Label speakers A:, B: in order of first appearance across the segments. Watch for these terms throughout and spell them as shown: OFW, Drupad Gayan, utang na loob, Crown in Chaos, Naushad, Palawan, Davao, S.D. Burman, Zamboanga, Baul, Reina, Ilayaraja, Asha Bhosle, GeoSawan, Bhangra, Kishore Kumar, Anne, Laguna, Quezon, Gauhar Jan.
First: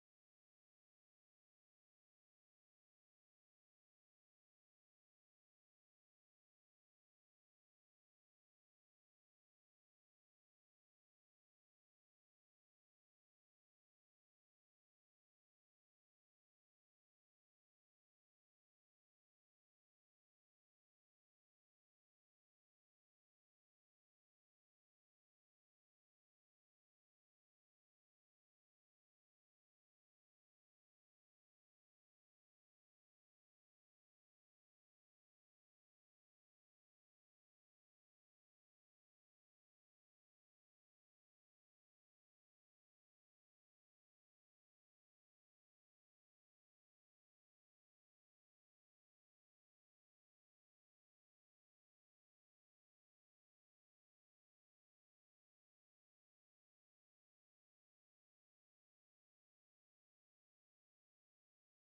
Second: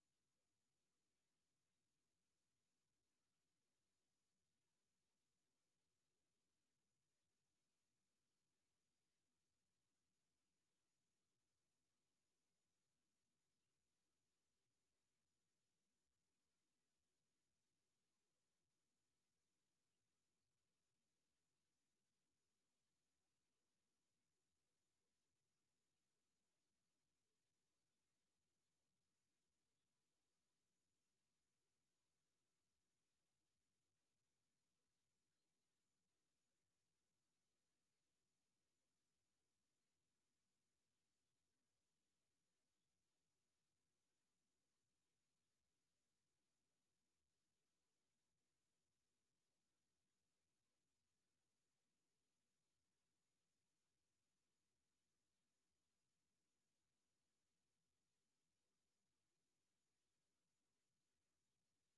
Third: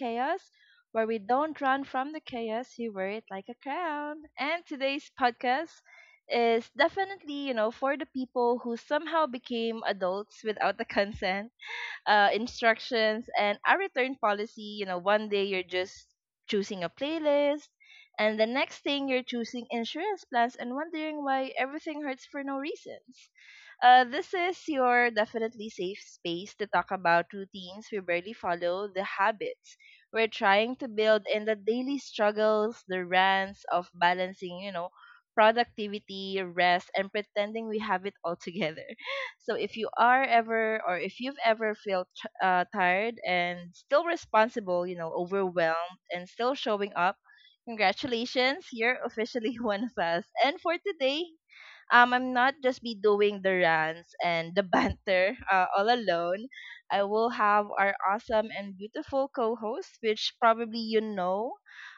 A: Chaos, where we don't run from the chaos, you wear it like a crown. And today's podcast is definitely, for the people who somehow became adults without the consent, instructions and a return policy. One day you're just choosing a playlist, and the next thing you're choosing insurance plans and wondering why everything hurts for no reasons. This is your definitely safe space to talk about routines we barely follow, the habits we're trying to build, and the daily struggles, the rants of balancing, productivity, rest, and pretending we have it all together. So if you are ever or if you've ever felt tired and still responsible, overwhelmed and still showing up, congratulations, you're officially one of us. And for today, I'm not just be doing the rants and the banter all alone. I will have our awesome and beautiful co-host, which probably you know,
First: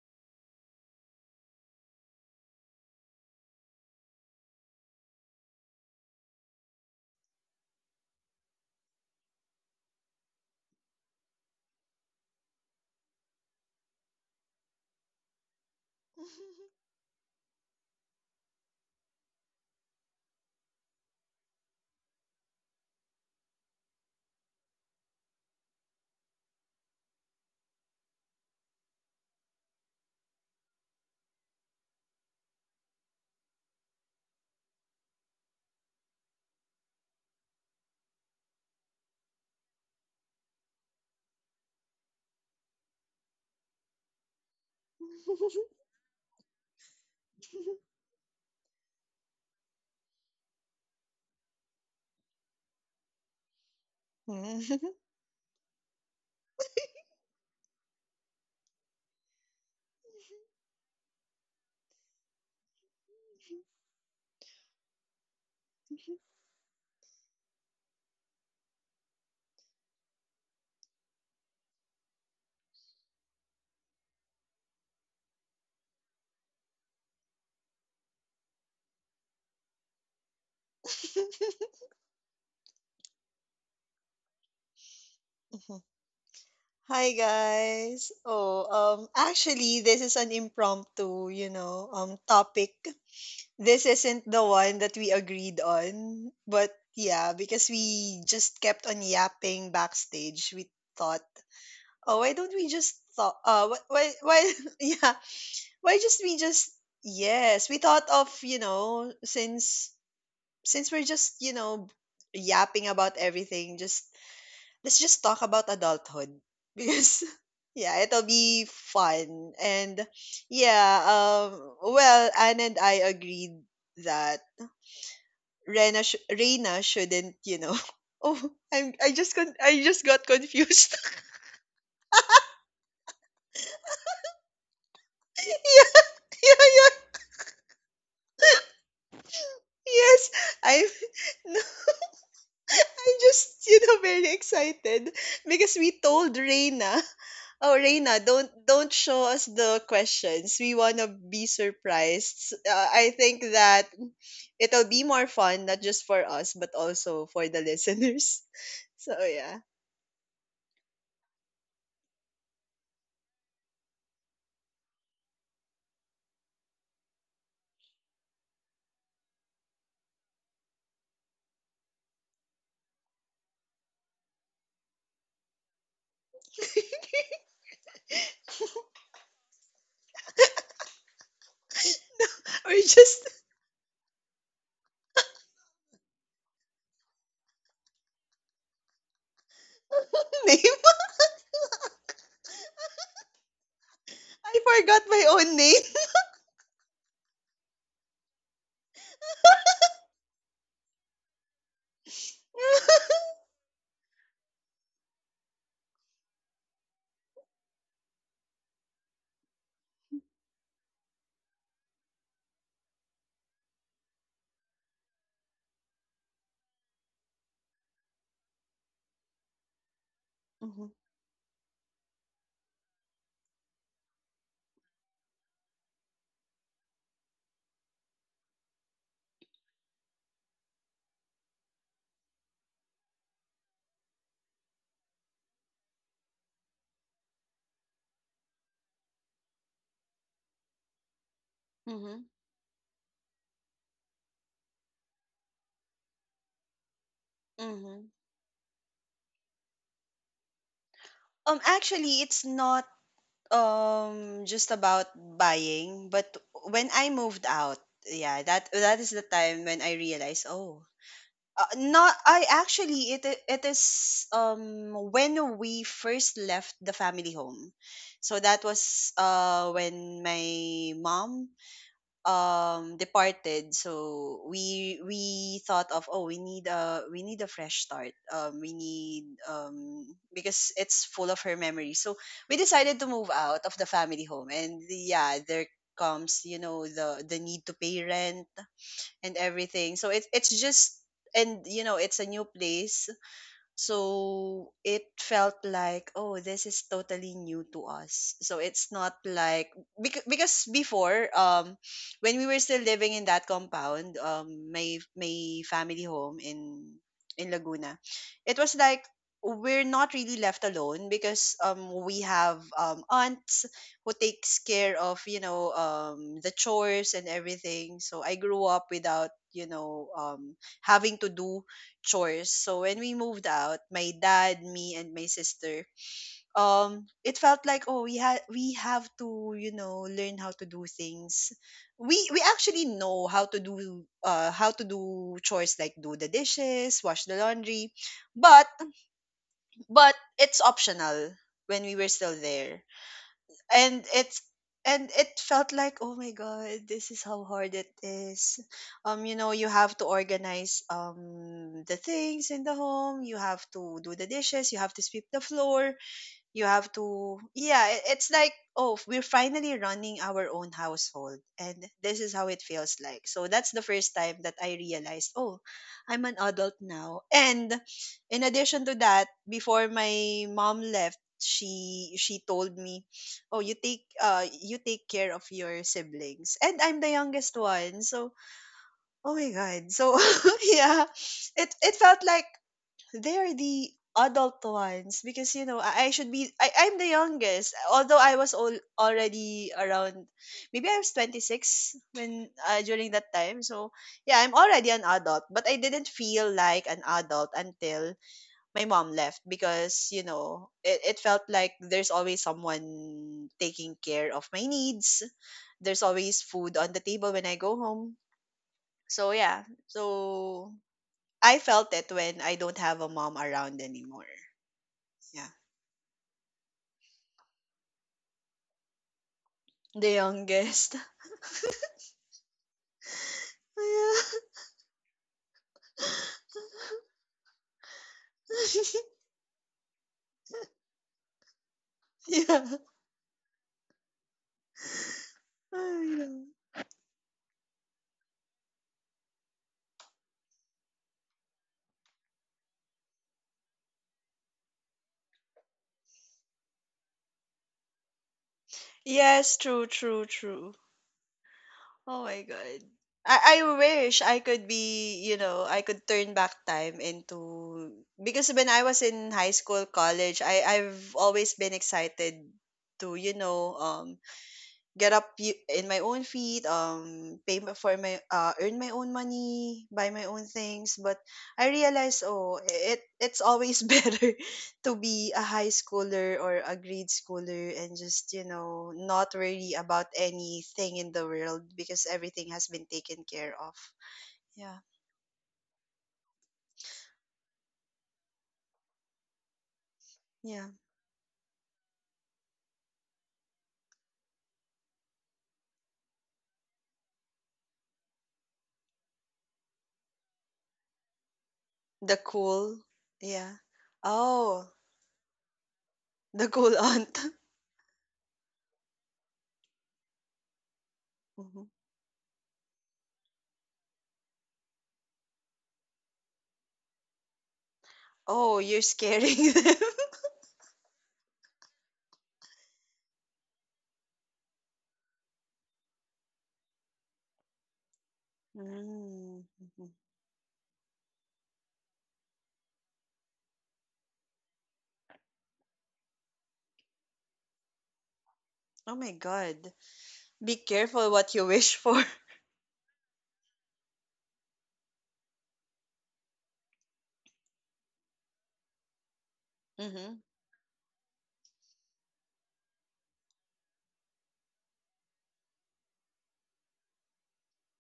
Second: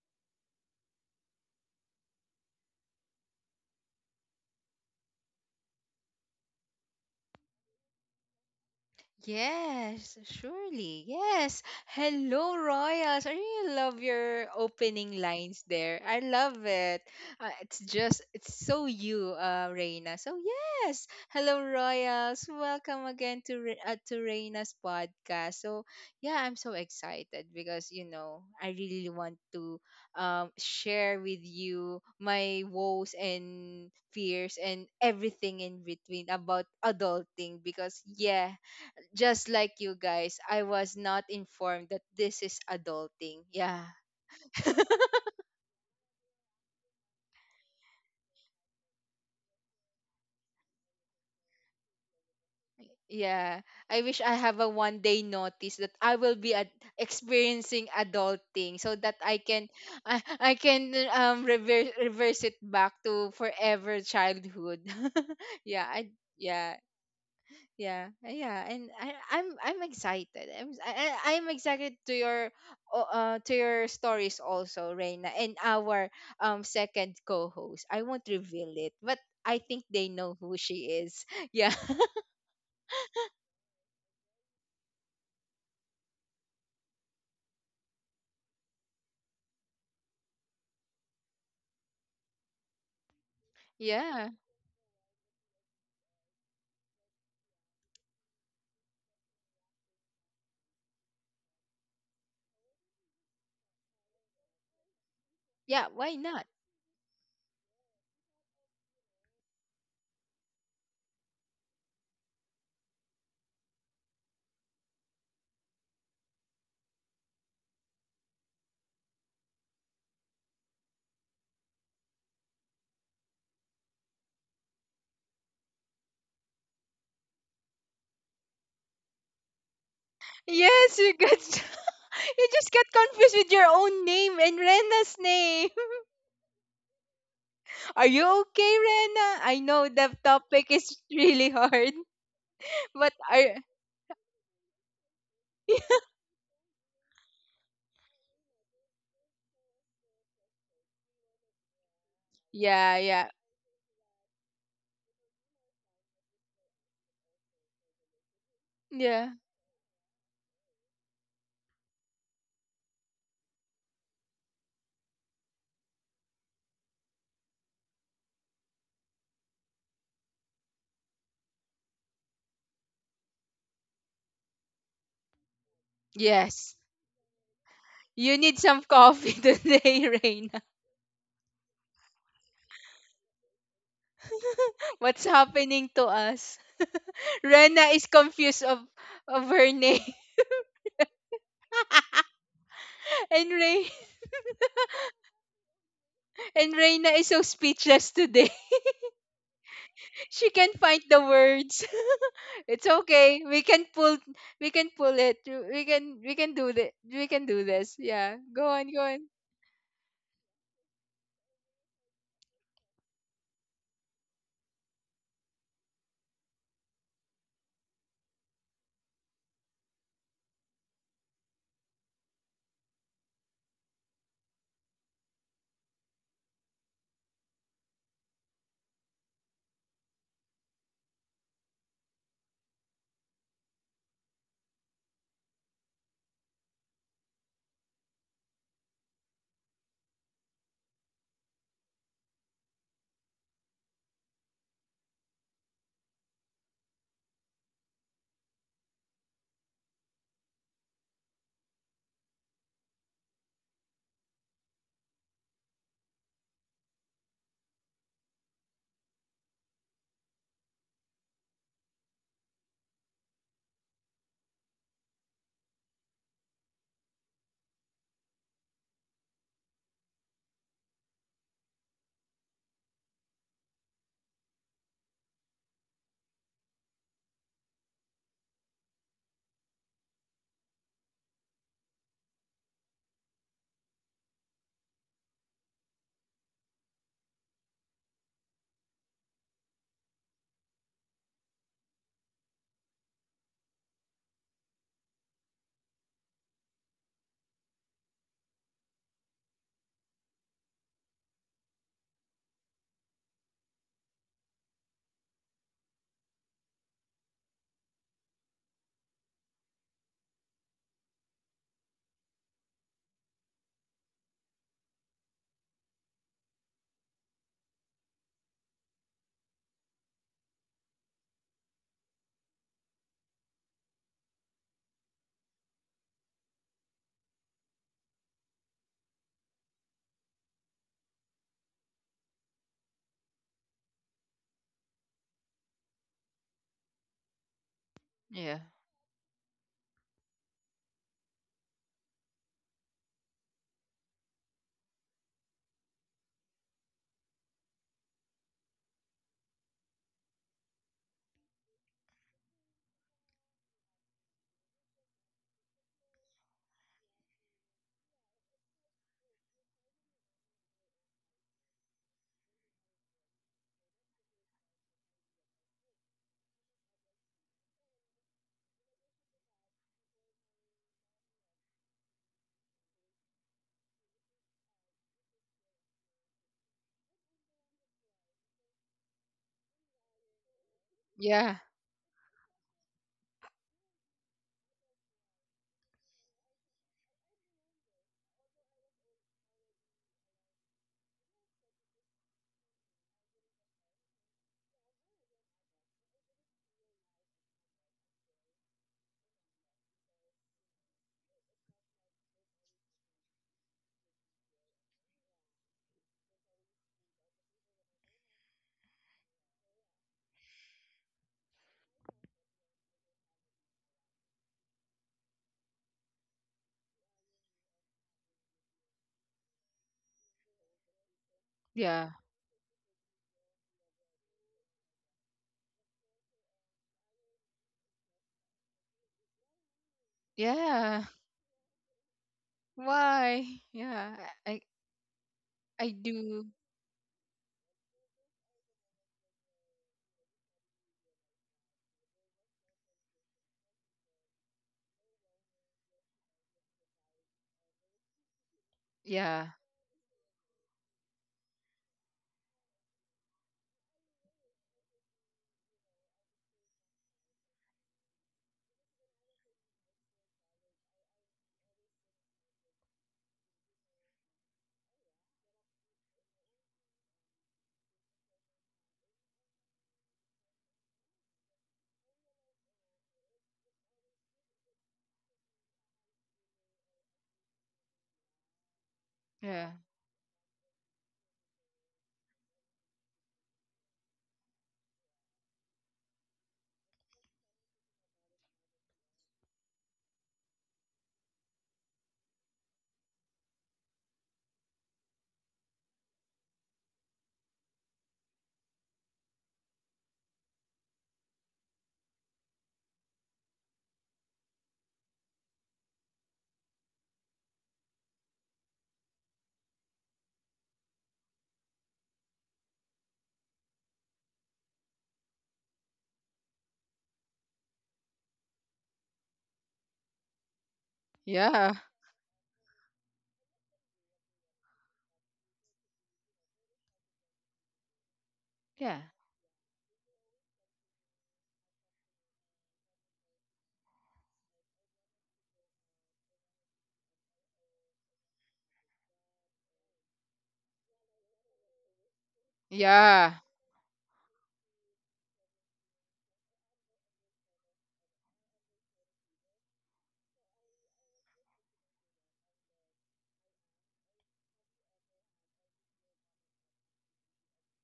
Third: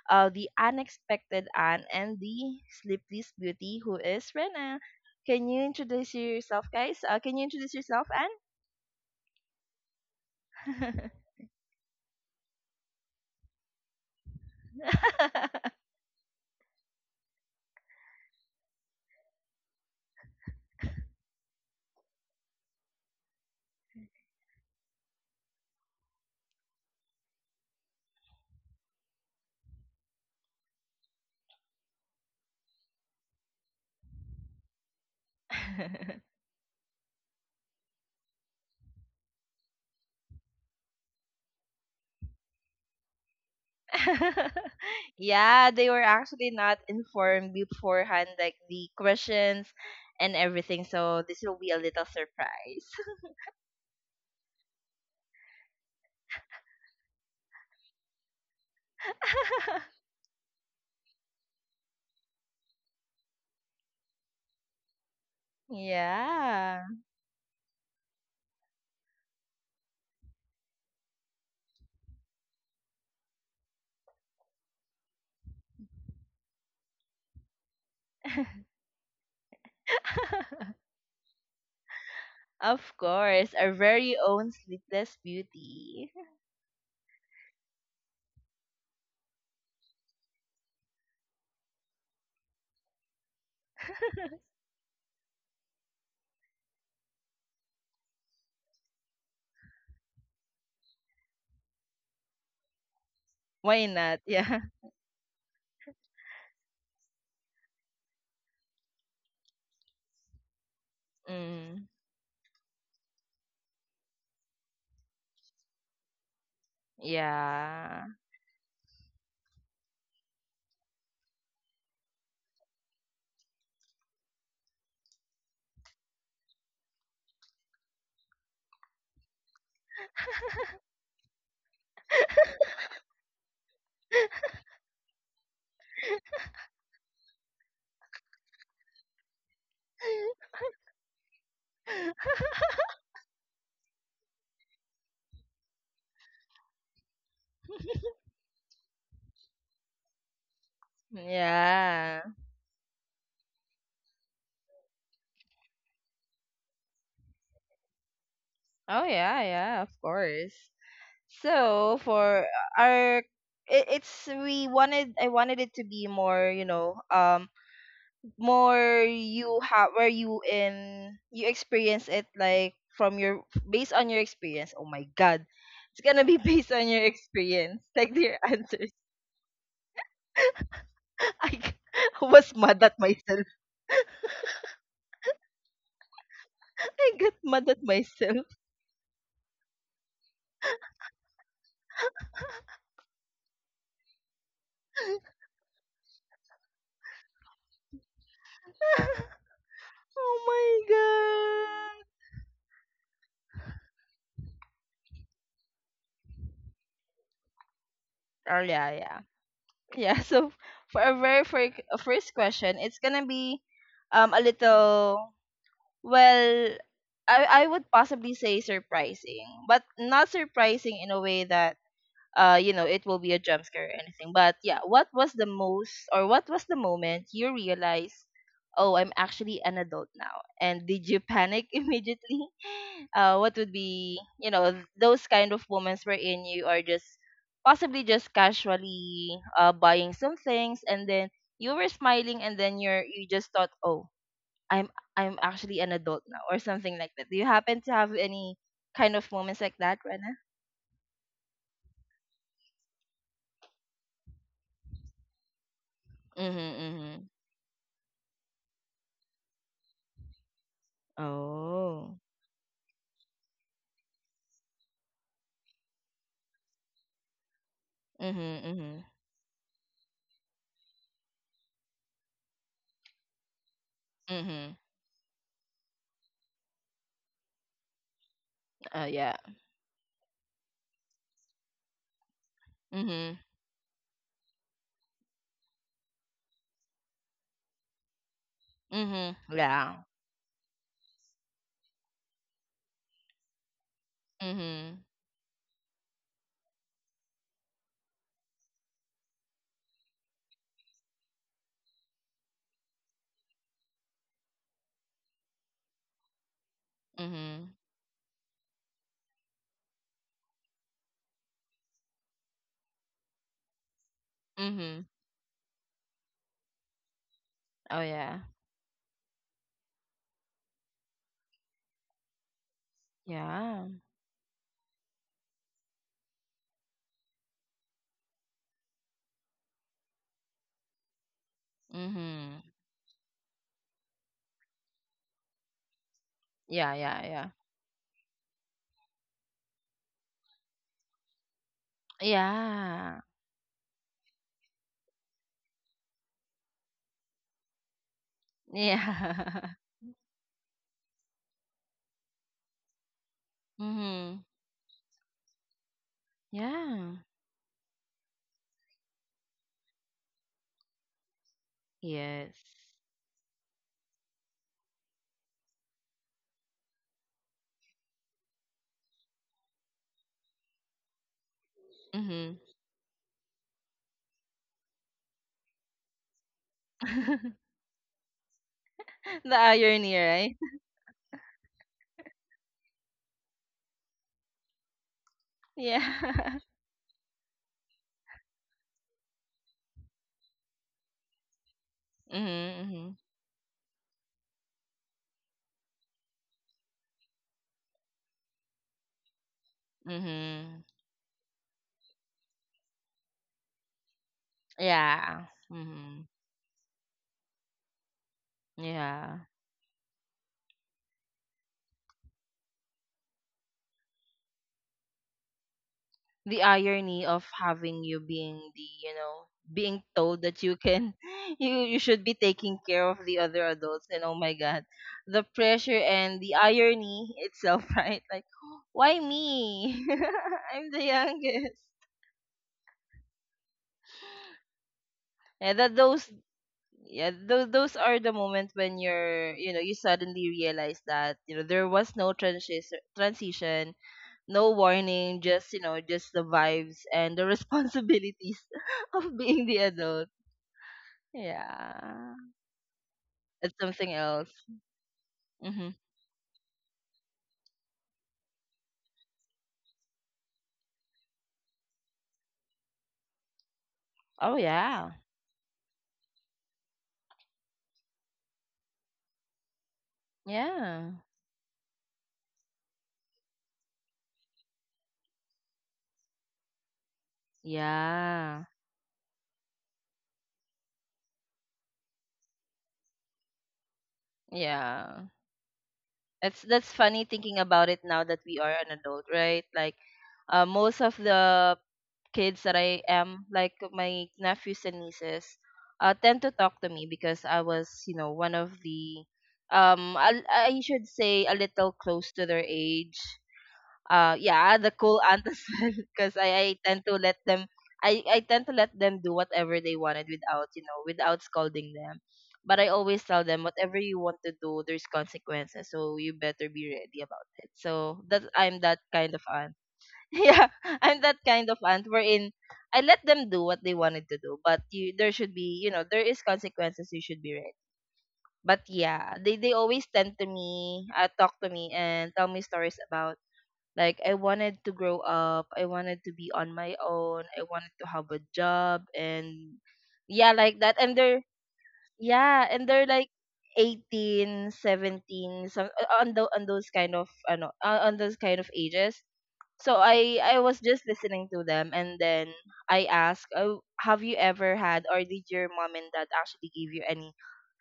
A: uh, the unexpected Anne and the sleepless beauty who is Rena. Can you introduce yourself, guys? Can you introduce yourself,
B: Yes, surely.
A: Anne?
B: Yes. Hello, Royals. I really love your opening lines there. I love it. It's so you, Reina. Hello, Royals. Welcome again to, to Reina's podcast. So, yeah, I'm so excited because I really want to share with you my woes and fears and everything in between about adulting because, yeah, just like you guys, I was not informed that this is adulting. Yeah.
A: Yeah, they were actually not informed beforehand, like the questions and everything. So this will be a little surprise.
B: Yeah. I wish I have a 1 day notice that I will be experiencing adulting so that I can I can reverse it back to forever childhood. Yeah, I yeah.
A: Yeah.
B: Yeah, yeah, and I'm excited. I'm s- I- I'm excited to your to your stories also, Reina, and our second co-host. I won't reveal it, but I think they know who she is. Yeah,
A: Of course, our very own sleepless beauty.
C: Hi guys. Oh, actually this is an impromptu, topic. This isn't
B: yeah,
C: the one that we agreed on, but yeah, because we just kept on yapping backstage, we thought, "Oh, why don't we just thought uh wh-
A: Why
C: why
A: not?
C: why
A: Yeah.
C: yeah,
B: yeah.
C: why
B: Why
C: just we
B: not?
C: just yes, we thought of, since we're just,
A: Mm,
C: yapping about everything, just let's just talk about adulthood." Because yeah,
A: yeah.
C: it'll be fun. And yeah, well, Anne and I agreed that Reina shouldn't, Oh, I just got
B: Yes,
C: confused.
B: you got you just got confused with your own name and Rena's name.
C: yeah, yeah.
B: Are you okay, Rena? I know the
C: Yes,
B: topic
C: I'm
B: is really
C: no.
B: hard, but
C: I'm
B: are
C: just, very excited because we told Reina, oh Reina, don't show us the questions. We wanna be
A: Yeah.
C: surprised.
B: yeah,
C: I
B: yeah,
C: think that it'll be more fun not just for us but also for the listeners.
A: Oh
C: So
B: yeah.
A: yeah,
C: yeah,
A: yeah, of course. So for our it, it's we wanted I wanted it to be more, more you have where you in you experience it like from your based on your experience. Oh my god. It's gonna be based
B: Yes.
A: on your experience. Like
B: You
A: their
B: need some
A: answers.
B: coffee today, Reina.
A: I g- was mad
C: we're
A: at myself.
C: just
B: What's happening to us?
A: I got mad
B: Rena
A: at
B: is
A: myself.
B: confused of her name.
C: name.
B: and Ray
C: I forgot my own name.
B: and Reina is so speechless today. She can't find the
A: Oh
B: words.
A: my god.
B: It's okay. We can pull it. We can do this. We can do this. Yeah.
A: Oh
B: Go on,
A: yeah,
B: go on.
A: yeah. Yeah, so for a very first question, it's gonna be a little, well, I would possibly say surprising, but not
C: Mhm.
A: surprising in a way that it will be a jump scare or anything. But yeah, what was the most or what was the moment you realized, oh, I'm actually an adult now, and did you panic immediately? What would be, those kind of moments wherein you are just possibly just casually buying some things, and then you were
C: Mhm.
A: smiling and then you just thought, oh, i'm I'm actually an adult now or something like that? Do you happen to
C: Mhm.
A: have any kind of moments like that, Rena?
C: Actually it's not just about buying, but when I
A: Mm-hmm.
C: moved out, yeah, that is the time when I realized, oh, not
A: Oh.
C: I actually it I- it is when we first left the family home. So
A: Mhm,
C: that
A: mhm,
C: was when my mom departed, so
A: mhm.
C: we thought of, oh, we need a fresh start. We
A: Oh,
C: need
A: yeah.
C: Because it's full of her memories, so we decided to move
A: Mhm,
C: out of the family home. And yeah, there comes, you know, the need to pay rent
A: mhm.
C: and everything.
A: Yeah.
C: So it's just, and you know, it's a new place, so it
A: Mhm,
C: felt like, oh, this is totally new to us. So it's not like because before, when we were still living in that compound, my family home in
A: mhm,
C: Laguna, it was like we're not really left alone because we have aunts who takes care
A: mhm.
C: of, you know, the chores and
A: Oh,
C: everything. So I
A: yeah.
C: grew up without, you know, having to do chores. So when we moved out,
A: Yeah.
C: my dad, me, and my sister, it felt like, oh, we have to, you know, learn how to do things. We
A: Mhm.
C: actually know how to do chores, like do the
A: Yeah,
C: dishes,
A: yeah,
C: wash the
A: yeah.
C: laundry,
B: Yeah.
C: but but it's optional when we were still there.
A: Yeah.
C: And it felt like, oh my god, this is how hard it is. You know, you
A: Yeah.
C: have to organize the things in the home, you have to do the
A: Mhm.
C: dishes, you have to sweep the floor, you have
A: Yeah.
C: to, yeah, it's like, oh, we're finally running our own household, and this is how
A: Yes.
C: it feels like. So that's the first time that I realized, oh, I'm an adult now. And in addition to that, before my mom left, she
A: Mhm.
C: told me, oh, you take care of your siblings. And I'm the youngest one, so oh my
A: The
C: god.
A: irony,
C: So
A: right?
C: yeah,
B: Yeah.
C: it felt like they're the adult ones because, you know,
A: Yeah.
C: I'm the youngest. Although I was already around, maybe I was 26 when during
A: Mhm,
C: that time. So yeah, I'm already an adult, but I didn't feel like an adult until my mom left, because
A: mhm,
C: you know,
A: mhm.
C: it felt like there's always someone taking care of my needs,
A: Yeah.
C: there's
A: Mhm.
C: always food on the table when I go home. So
A: Yeah.
C: yeah, so I felt it when I don't have a mom around anymore, yeah.
A: The irony of having you being the you know being
C: The
A: told that you
C: youngest.
A: can, you
B: Yeah.
A: should be taking care of the other adults, and oh
C: Yeah.
A: my god, the pressure and the irony itself, right? Like, why me? I'm
B: Yeah.
A: the youngest.
C: Yeah.
B: Why? Yeah. I
A: yeah
B: I
A: that
C: I
A: those
B: do.
C: know.
A: yeah, those are the moments when you're, you know, you suddenly realize that, you know, there was no transition, no warning, just, you know, just the vibes and the responsibilities of
B: Yeah.
C: Yes,
A: being the
C: true, true,
A: adult.
C: true. Oh
A: Yeah.
C: my god.
A: It's
C: I
A: something
C: wish I
A: else.
C: could be, you know, I
A: Hmm.
C: could turn back time into, because when I was in high school, college, I've always been excited to, you know,
A: Oh yeah.
C: get up in my own feet, for my, earn my own money, buy my own things.
A: Yeah.
C: But I realized, oh, it's always better to be a high schooler or a grade schooler and just, you
A: Yeah.
C: know, not
B: Yeah.
C: worry about anything in the world because everything has been taken care of. Yeah,
A: Yeah. It's that's funny thinking about it now that we are an adult, right? Like,
C: yeah.
A: most of the kids that I am, like my nephews and nieces, tend to talk to me because I was, you know, one of the I should say a little
C: The
A: close to their
C: cool,
A: age.
C: yeah. Oh,
A: Yeah, the cool aunt as well, because
C: the cool
A: I tend to
C: aunt.
A: let them, I tend to let them do whatever they wanted, without, you know, without
C: Mhm.
A: scolding them. But I always tell them, whatever you want to do, there's consequences, so you better be ready about it. So that,
C: Oh,
A: I'm
C: you're
A: that kind of
C: scaring
A: aunt.
C: them.
A: Yeah, I'm that
B: Yeah.
A: kind of aunt wherein I let them do what they wanted to do, but there is consequences. You should be ready. But
B: Yeah.
A: yeah,
C: Mm.
A: they
C: Mhm.
A: always tend to me, talk to me, and tell me stories about like I wanted to grow up, I wanted to be on my own, I wanted to have a
C: Oh
A: job
C: my god.
A: and yeah,
C: Be
A: like that.
C: careful
A: And
C: what
A: they're
C: you wish for.
A: yeah, and they're like
B: Yeah.
A: 18, 17, some on those kind of ages. So
C: Hmm.
A: I was just listening to them, and then I asked, "Oh, have you ever had or did your mom and dad actually give you any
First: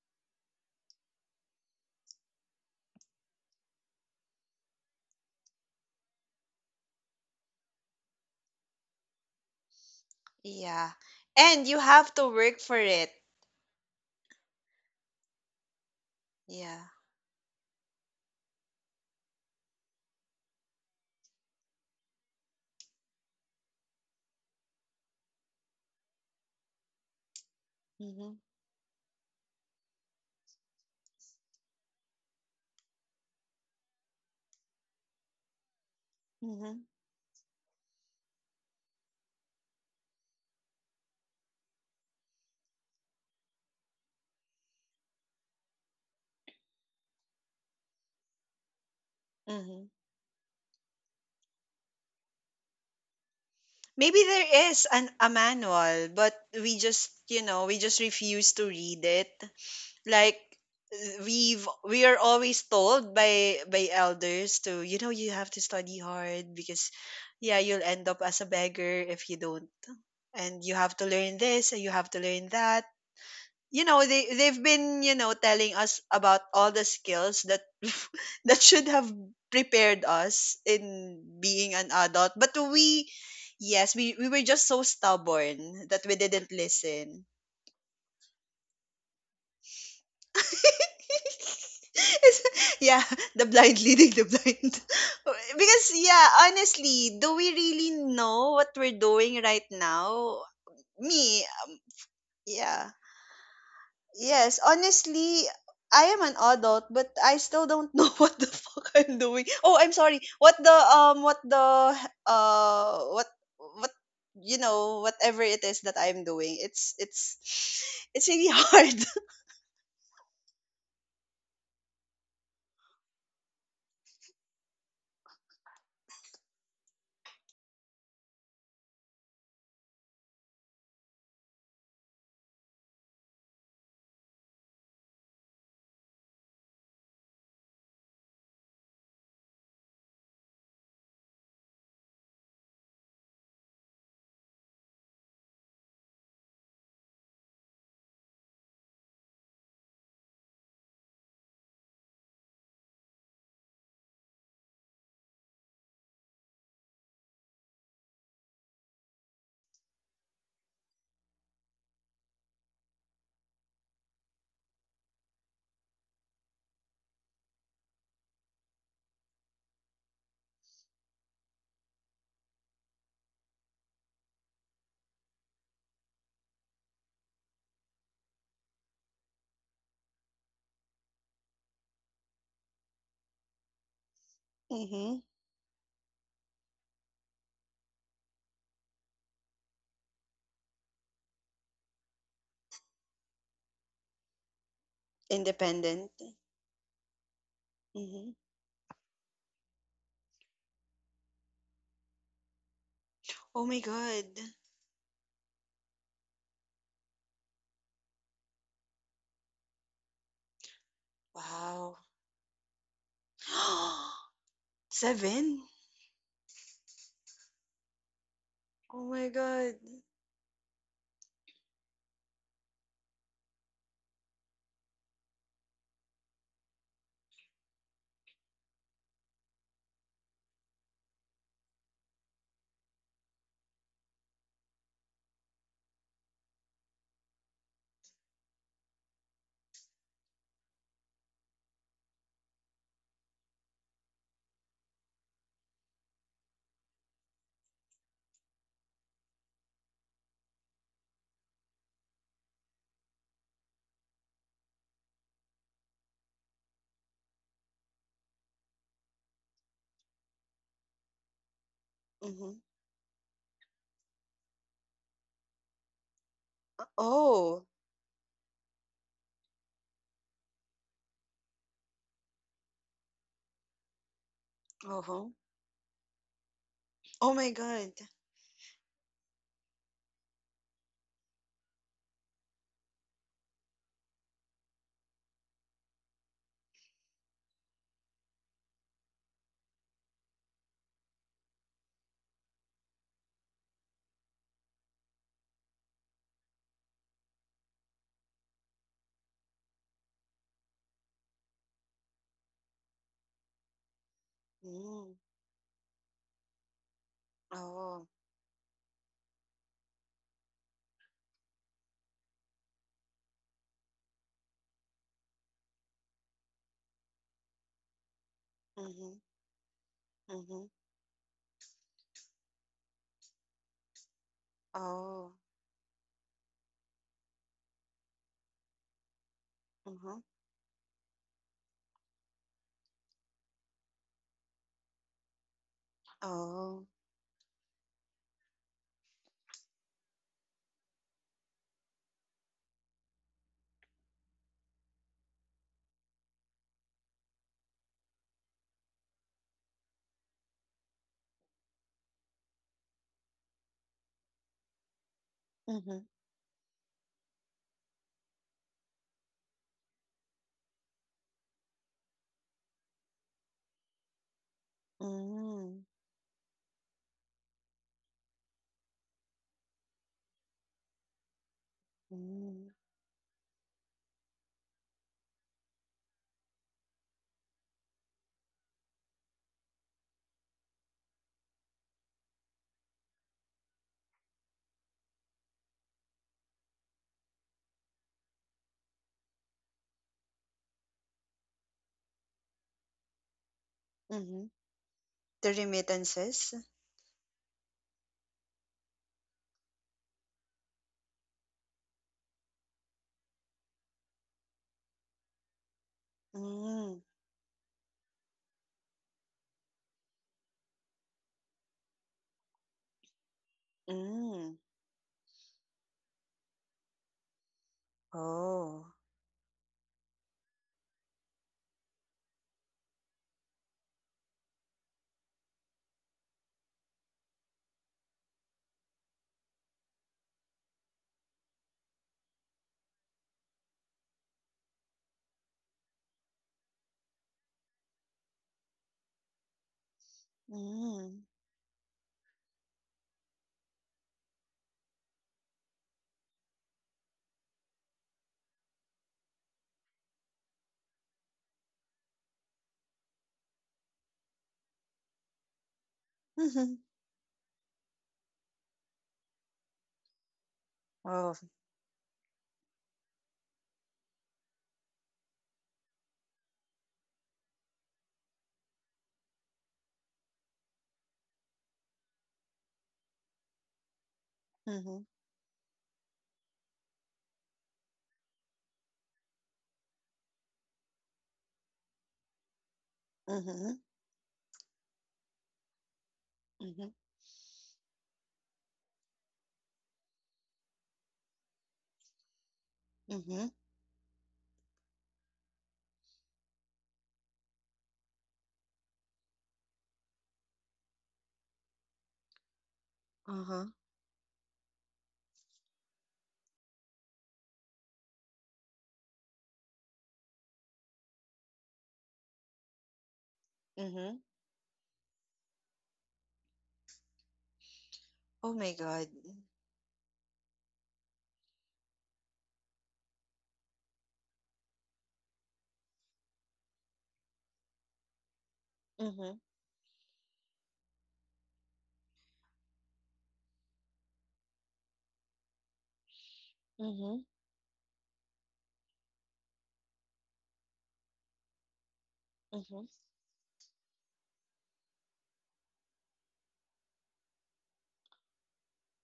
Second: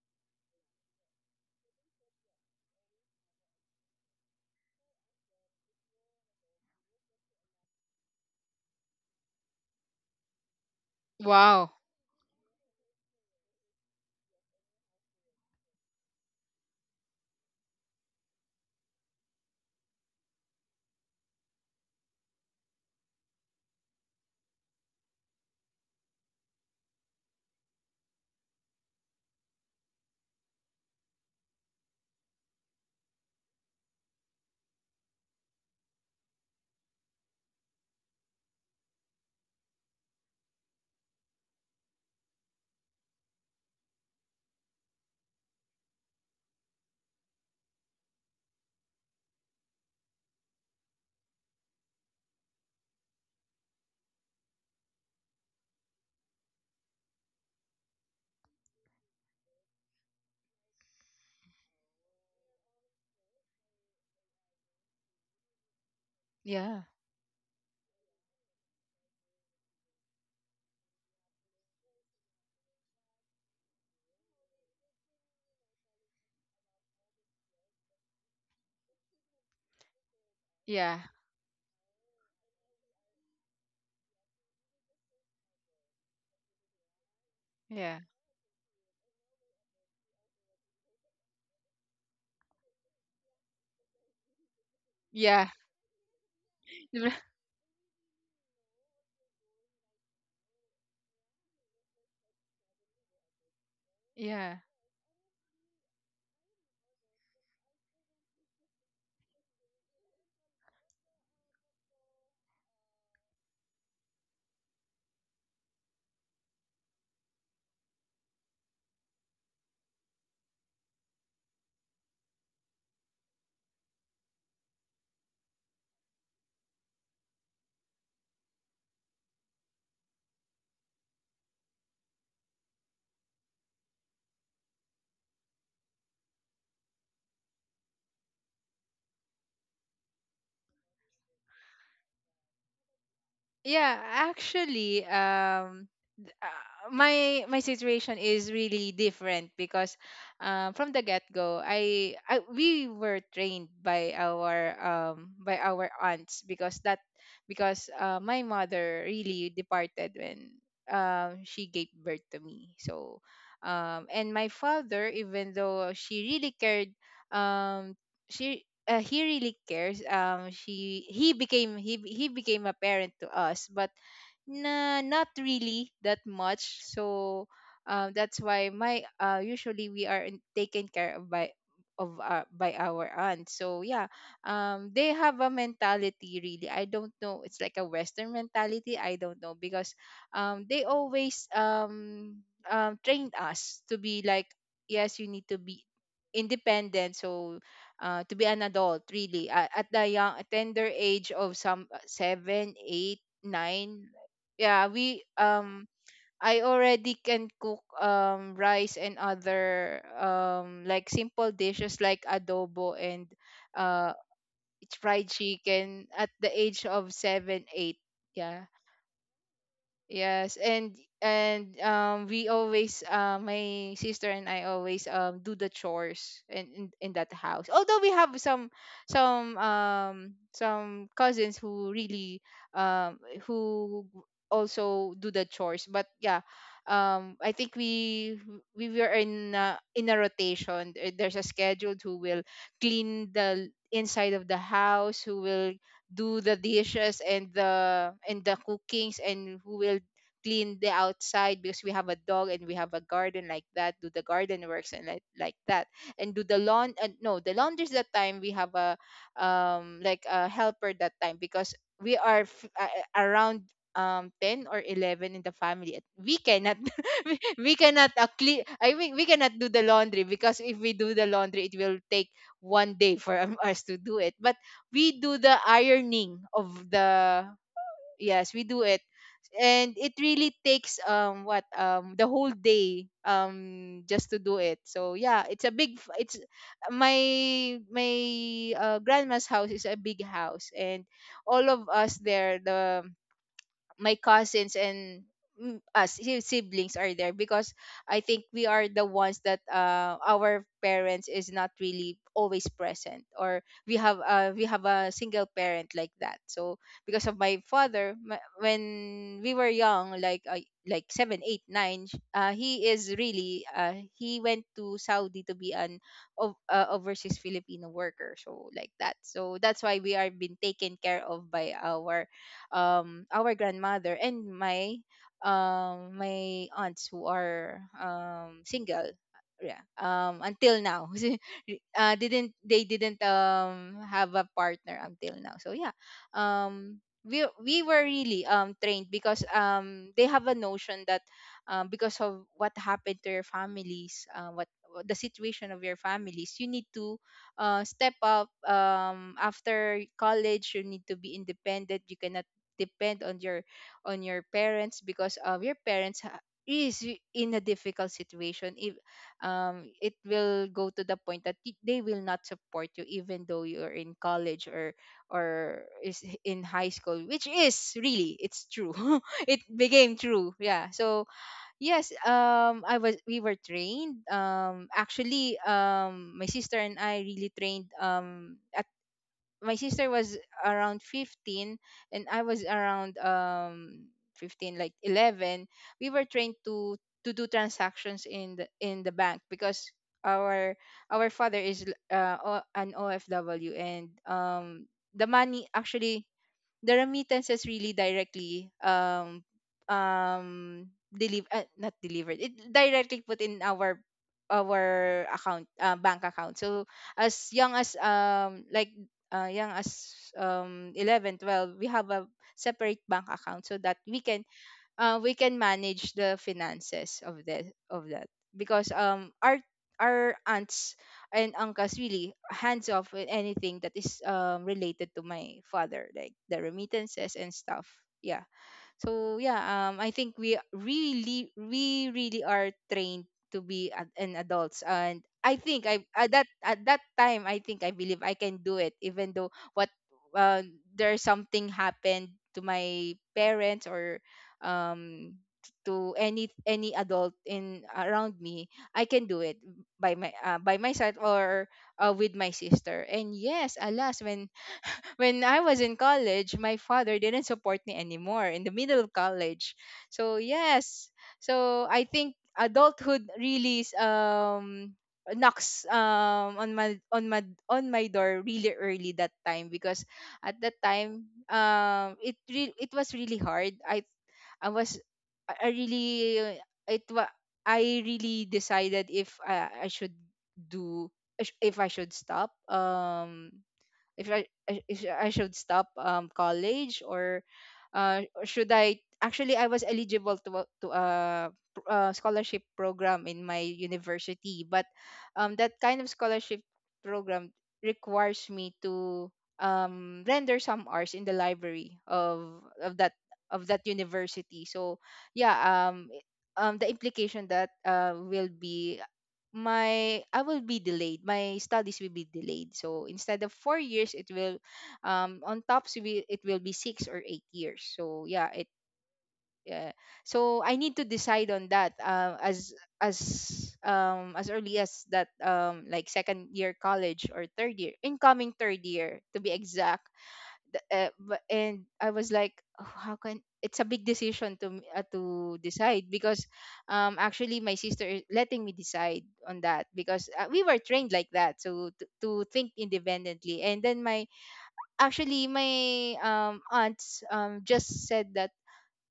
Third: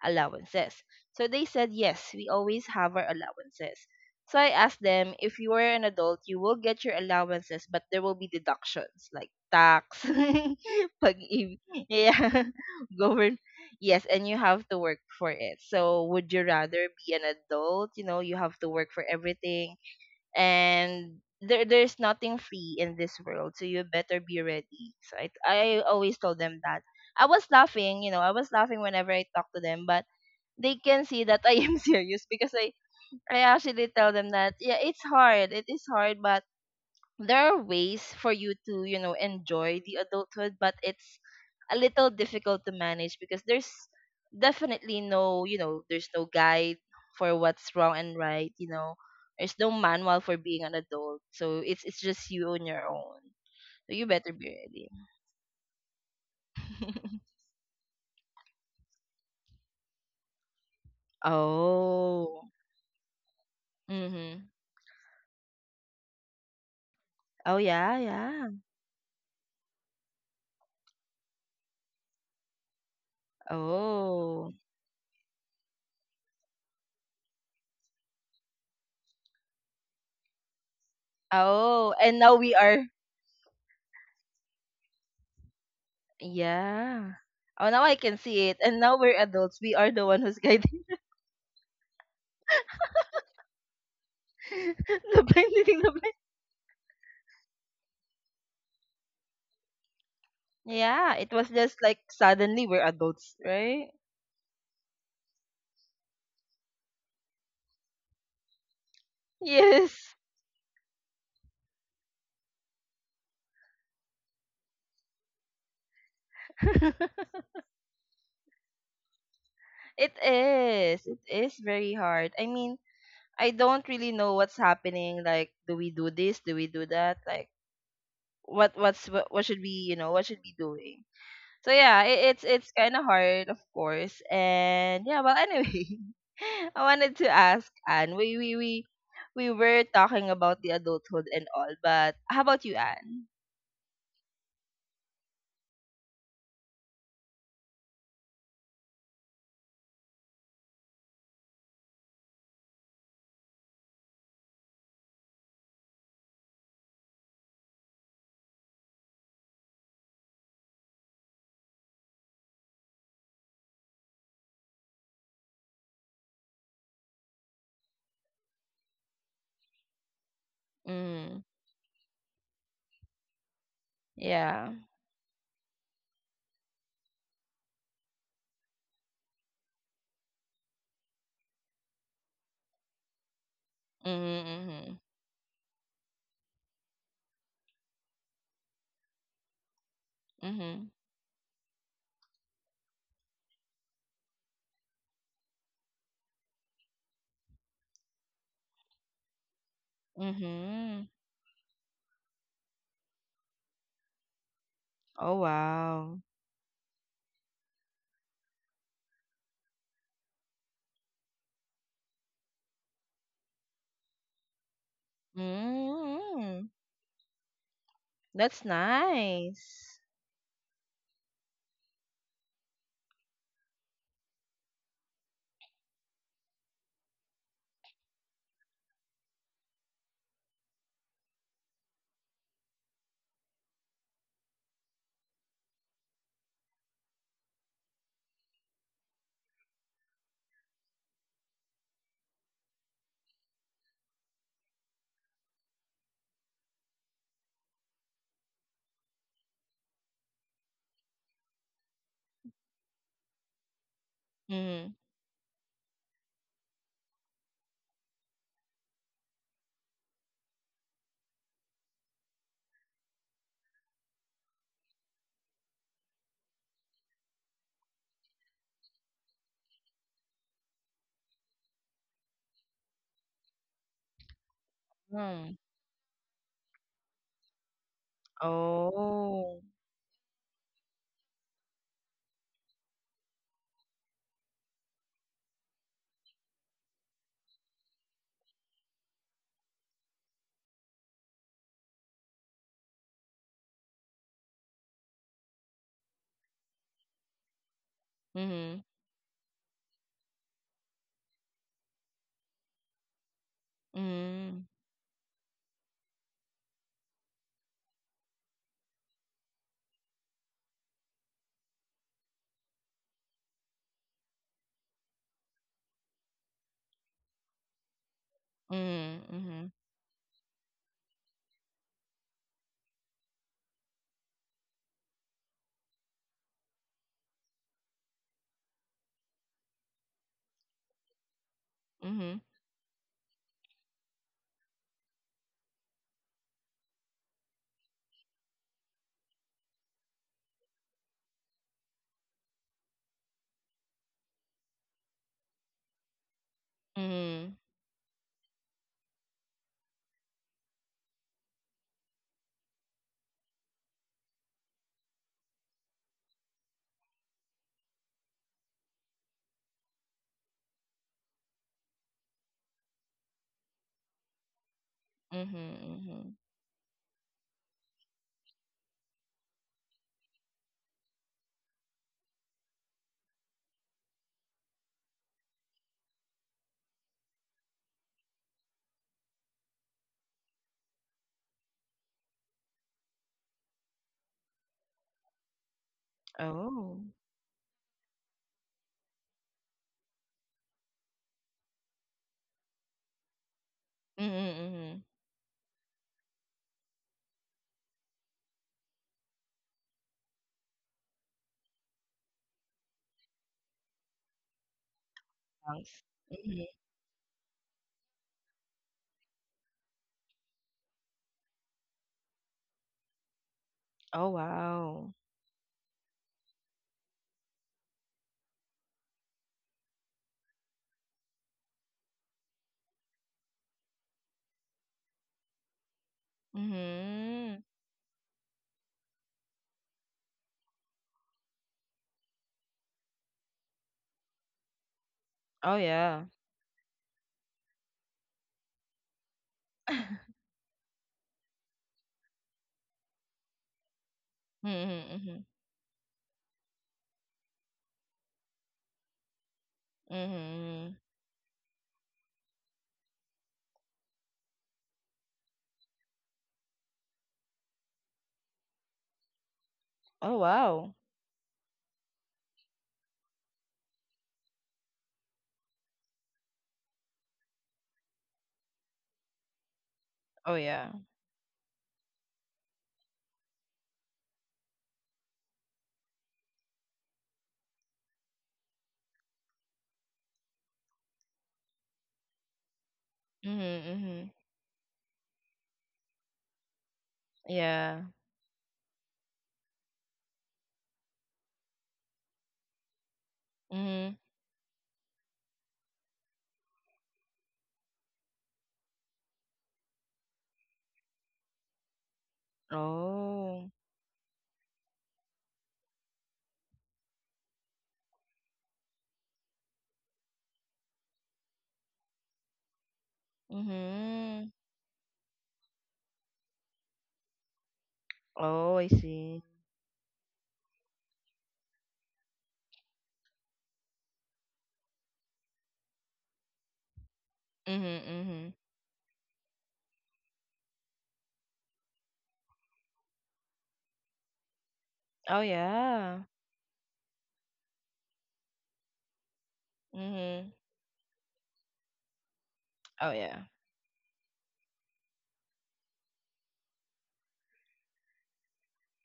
A: allowances?" So they said, "Yes, we always have our allowances." So I asked them, "If you are an adult, you will get your allowances, but there will be deductions like tax,
C: Yeah.
A: pag,
C: And
B: Wow.
C: you have
A: yeah,
C: to work for it.
A: govern, yes, and you have to work for it. So would you
C: Yeah.
A: rather be an adult, you know, you have to work for everything, and there, there's nothing free in this world, so you better be ready." So I always told them that.
C: Hmm.
A: I was laughing whenever I talk to them, but they can see that I am serious, because I actually tell them that yeah, it's hard, it is hard, but
C: Hmm.
A: there are ways for you to enjoy the adulthood, but it's a little difficult to manage, because there's definitely no you know there's no guide for what's wrong and right. There's no
C: Hmm.
A: manual for being an adult, so it's just you on your own, so you
C: Maybe
A: better be
C: there
A: ready.
C: is an a manual, but we just, you know, we just refuse to read it. Like we are
A: Oh.
C: always told by
A: Mhm.
C: elders to, you know, you have to study hard
B: Yeah.
C: because
A: Oh
C: yeah, you'll
A: yeah,
C: end up as a
A: yeah.
C: beggar if you don't. And you have to learn this, and you have to learn that. You know, they
A: Oh.
C: they've been, you know, telling us about all the skills that that should have prepared us
B: Yeah.
C: in being an
A: Oh, and
C: adult.
A: now we
C: But
A: are.
C: we, yes, we were just so stubborn that we didn't
A: Yeah.
C: listen.
A: Oh, now I
B: Yeah.
A: can see it, and now we're adults, we are the one who's guiding.
C: It's- yeah, the blind leading the blind.
A: Labay,
B: Yeah.
A: niling
C: Because
A: labay.
C: yeah, honestly, do we really know what we're doing right now?
A: Yeah, it
C: Me
A: was just like suddenly we're
C: Yeah.
A: adults, right?
B: Yeah.
C: Yes, honestly, I am an adult, but I still don't know what the fuck I'm doing. Oh, I'm
A: Yes.
C: sorry. What the what the uh what what you know, whatever it is that I'm doing. It's it's really hard.
A: It is. It is very hard. I mean, I don't really know what's happening. Like, do we do this? Do we do that? Like, what what's what should we you know what should we doing? So yeah, it's kind of hard, of course. And yeah, well, anyway, I wanted to ask Anne. We were talking about the adulthood and all, but how about you, Anne?
B: Yeah, actually, my situation is really different because, from the get go, I we were trained by our aunts because that because my mother really departed when she gave birth to me. So, and my father, even though she really cared, um, she he really cares. She he became he be- He became a parent to us, but
A: Yeah.
B: nah, not really that much. So that's why my usually we are taken care of by our aunt. So yeah,
A: Mhm, mhm.
B: they
C: Mhm.
B: have a mentality really. I don't know. It's like a Western mentality. I don't know because they
A: Mhm.
B: always trained us to be like yes, you need to be
C: Independent.
B: independent. So
C: Mhm.
B: to be an adult really at the young tender
A: Mhm.
B: age of some seven eight
C: Oh my
B: nine
C: god.
B: Yeah, we
A: Oh, wow.
B: I already can cook rice and other like simple
C: Wow.
B: dishes like adobo and uh fried
C: Seven?
B: chicken at the
A: Mm.
B: age of 7, 8. Yeah.
A: That's
C: Oh my god.
A: nice.
B: Yes, and we always my sister and I always do the chores in in that house. Although we have some some cousins who really um who also do the chores, but yeah, I think we were in a rotation. There's a schedule who will clean the inside of the house, who will do the dishes and the cookings and who will clean the outside because we have a dog and we have a garden, like that, do the garden works
A: Mhm.
B: and like that, and do the lawn no the laundries. That time we have a like a helper that time because we are
C: Mhm.
B: around 10 or 11 in the family. We cannot
C: Oh.
B: we cannot clean I mean we cannot do the laundry because if we do the laundry it will take 1 day for us to do it, but we
C: Uh-huh.
B: do
A: Mm.
B: the ironing of
C: Oh
B: the
C: my god.
B: yes we do it,
A: Oh.
B: and it really takes what the whole day just to do it. So yeah, it's a big f- it's my my grandma's house is a big house, and all of us there, the my cousins and siblings are there because I think we
A: Mhm.
B: are the ones that our parents is not really always present, or we
A: Mhm.
B: have a
C: Mm.
B: single parent like that. So because of my
C: Oh.
B: father, my, when we were young like 7, 8, 9 he is really he went to Saudi to be an overseas Filipino worker, so like that.
C: Mhm.
B: So
A: Mhm.
B: that's why we are being
C: Mhm.
B: taken care of by our grandmother and my
C: Oh,
B: my aunts who are single. Yeah,
C: mhm.
B: until now
A: Mhm.
B: didn't they didn't have a partner until now. So yeah,
C: Oh,
B: we were really trained because they have a notion that because of what happened to your families, what the situation of your families, you need
A: Mhm.
B: to
A: Mhm.
B: step up. After college you need to be independent. You cannot depend on your parents because of your
C: mhm.
B: parents in a difficult situation. If it will go to the point that they will not support you even though you're in college or
C: Mm,
A: Mhm. Mhm.
B: in high school, which is really it's true it became true. Yeah, so yes,
C: mm.
B: I was we were trained, actually my sister and I really trained. My sister was around 15, and I was around um 15 like 11. We were trained to
A: Oh.
B: do transactions in the bank because our father is an OFW, and
A: Mhm.
C: Mhm.
A: Mhm.
B: the
C: The
B: money, actually
C: remittances?
B: the remittances, really directly um deliver not delivered it directly put in our account
A: Thanks.
B: bank account.
A: Mhm.
B: So
C: Mm,
B: as young as uh, young as 11, 12, we have a separate bank account so that
A: Oh,
C: mm.
A: wow.
B: we can manage the finances of that, of that, because
C: Oh.
B: our aunts and uncles really hands off with anything that is related to my father like the remittances and
A: Mhm.
B: stuff. Yeah. So yeah, I think we really are trained to be an adults, and I
A: Oh,
B: think I
A: yeah.
B: at that time, I believe I can do it even though what uh, there's
C: Mm.
B: something happened to my parents or
A: Mhm.
B: um
A: Mhm.
B: to any adult in around me, I can do it by my by
A: Mhm.
B: myself or with my sister. And yes, alas, when I was in college, my
C: Mhm.
B: father didn't support me anymore in the middle of college. So
A: Oh, wow.
B: yes,
C: Oh.
B: so I think adulthood really knocks on my on my on my door really early that time because at
A: Oh,
B: that
A: yeah.
B: time it was really hard. I was
C: Mhm.
B: I really uh, it wa- I really decided if I should do, if I should stop.
A: Mhm.
C: Mhm.
B: If
A: Mhm.
B: if I should stop
C: Mhm.
B: college or
A: Yeah.
B: uh should I actually I was eligible to to a, scholarship program in
C: Mhm.
B: my
A: Mhm.
B: university, but that kind of scholarship program requires me to render some hours in the library of of
C: Uh-huh.
A: Oh.
B: that university. So yeah, the implication that will be my I will be delayed. My studies will be delayed. So instead of 4 years, it
C: Mhm.
A: Mhm.
B: will, on tops will it will be 6 or 8 years. So yeah,
C: Oh
B: it.
C: my
A: Oh, I
C: God.
A: see.
B: Uh, so I need to decide on that as early as that, like second year college or third year,
A: Mhm.
B: incoming
A: Mhm.
B: third year to
C: Mhm.
B: be exact. And I was like, "Oh, how can it's a big decision to
A: Oh
B: to decide
A: yeah.
B: because
C: Mhm.
B: actually my sister is letting me decide on that because
A: Mhm.
B: we were trained like that so to think
C: Mhm.
A: Oh yeah.
B: independently." And then my, actually my aunts just said that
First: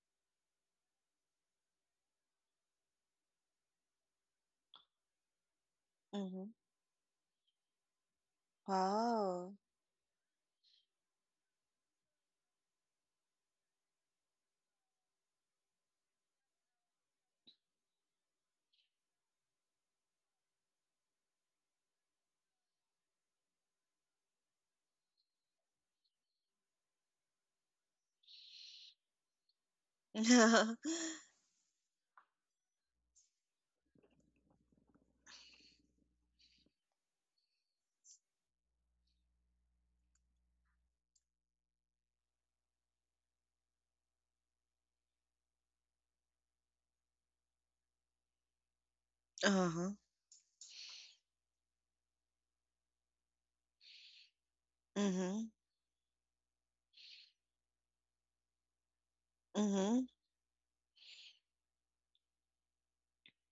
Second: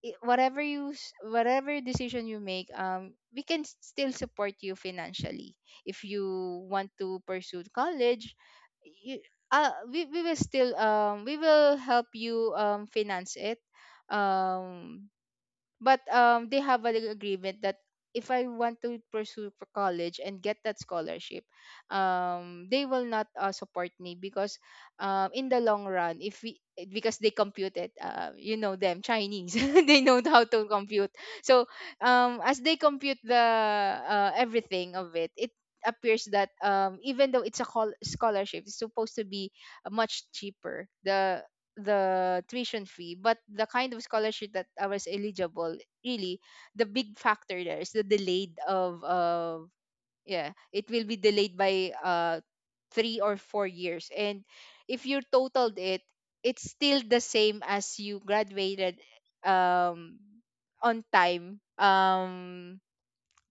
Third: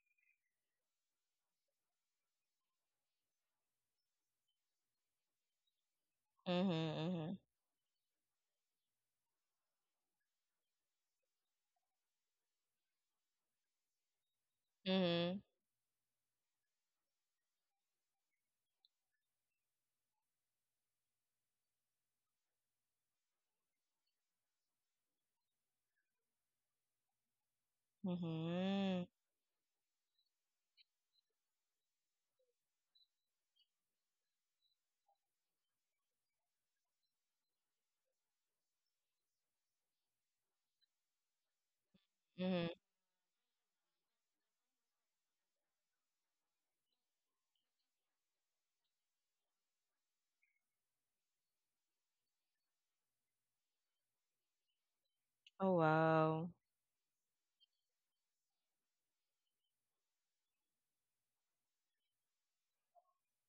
B: whatever whatever decision you make, we can still support you financially if you
C: Mhm.
B: want to
A: Mhm.
B: pursue college. You,
C: Wow.
B: we will still we will help you finance it um
A: Mhm.
B: but they have an agreement that if I want to pursue for college and get that scholarship, they will not support me because in the long run, if we, because they compute it,
A: Mhm.
B: you know them
A: Mhm.
B: Chinese, they know how to compute. So as they compute the everything of it, it appears that even though it's a scholarship, it's supposed to be much cheaper. The
A: Mhm.
B: tuition fee, but the kind of scholarship that I was eligible, really the big factor there is the delayed of
C: Uh-huh.
B: yeah, it will be delayed by 3 or 4 years, and if you
C: Mhm.
A: Oh
B: totaled it,
A: wow.
B: it's still the same as you graduated
C: Mhm.
B: um on time, um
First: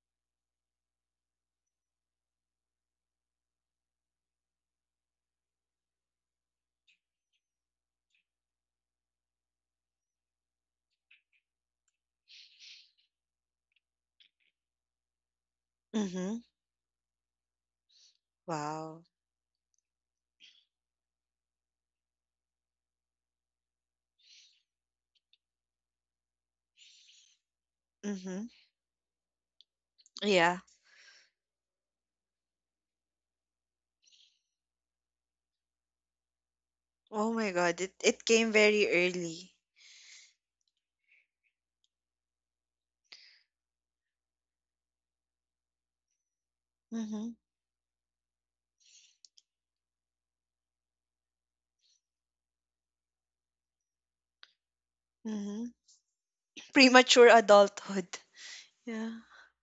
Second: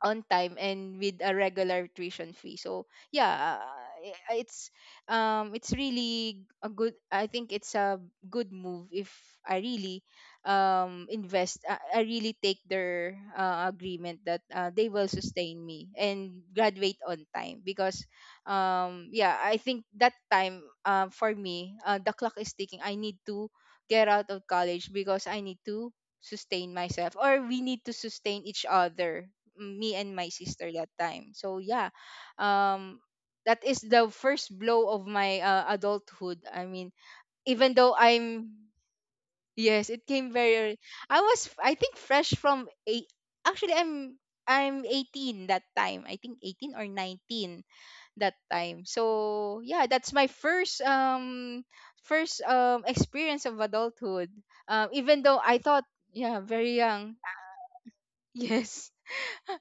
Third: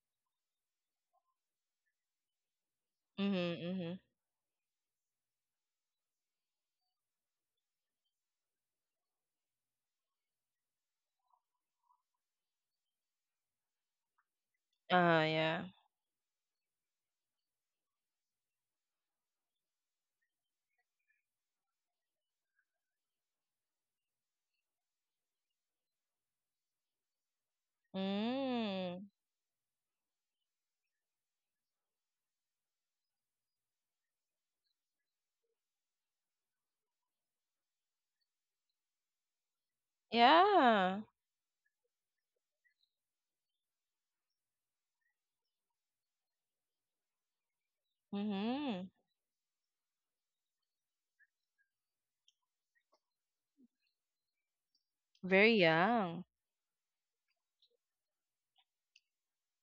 B: on time and with a regular tuition fee. So
A: Mhm.
B: yeah,
A: Mhm.
B: it's it's really a good. I think it's a good move if I really invest. I really take their agreement that they will
A: Yeah.
B: sustain me
C: Mhm.
B: and graduate on time. Because
C: Wow.
B: yeah, I think that time, for me, the clock is ticking. I need to get out of college because I need to sustain myself, or we need to sustain
C: Mhm.
B: each
A: Mm.
B: other, me and my
C: Yeah.
B: sister that time. So yeah, um, that is the first blow of my adulthood. I mean,
C: Oh my
B: even
C: God. It
B: though
C: it came
B: I'm
C: very early.
B: yes, it came very. Early.
A: Yeah.
B: I was, I think, fresh from eight. Actually, I'm 18 that time. I think 18 or
C: Mhm.
B: 19 that time.
A: Mhm.
B: So yeah, that's my first first experience of adulthood. Even though
A: Very
B: I
C: Mhm.
B: thought,
A: young.
B: yeah, very young.
C: Premature adulthood.
B: Yes.
C: Yeah.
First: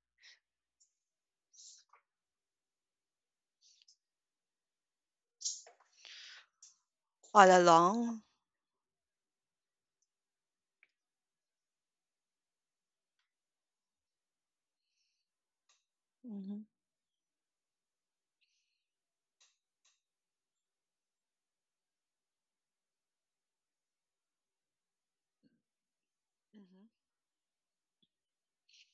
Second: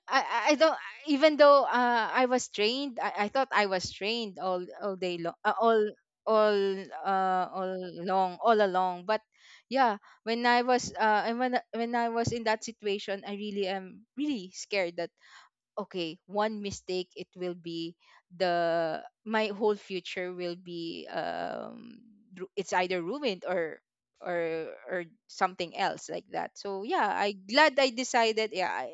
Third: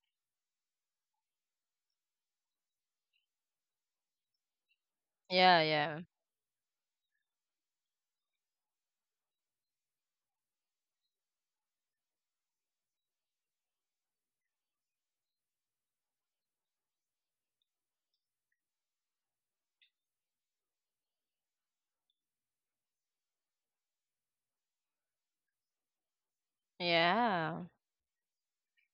B: I, I I don't. Even though, I was trained, I thought I was trained all day long
A: Yeah. Yeah.
B: all
C: All
B: all
C: along.
B: long all along. But yeah, when I was when I was in that situation, I really am really scared that, okay, one
C: Mhm.
B: mistake, it will be the my whole future will be it's either ruined or or something else like that. So yeah, I
A: Yeah.
B: glad I decided. Yeah,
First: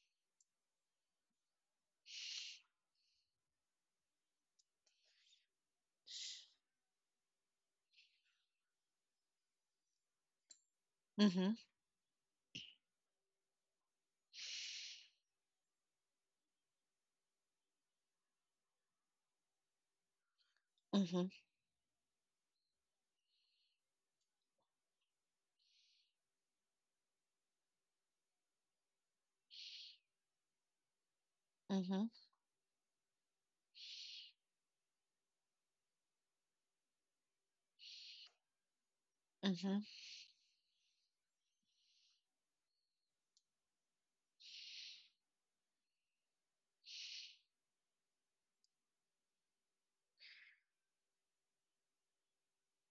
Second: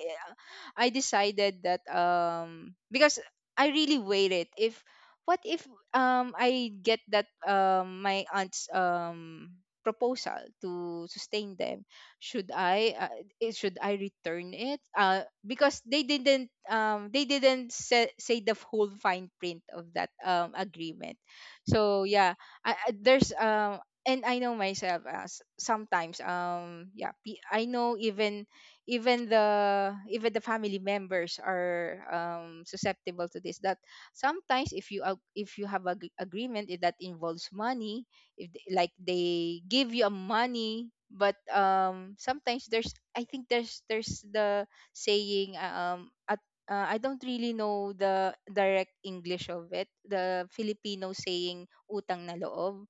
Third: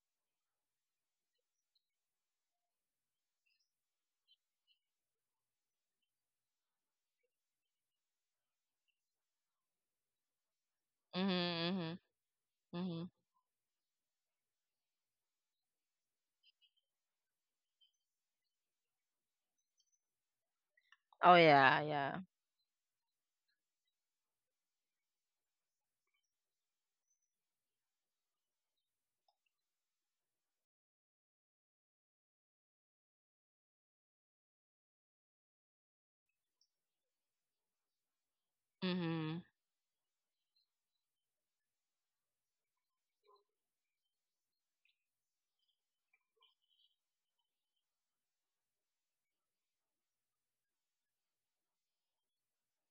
B: I decided that because I really weighed it. If, what if I get that my aunt's proposal to
C: Mhm.
B: sustain them,
A: Mhm. Mhm.
B: should
A: Mhm.
B: should I return it? Because they didn't they didn't say, say the whole fine print of that agreement.
C: Mhm.
A: Oh yeah.
B: So
A: Yeah.
B: yeah, there's and I know myself as sometimes I know even the family members are
C: Mhm.
B: susceptible to this, that sometimes if you if you have a agreement, eh, that involves money. If they, like,
A: Mhm.
B: they
C: Mhm.
B: give you a money, but sometimes there's, I think there's the saying, at I don't really know the direct English of it. The Filipino saying, utang na loob.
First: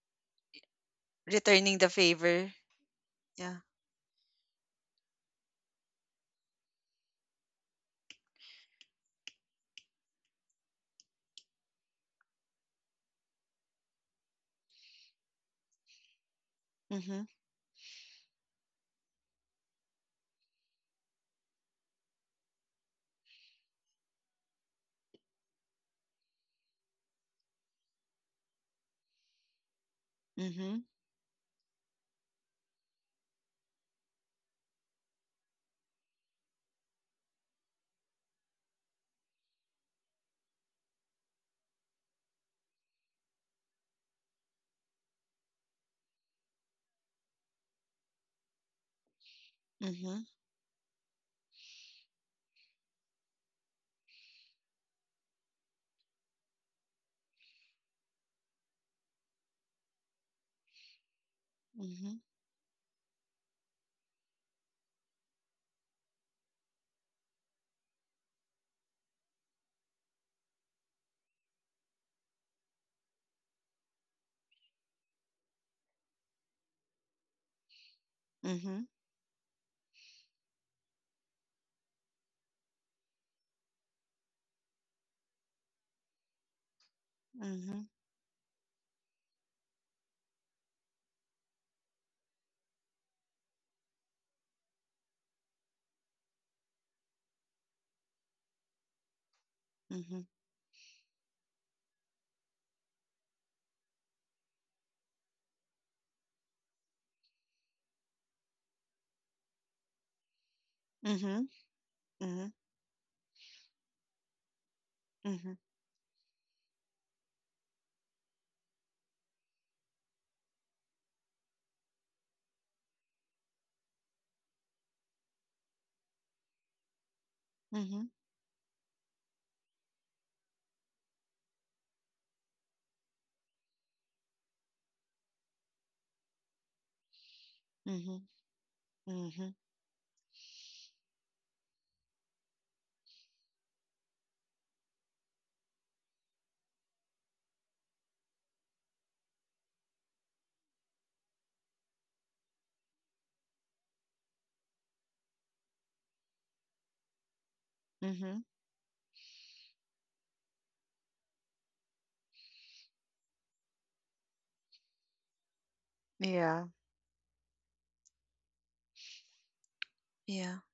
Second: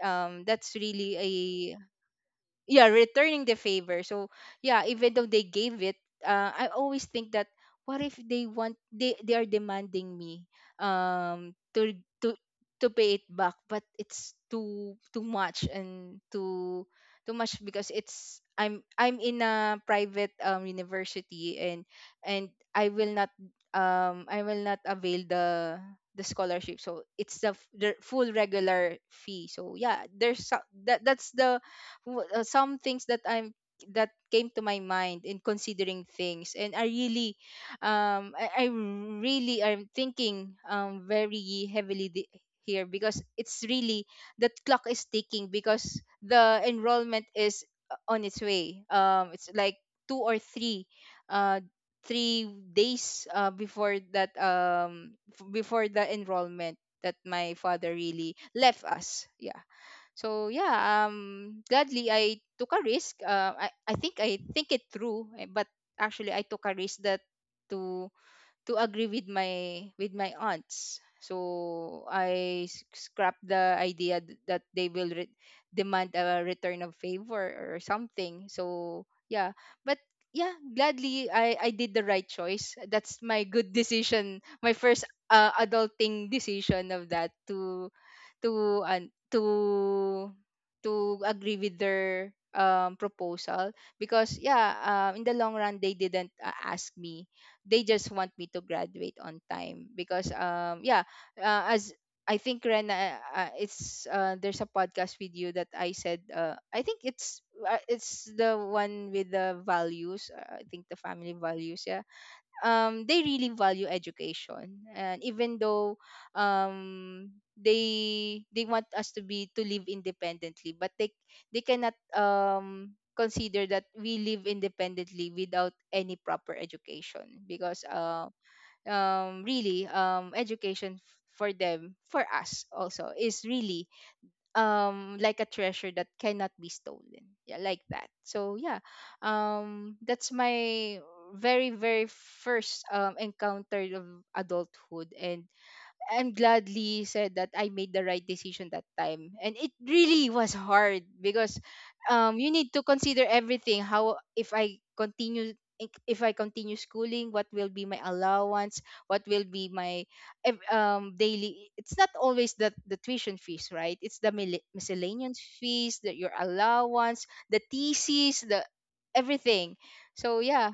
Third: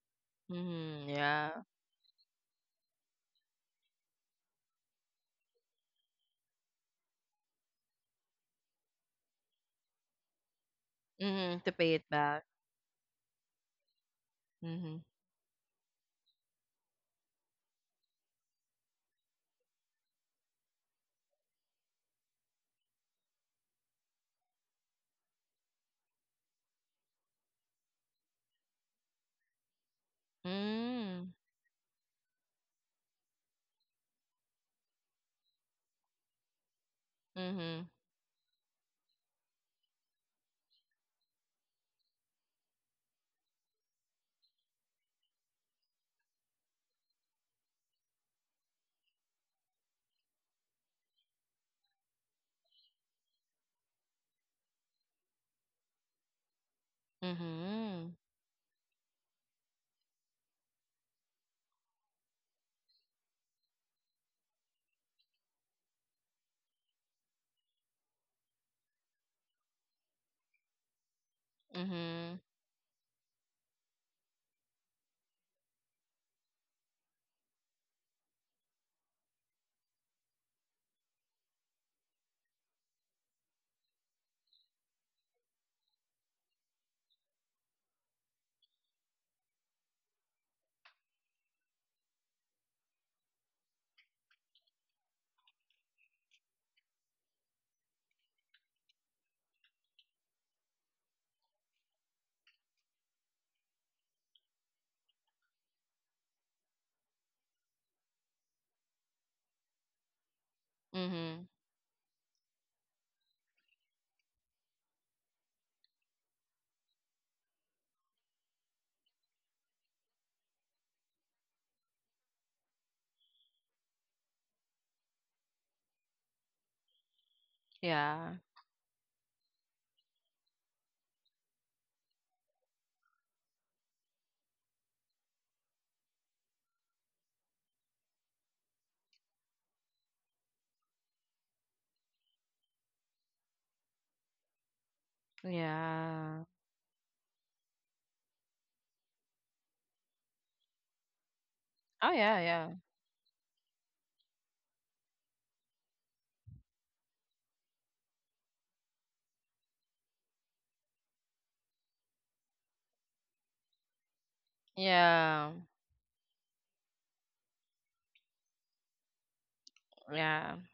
B: That's
A: Mhm.
B: really a
A: Yeah.
C: Returning the favor.
B: yeah, returning the
C: Yeah.
B: favor. So yeah, even though they gave it, I always think that, what if they want, they are demanding me
A: Mhm. To
B: to
A: pay it
B: to
A: back.
B: to pay it back, but it's
A: Mhm.
B: too much and
C: Mhm.
B: too much, because it's, I'm in a private university, and I will not I will not avail the scholarship, so it's the, f- the full regular fee. So yeah, there's so-
C: Mhm.
B: that that's
A: Mm.
B: the some things that I'm that came to my mind in considering things. And I really
A: Mhm.
B: I really am thinking very heavily the, here, because it's really the clock is ticking, because the enrollment is, on its way. Um, it's like two
C: Mhm.
B: or three uh 3 days, before that before the enrollment that my father
A: Mhm.
B: really left us, yeah. So yeah, gladly
C: Mhm.
B: I took a risk. I think it through, eh, but actually I took a risk that to agree with my aunts. So
A: Mhm.
B: scrapped the idea that they will demand a return of favor or something.
C: Mhm.
B: So yeah, but yeah, gladly i did the right choice. That's my good decision, my first, adulting decision of that
C: Mhm.
B: to and to to agree with their proposal. Because yeah, in the long run, they didn't, ask me. They just want me to graduate on time,
C: Mhm.
B: because, as I think, Ren, it's there's a podcast with you that I said, I think it's, it's the one with the values, I think the family
A: Mhm.
C: Mhm.
B: values, yeah.
C: Mhm.
B: Um, they really value education. And
C: Mhm.
B: even though um, they want us to be to live independently, but they cannot, consider that we live independently without any proper education. Because
C: Mhm.
A: Yeah.
B: really education for them, for us also, is really like a treasure that cannot be stolen. Yeah, like that.
C: Mhm.
B: So yeah,
C: Mhm.
B: that's my very first encounter of adulthood. And I'm
A: Yeah.
B: gladly said that I made the right decision that time. And it really was hard, because
A: Oh yeah,
B: you need
A: yeah.
B: to consider everything. How, if I continue if I continue schooling, what will be my
C: Mhm.
B: allowance? What will be my daily? It's not always the tuition fees, right? It's the miscellaneous
A: Yeah.
B: fees, that your
C: Yeah.
B: allowance, the thesis, the everything. So
C: Yeah.
A: Yeah.
B: yeah,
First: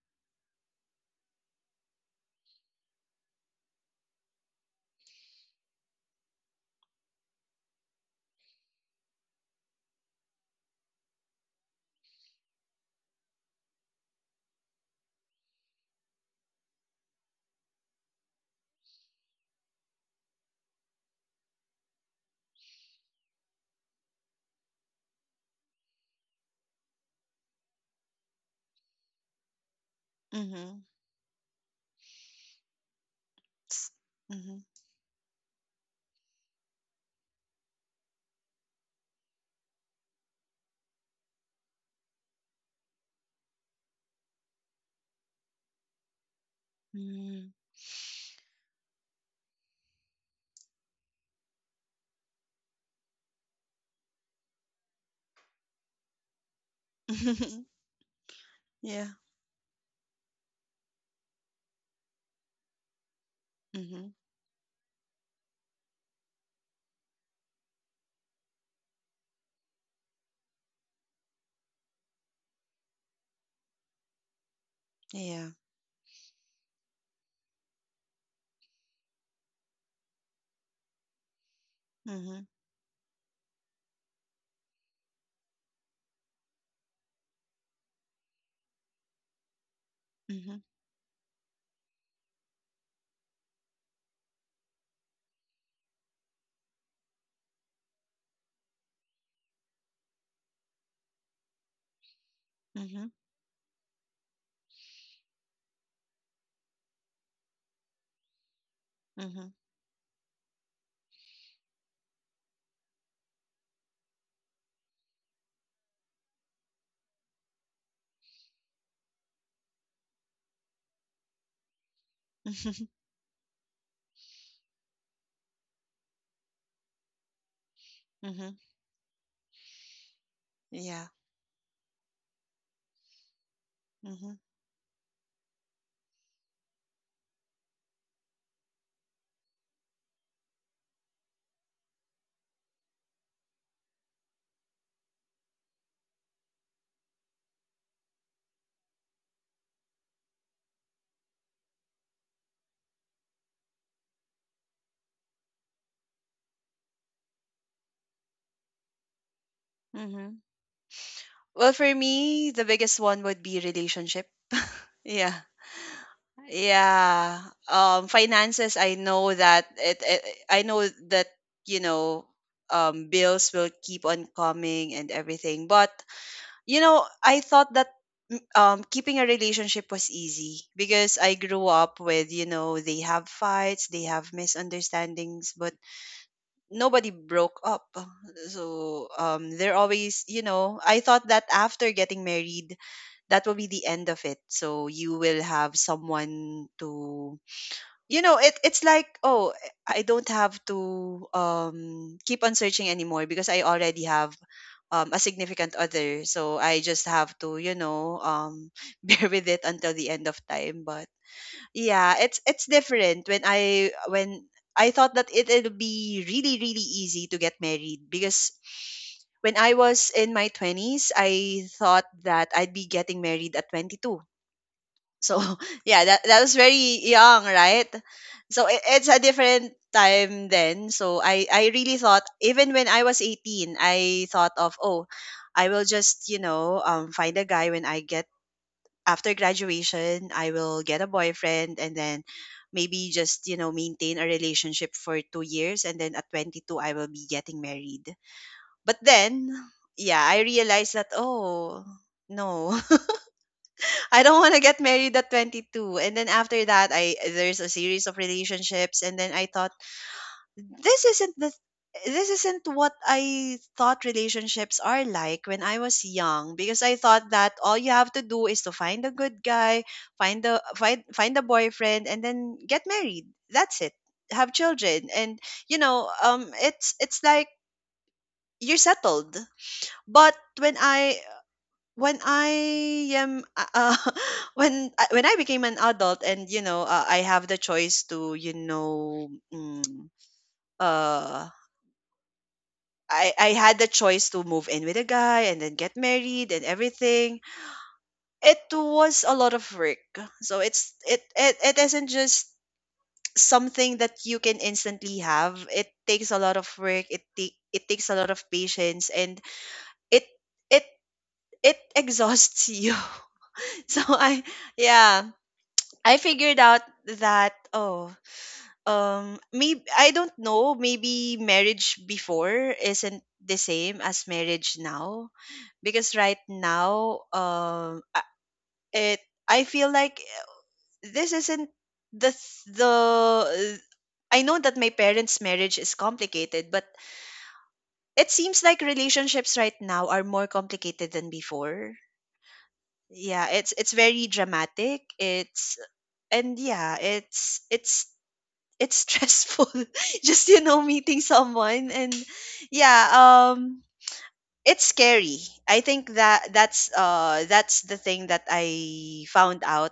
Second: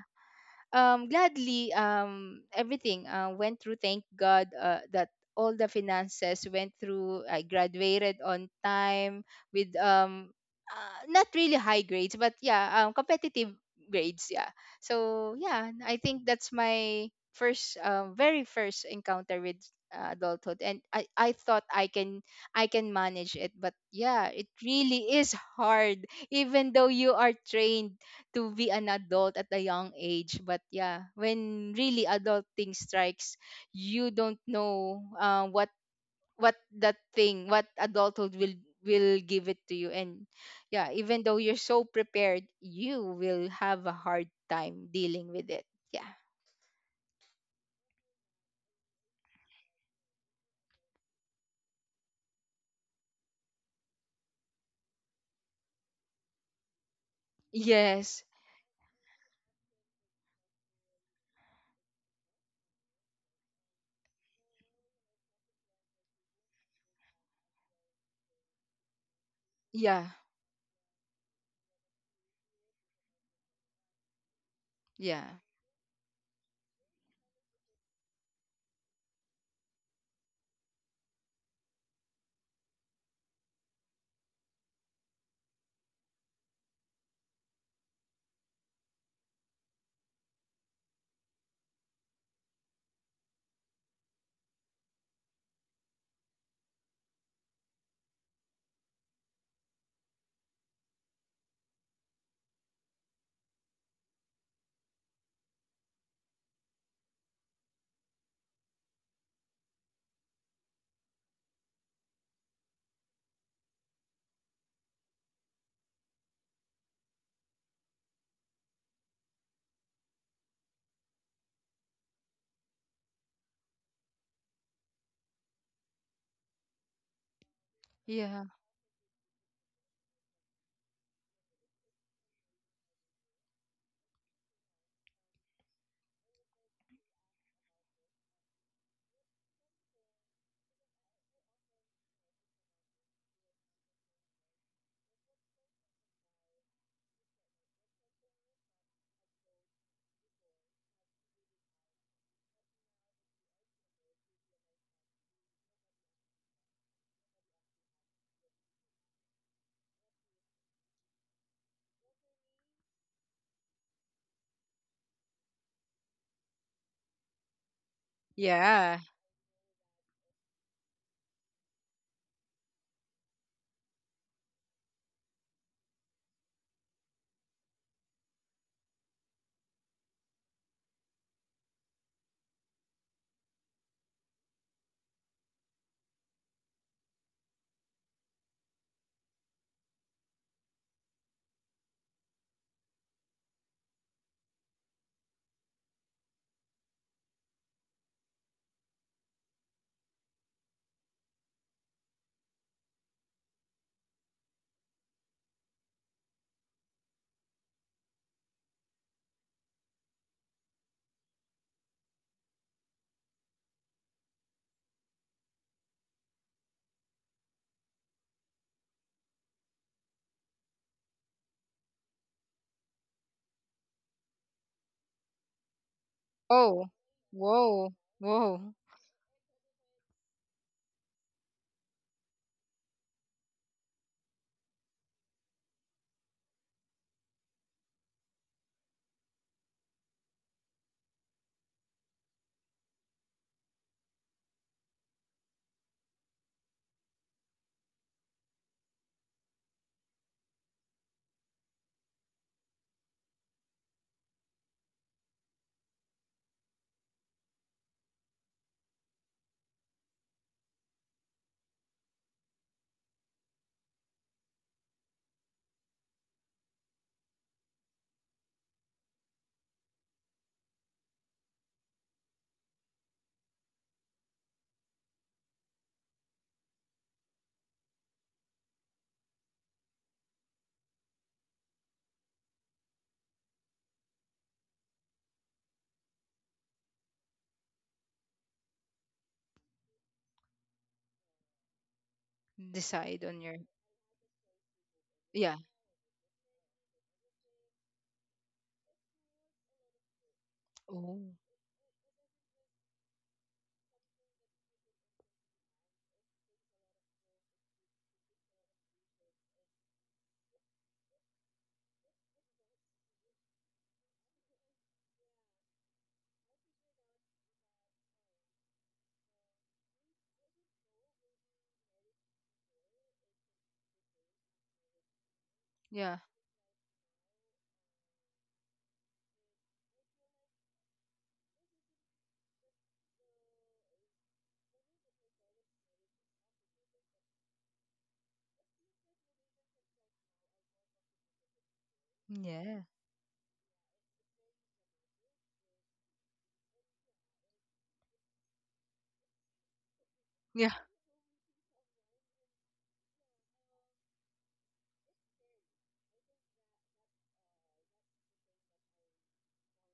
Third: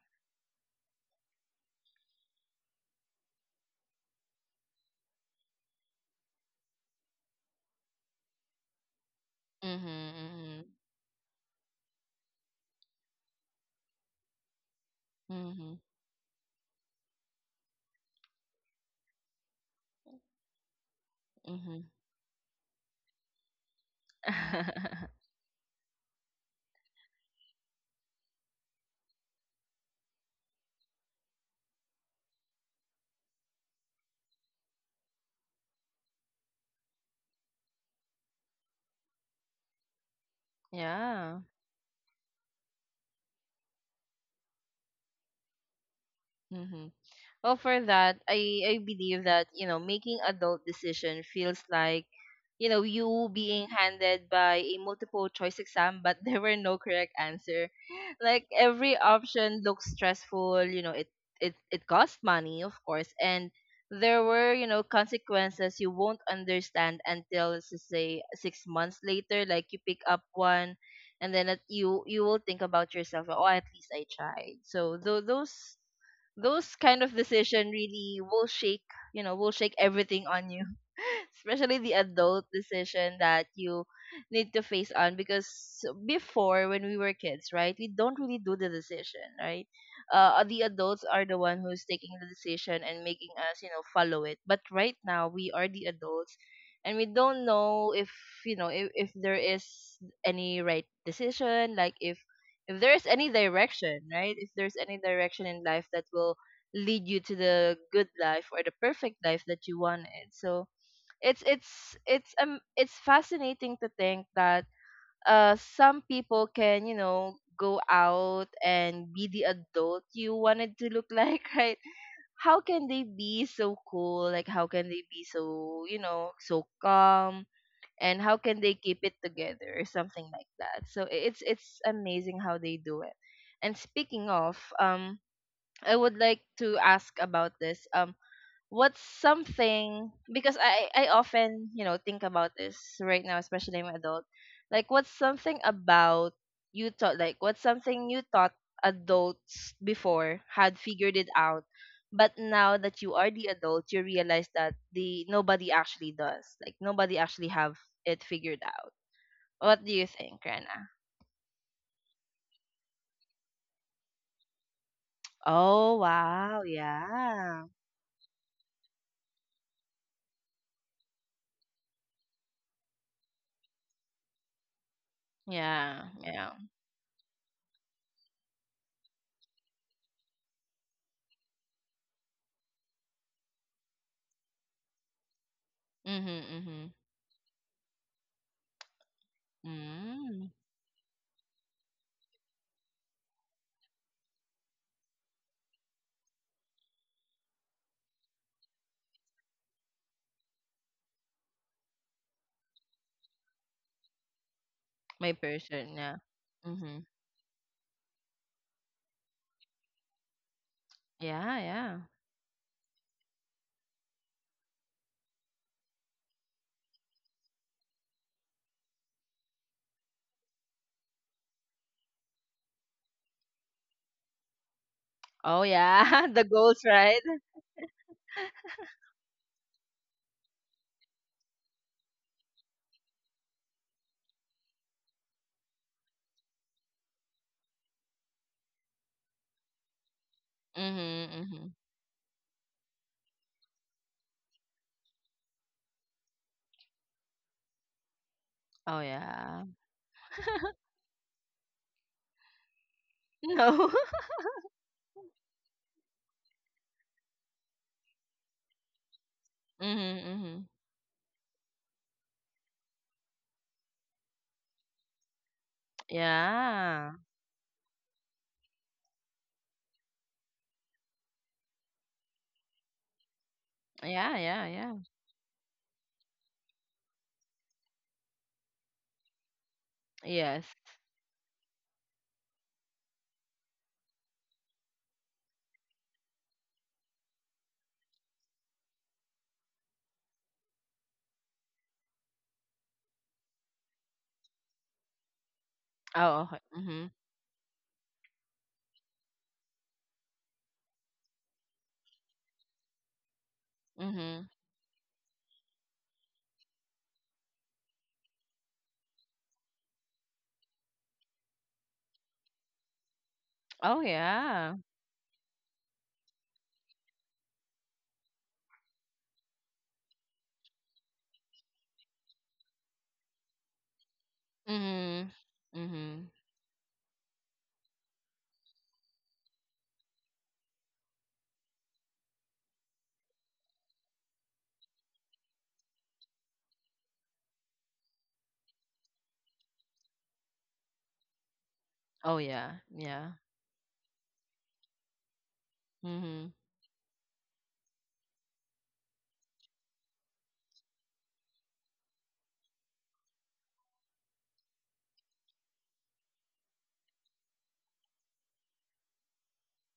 B: gladly everything, went through. Thank God, that all the finances went through. I graduated on time with,
A: Mhm. Mhm.
B: not really high grades, but yeah, competitive grades. Yeah. So yeah,
A: Mhm.
B: I think that's my first, very first encounter with, adulthood. And I thought
A: Mhm.
B: I can manage it, but yeah, it really is hard. Even though you are trained to be an adult at a young age, but
C: Mhm.
B: yeah, when really adult thing strikes,
C: S-
B: you don't
C: Mhm.
B: know, what that thing, what adulthood will give it to you. And yeah, even though
A: Yeah.
B: you're so prepared, you will have a hard time dealing with it. Yeah.
A: Mhm.
C: Mhm.
A: Well, for that, I believe that, making adult decision feels like, you being handed by a multiple choice exam, but there were no correct answer.
B: Yes.
A: Like every
C: Yeah.
A: option looks stressful. It it costs money, of course, and
C: Mhm.
A: there were, consequences you won't understand until let's just say 6 months later. Like, you pick
B: Yeah.
A: up one, and then it, you will think about yourself. Oh, at least I tried. So tho-
B: Yeah.
C: Yeah.
A: those those kind of decision really will shake, will shake everything on you, especially the adult
C: Mhm.
A: decision that you need to face on. Because before, when we were kids, right, we don't really do the decision, right? The
C: Mhm.
A: adults are the one who's taking the decision and making us, follow it. But right now we are the adults, and we don't know if, if there is any right decision. Like, if there's
C: Mhm.
A: any direction, right? If there's any direction in life that will lead you to the good life or the perfect life
C: Mhm.
A: that you wanted. So it's it's it's fascinating to think that, some people can, you know, go out and be the adult you wanted to look like, right? How can they be so cool? Like, how can they be so calm? And how
B: Yeah.
A: can
C: Mhm.
A: they keep it together or something like that, so
C: Yeah.
A: it's amazing how they do it. And speaking
C: Mhm.
A: of, I would like to ask about this, what's something, because I often, think about this right now, especially I'm an adult. Like, what's something about you thought, like, what's something you thought adults before had figured it out, but now that you are the adult, you realize that the nobody actually does. Like nobody actually have it figured out. What do you think,
C: Mhm.
A: Rena?
C: Well, for me, the biggest one would be relationship. Yeah.
A: Oh wow,
C: Yeah.
A: yeah.
C: Finances,
B: Yeah.
C: I know that it I know that, you know, bills will keep on coming and everything. But
A: Yeah, yeah.
C: you know, I thought that keeping a relationship was easy because I grew up with, you know, they have fights, they have misunderstandings, but
A: Mhm, mhm.
C: nobody broke up. So they're always, you
A: Mm.
C: know, I thought that after getting married, that will be the end of it. So you will have someone to, you know, it's like, oh, I don't have to keep on searching anymore because I already have a
A: My
C: significant
A: person, yeah.
C: other, so I just have to, you know, bear with it until the end of time. But
A: Yeah, yeah.
C: yeah, it's different when I thought that it'll be really really easy to get married because when I was in my 20s, I thought that I'd be getting married at 22. So
A: Oh
C: yeah,
A: yeah,
C: that
A: the
C: that was
A: goals,
B: Oh.
C: very
A: right?
C: young,
B: Whoa.
C: right?
B: Whoa.
C: So it's a different time then. So I really thought, even when I was 18, I thought of, oh, I will just, you know, find a guy when I get, after graduation. I will get a
A: Mhm, mhm.
C: boyfriend and then maybe just, you know, maintain a relationship for 2 years, and then at 22 I will be getting married.
A: Oh
C: But then
A: yeah.
C: yeah, I realized that, oh, no.
A: No.
C: I don't want to get married at 22. And then after that, I there's a series of relationships, and then I thought,
A: Mhm, mhm.
C: this isn't the this isn't what I thought relationships are like when I was young. Because I
A: Yeah.
C: thought that all you have to do is to find a good guy, find a boyfriend, and then get married. That's it.
A: Yeah,
C: Have
A: yeah, yeah.
C: children, and you know, it's like you're settled. But
A: Yes.
C: when I am when I became an adult and you know, I have the choice to, you know, uh
B: Decide on
C: I
B: your.
C: had the choice to move in with a guy
B: Yeah.
C: and then get
A: Oh.
C: married
A: Okay.
C: and
A: Mhm.
C: everything. It was a lot of work. So
B: Oh
C: it isn't just something that you
A: Mhm.
C: can instantly have. It takes a lot of work. It takes a lot of patience, and it it it exhausts you.
A: Oh
C: So I
A: yeah.
C: yeah, I figured out that, maybe, I don't know, maybe marriage before isn't the same as marriage
A: Mhm.
C: now,
B: yeah.
C: because
A: Mhm.
C: right now, I- it I feel like, this isn't the the I know that my parents' marriage is complicated, but it seems like relationships right now are more complicated than before.
A: Oh yeah.
B: Yeah.
A: Yeah.
C: Yeah, it's very dramatic. It's
A: Mhm.
C: And, yeah, it's stressful. Just,
B: Yeah.
C: meeting someone, and, yeah, it's scary. I think that that's the thing that I found out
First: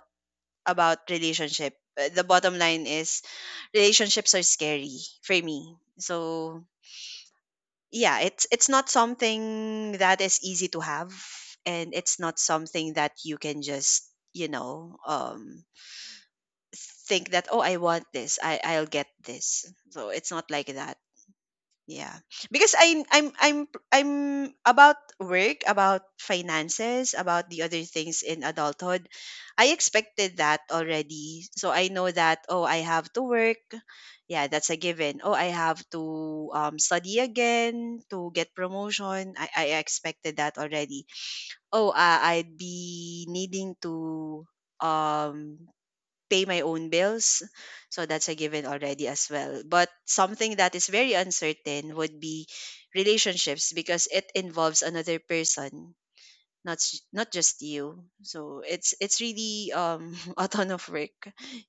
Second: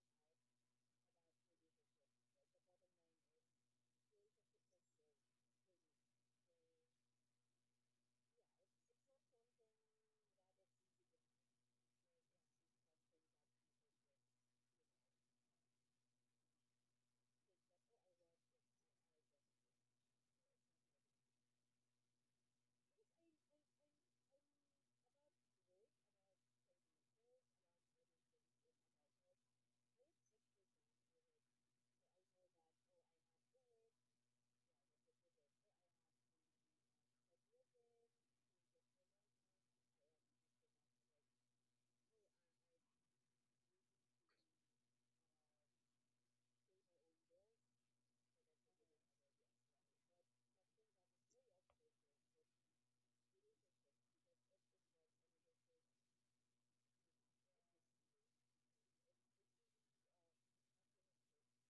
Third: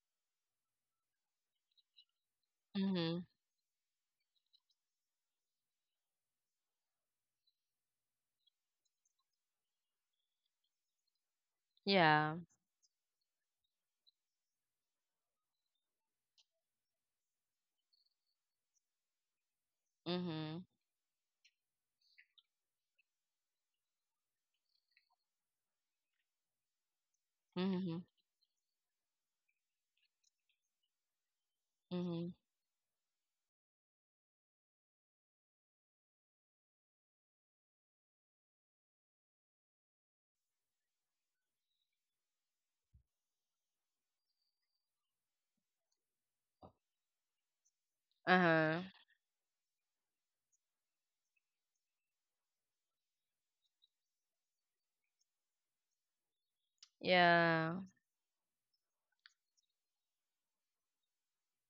C: about relationship. The bottom line
A: Mhm.
C: is, relationships are scary for me, so, yeah, it's not something that is easy to have, and it's
A: Yeah.
C: not something that you can just, think that, oh, I want this, I'll get this. So it's not
A: Mhm.
C: like that. Yeah. Because I'm about work, about finances, about the other
A: Mhm.
C: things in adulthood. I expected that already. So I know
A: Mhm.
C: that, oh, I have to work. Yeah, that's a given. Oh, I have to study again to get promotion. I expected that already. Oh, I'd be needing to um pay my own bills. So that's a given
A: Uh-huh.
C: already as well. But something that is very uncertain would be relationships, because it involves another person, not just
A: Yeah.
C: you. So it's really a ton of work.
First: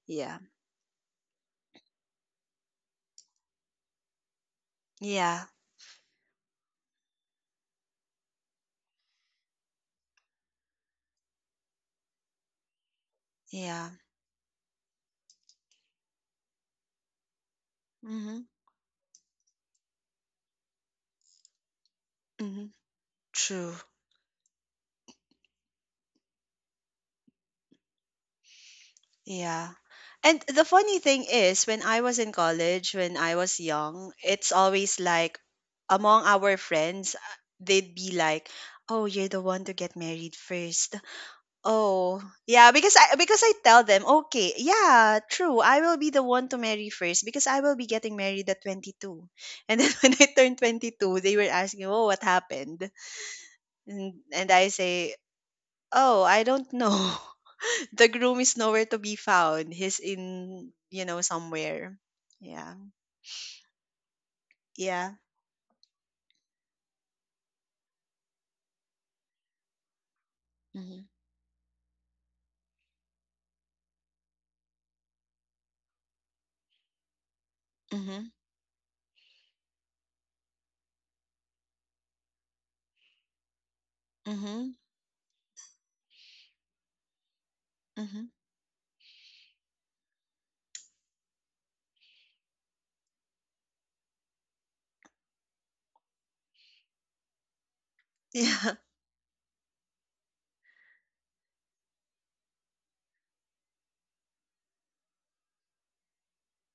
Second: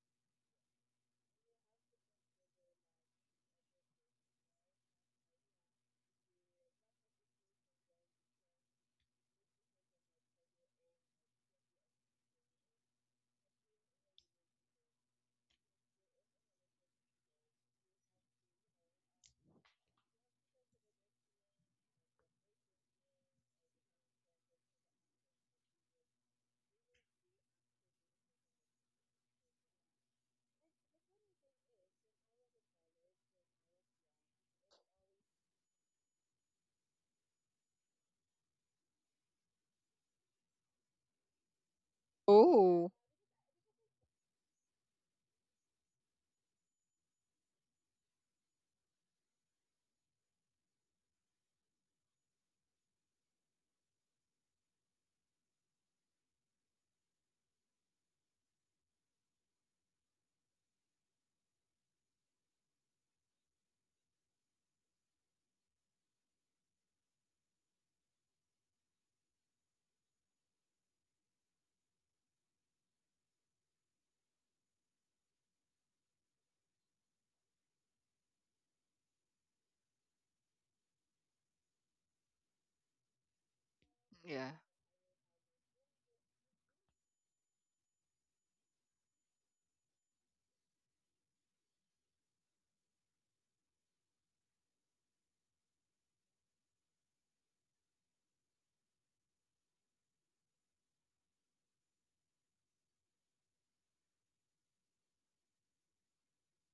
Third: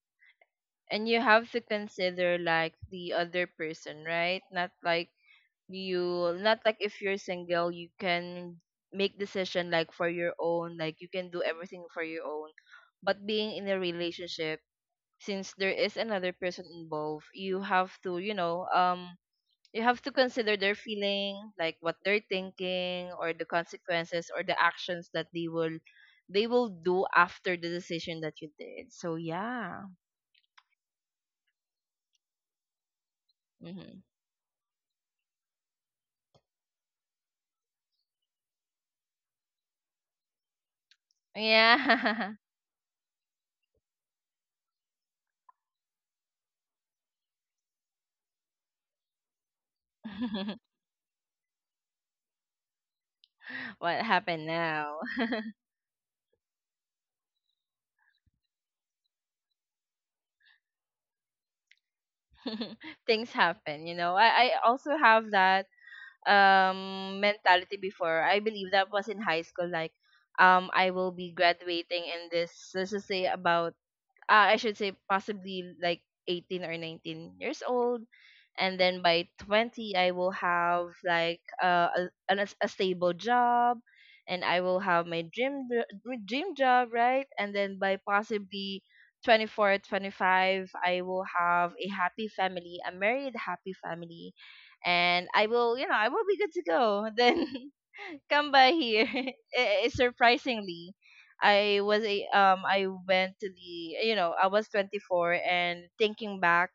C: Yeah.
A: And you have to consider, like, the other person, right? Not like
C: Yeah.
A: you not like if you're single, you can make decision like for your own, like you can do everything for your own. But being in a
C: Yeah.
A: relationship, since there is another person involved, you have to you
C: Mhm.
A: know you have to consider their feeling, like what they're
C: Mhm.
A: thinking, or the
C: True.
A: consequences, or the actions that they will do after the decision that you did, so
C: Yeah.
A: yeah.
C: And the funny thing is, when I was in college, when I was
A: Hmm.
C: young, it's always like among our friends, they'd be like, "Oh, you're the one to get married first." Oh,
A: Yeah.
C: yeah,
B: Oh
C: because I tell them, "Okay, yeah, true. I will be the one to marry first because I will be getting married at 22." And then when I turned 22, they were asking, "Oh, what happened?"
A: What
C: And
A: happened
C: and I
A: now?
C: say, "Oh, I don't know." The groom is nowhere to be found. He's in, somewhere. Yeah.
A: Things happen, you know. I also
C: Yeah.
A: have that mentality before. I believe that was in high school, like, I
C: Mhm.
A: will be graduating in this, let's just say about, I should say possibly like 18 or 19 years old.
C: Mhm.
A: And then by 20, I will have like a stable job, and
B: yeah.
A: I
C: Mhm.
A: will have my dream job, right? And then by
C: Mhm.
A: possibly 24, 25, I will have a happy family, a married happy family. And I will be good to go. Then come by
C: Yeah.
A: here. Surprisingly, I was a I went to the you know I was 24, and thinking back,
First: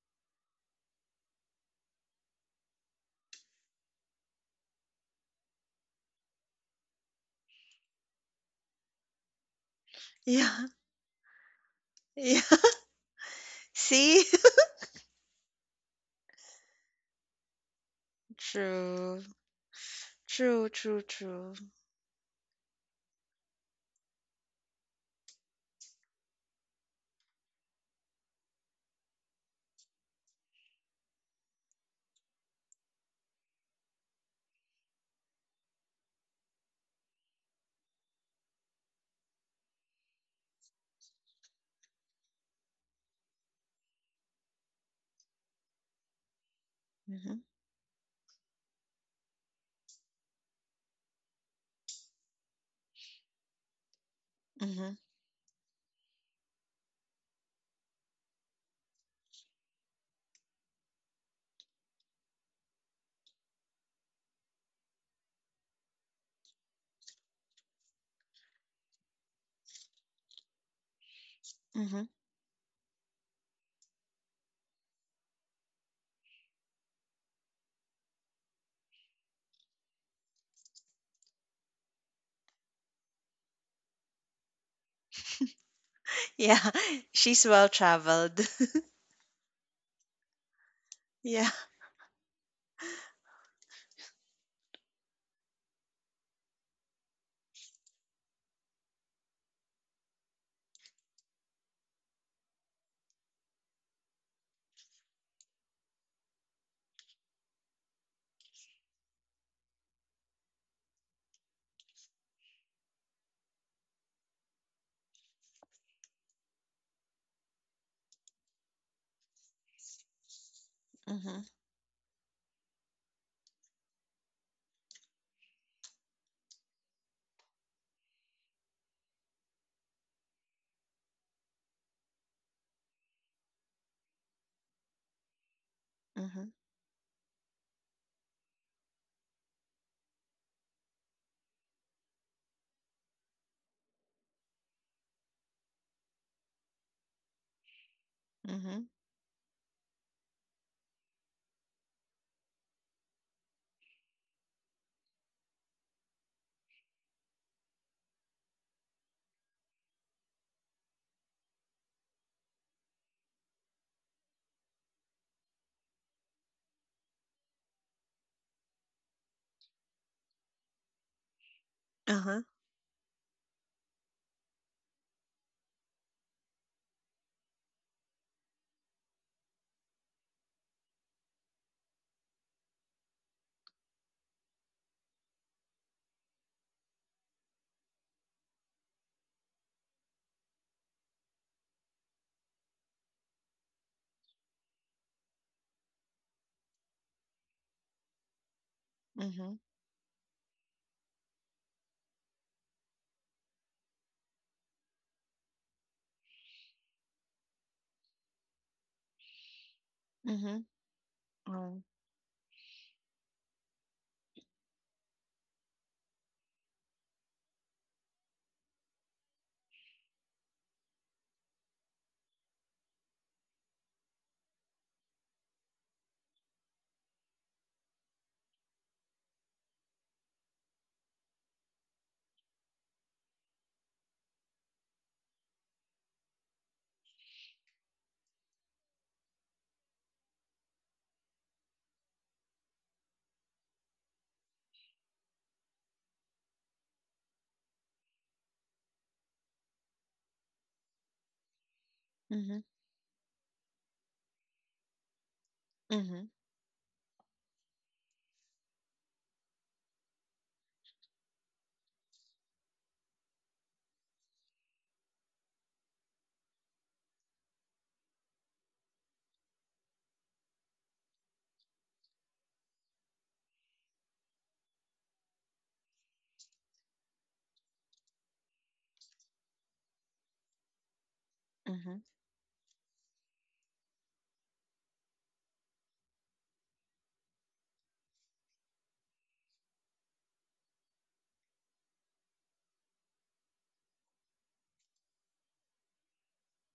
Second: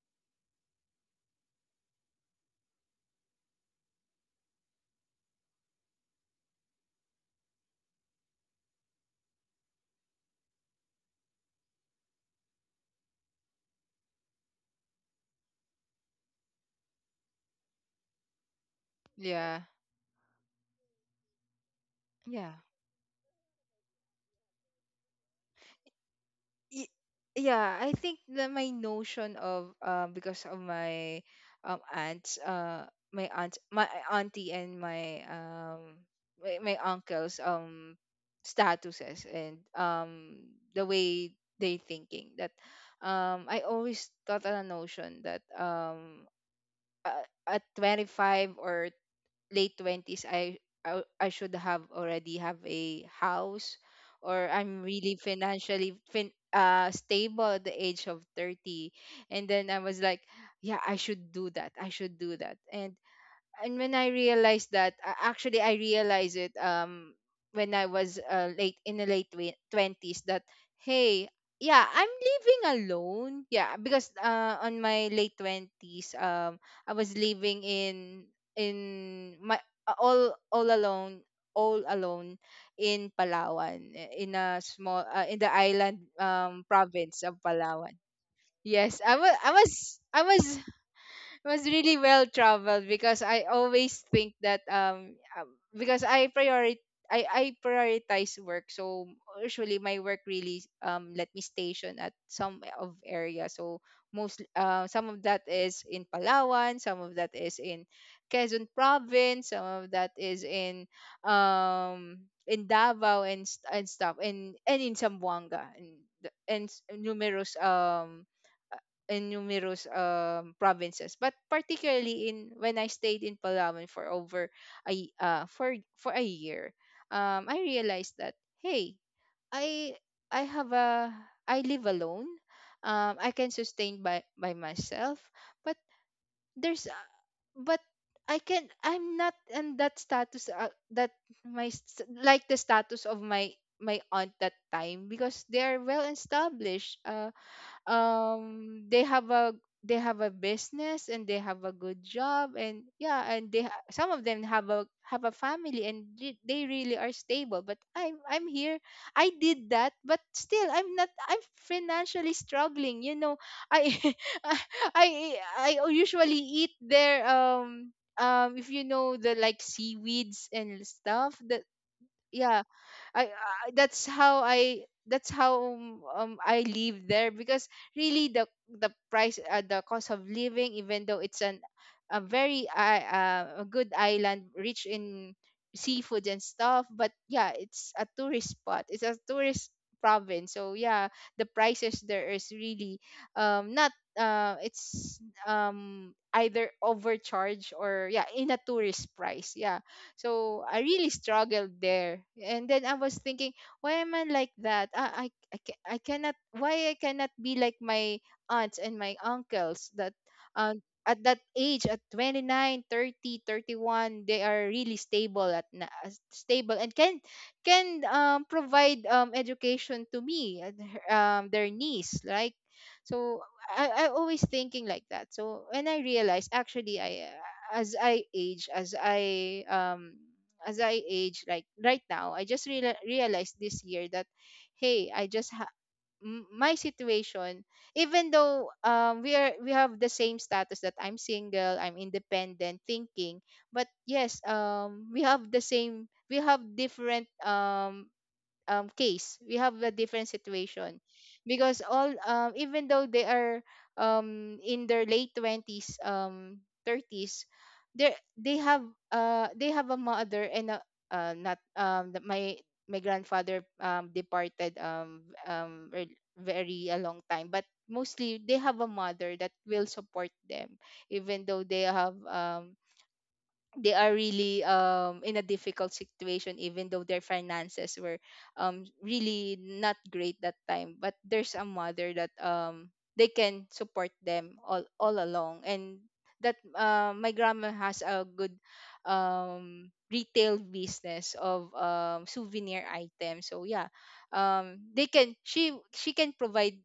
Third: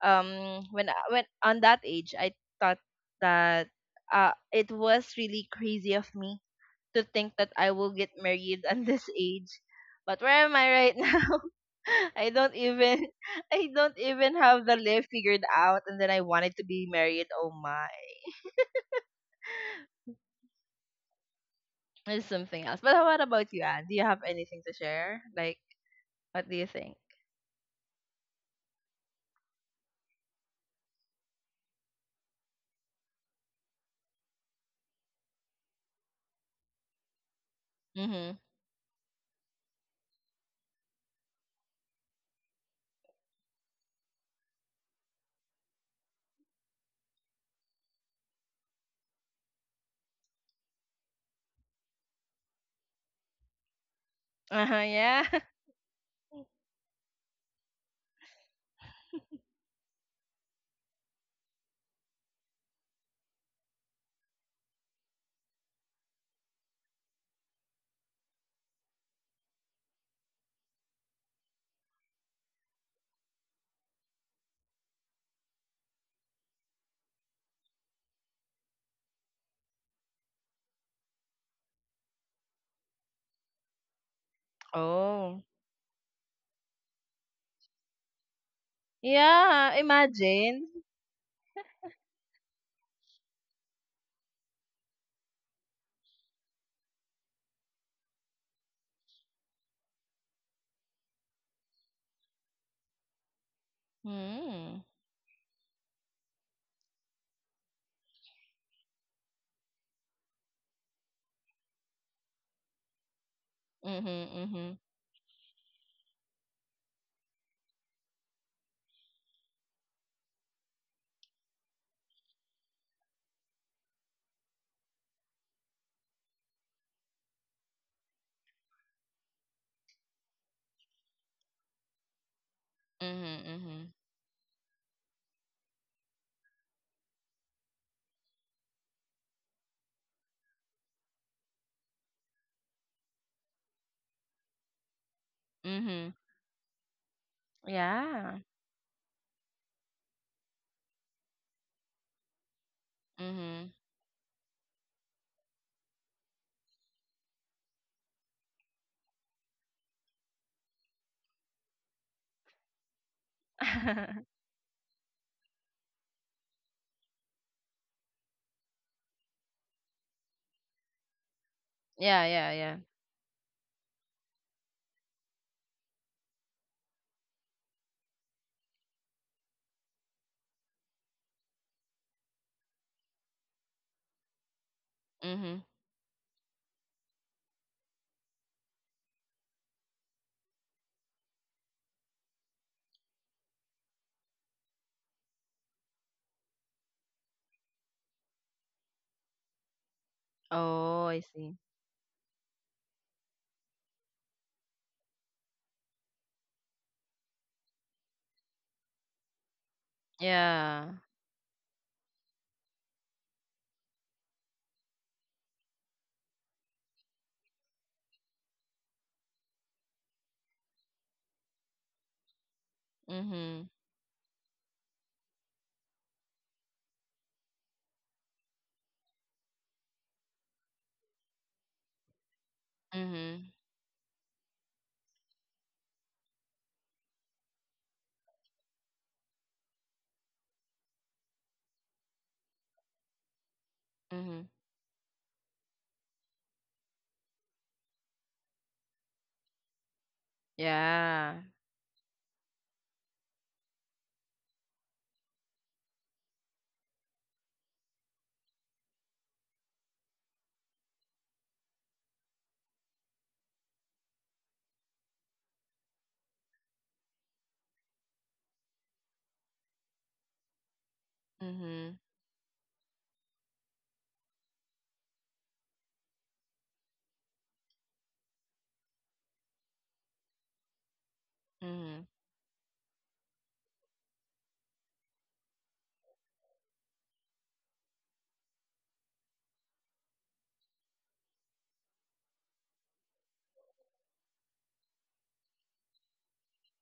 A: when when on that age, I thought that it was really crazy of me to think that I will get married at this age. But where am
C: Yeah.
A: I right now? I
C: Yeah.
A: don't even I don't
C: See?
A: even have the life figured out, and then I wanted to be married, oh my.
C: True.
B: Yeah.
C: True, true, true.
A: It's
B: Yeah.
A: something else. But what about you, Anne? Do you have anything to share, like what do you
B: Y-
A: think?
B: Yeah, I think that my notion of, because of my aunts my aunt my auntie and my my uncle's
A: Mhm.
B: statuses and, the way they thinking that, I always thought on a notion that,
C: Mhm.
B: at 25 or late 20s, I should have already have a house, or I'm
A: Uh-huh.
C: Mhm.
B: really
A: Yeah.
B: financially stable at the age of 30. And then I was like, yeah, I should do that, and when I realized that, actually, I realized it when I was late in the late twenties that, hey, yeah,
C: Mhm.
B: I'm living alone. Yeah, because, on my late 20s, I was living in my all alone, all alone, in Palawan, in a small, in
A: Oh.
B: the island
C: Yeah.
B: province of
C: She's well
B: Palawan.
C: traveled.
B: Yes, I was I was
A: Yeah,
B: I was
A: imagine.
B: it
C: Yeah.
B: was really well traveled, because I always think that, because I prioritize, I prioritize work. So usually my work really, let me station at some of area. So most,
A: Mm.
B: some of that is in Palawan, some of that is in Quezon province, some of that is in, um Davao, and stuff,
A: Mhm, mhm.
B: and in Zamboanga, and the- numerous in numerous, provinces. But
C: Mhm.
B: particularly in when I stayed in Palawan for over a y- for a year, I realized that, hey, i i have a I live alone, I
A: Mhm,
B: can
A: mhm.
B: sustain by myself. But
C: Mhm.
B: there's a, but I can, I'm not in that status, that my like the status of my my aunt that time, because they are well
A: Mhm.
B: established,
A: Yeah.
B: um
C: Mhm.
B: they have a they have a business, and they have a good job, and yeah, and they
A: Mhm.
B: some of them have a family, and they really are stable. But I'm here. I did that, but still, I'm not, I'm financially struggling, you know. I I usually eat their if you know, the like seaweeds and stuff that,
A: Yeah,
C: Uh-huh.
A: yeah,
B: yeah,
A: yeah.
B: I that's how I that's how, I live there, because really the price, the cost of living, even though it's an a very, a good island, rich in
A: Mhm.
B: seafood and stuff, but yeah, it's a tourist spot, it's a tourist province. So yeah, the prices there is really, not it's, either overcharged, or yeah, in a tourist price,
C: Mhm.
B: yeah. So I
A: Oh,
B: really
A: I see.
B: struggled there. And then I was thinking, why am I like that? I cannot, why I cannot be like my aunts and my uncles, that,
C: Mhm.
A: Yeah.
B: at that age,
C: Oh.
B: at 29, 30, 31, they are really stable at stable, and can, provide, education to me, and their niece, like. So
A: Mhm.
B: I always thinking like that. So when I realized, actually I as I age, as I um as I age, like right now, I just
A: Mhm.
B: realized this year that, hey, I just ha- m- my situation, even though, we are we have the same status, that I'm single, I'm independent, thinking, but yes,
A: Mhm.
B: we have the same, we have different, case. We have a different situation
A: Yeah.
B: because all
C: Mhm.
B: even though they are in their late twenties,
C: Mhm.
B: thirties, they have a mother and a, not the- my grandfather departed very a long time, but mostly they have a mother that will support them even though
A: Mhm.
B: they are really in a difficult situation even though their finances were really not great that time, but there's a
A: Mhm.
C: Mhm.
B: mother that they can support them all along. And that my grandma has a good retail business of souvenir items, so yeah, they can she can provide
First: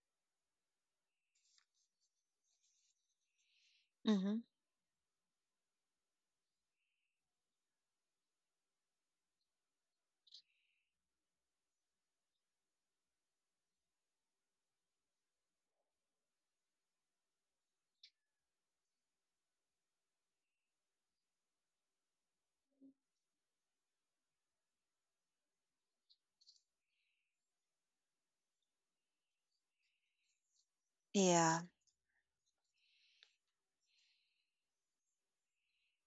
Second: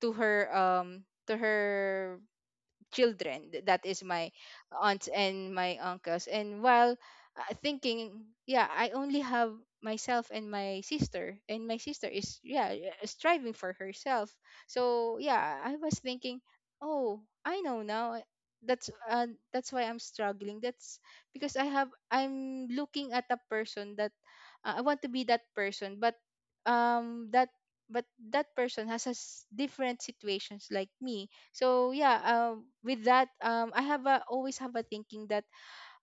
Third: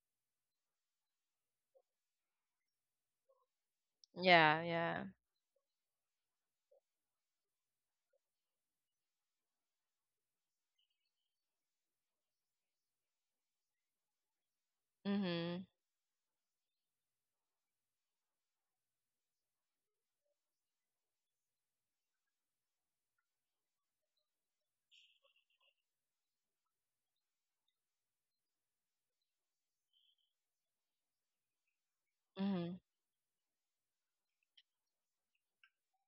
B: to her children. That is my
C: Mhm.
A: Yeah, yeah.
B: aunts and my uncles. And while thinking, yeah, I only have myself and my sister is yeah, striving for herself. So yeah,
A: Mhm.
B: I was thinking, oh, I know now. That's why I'm struggling. That's because I'm looking at a person that I want to be that person, but um that that person has different situations like me.
C: Yeah.
B: So yeah,
A: Mhm.
B: with that always have a thinking that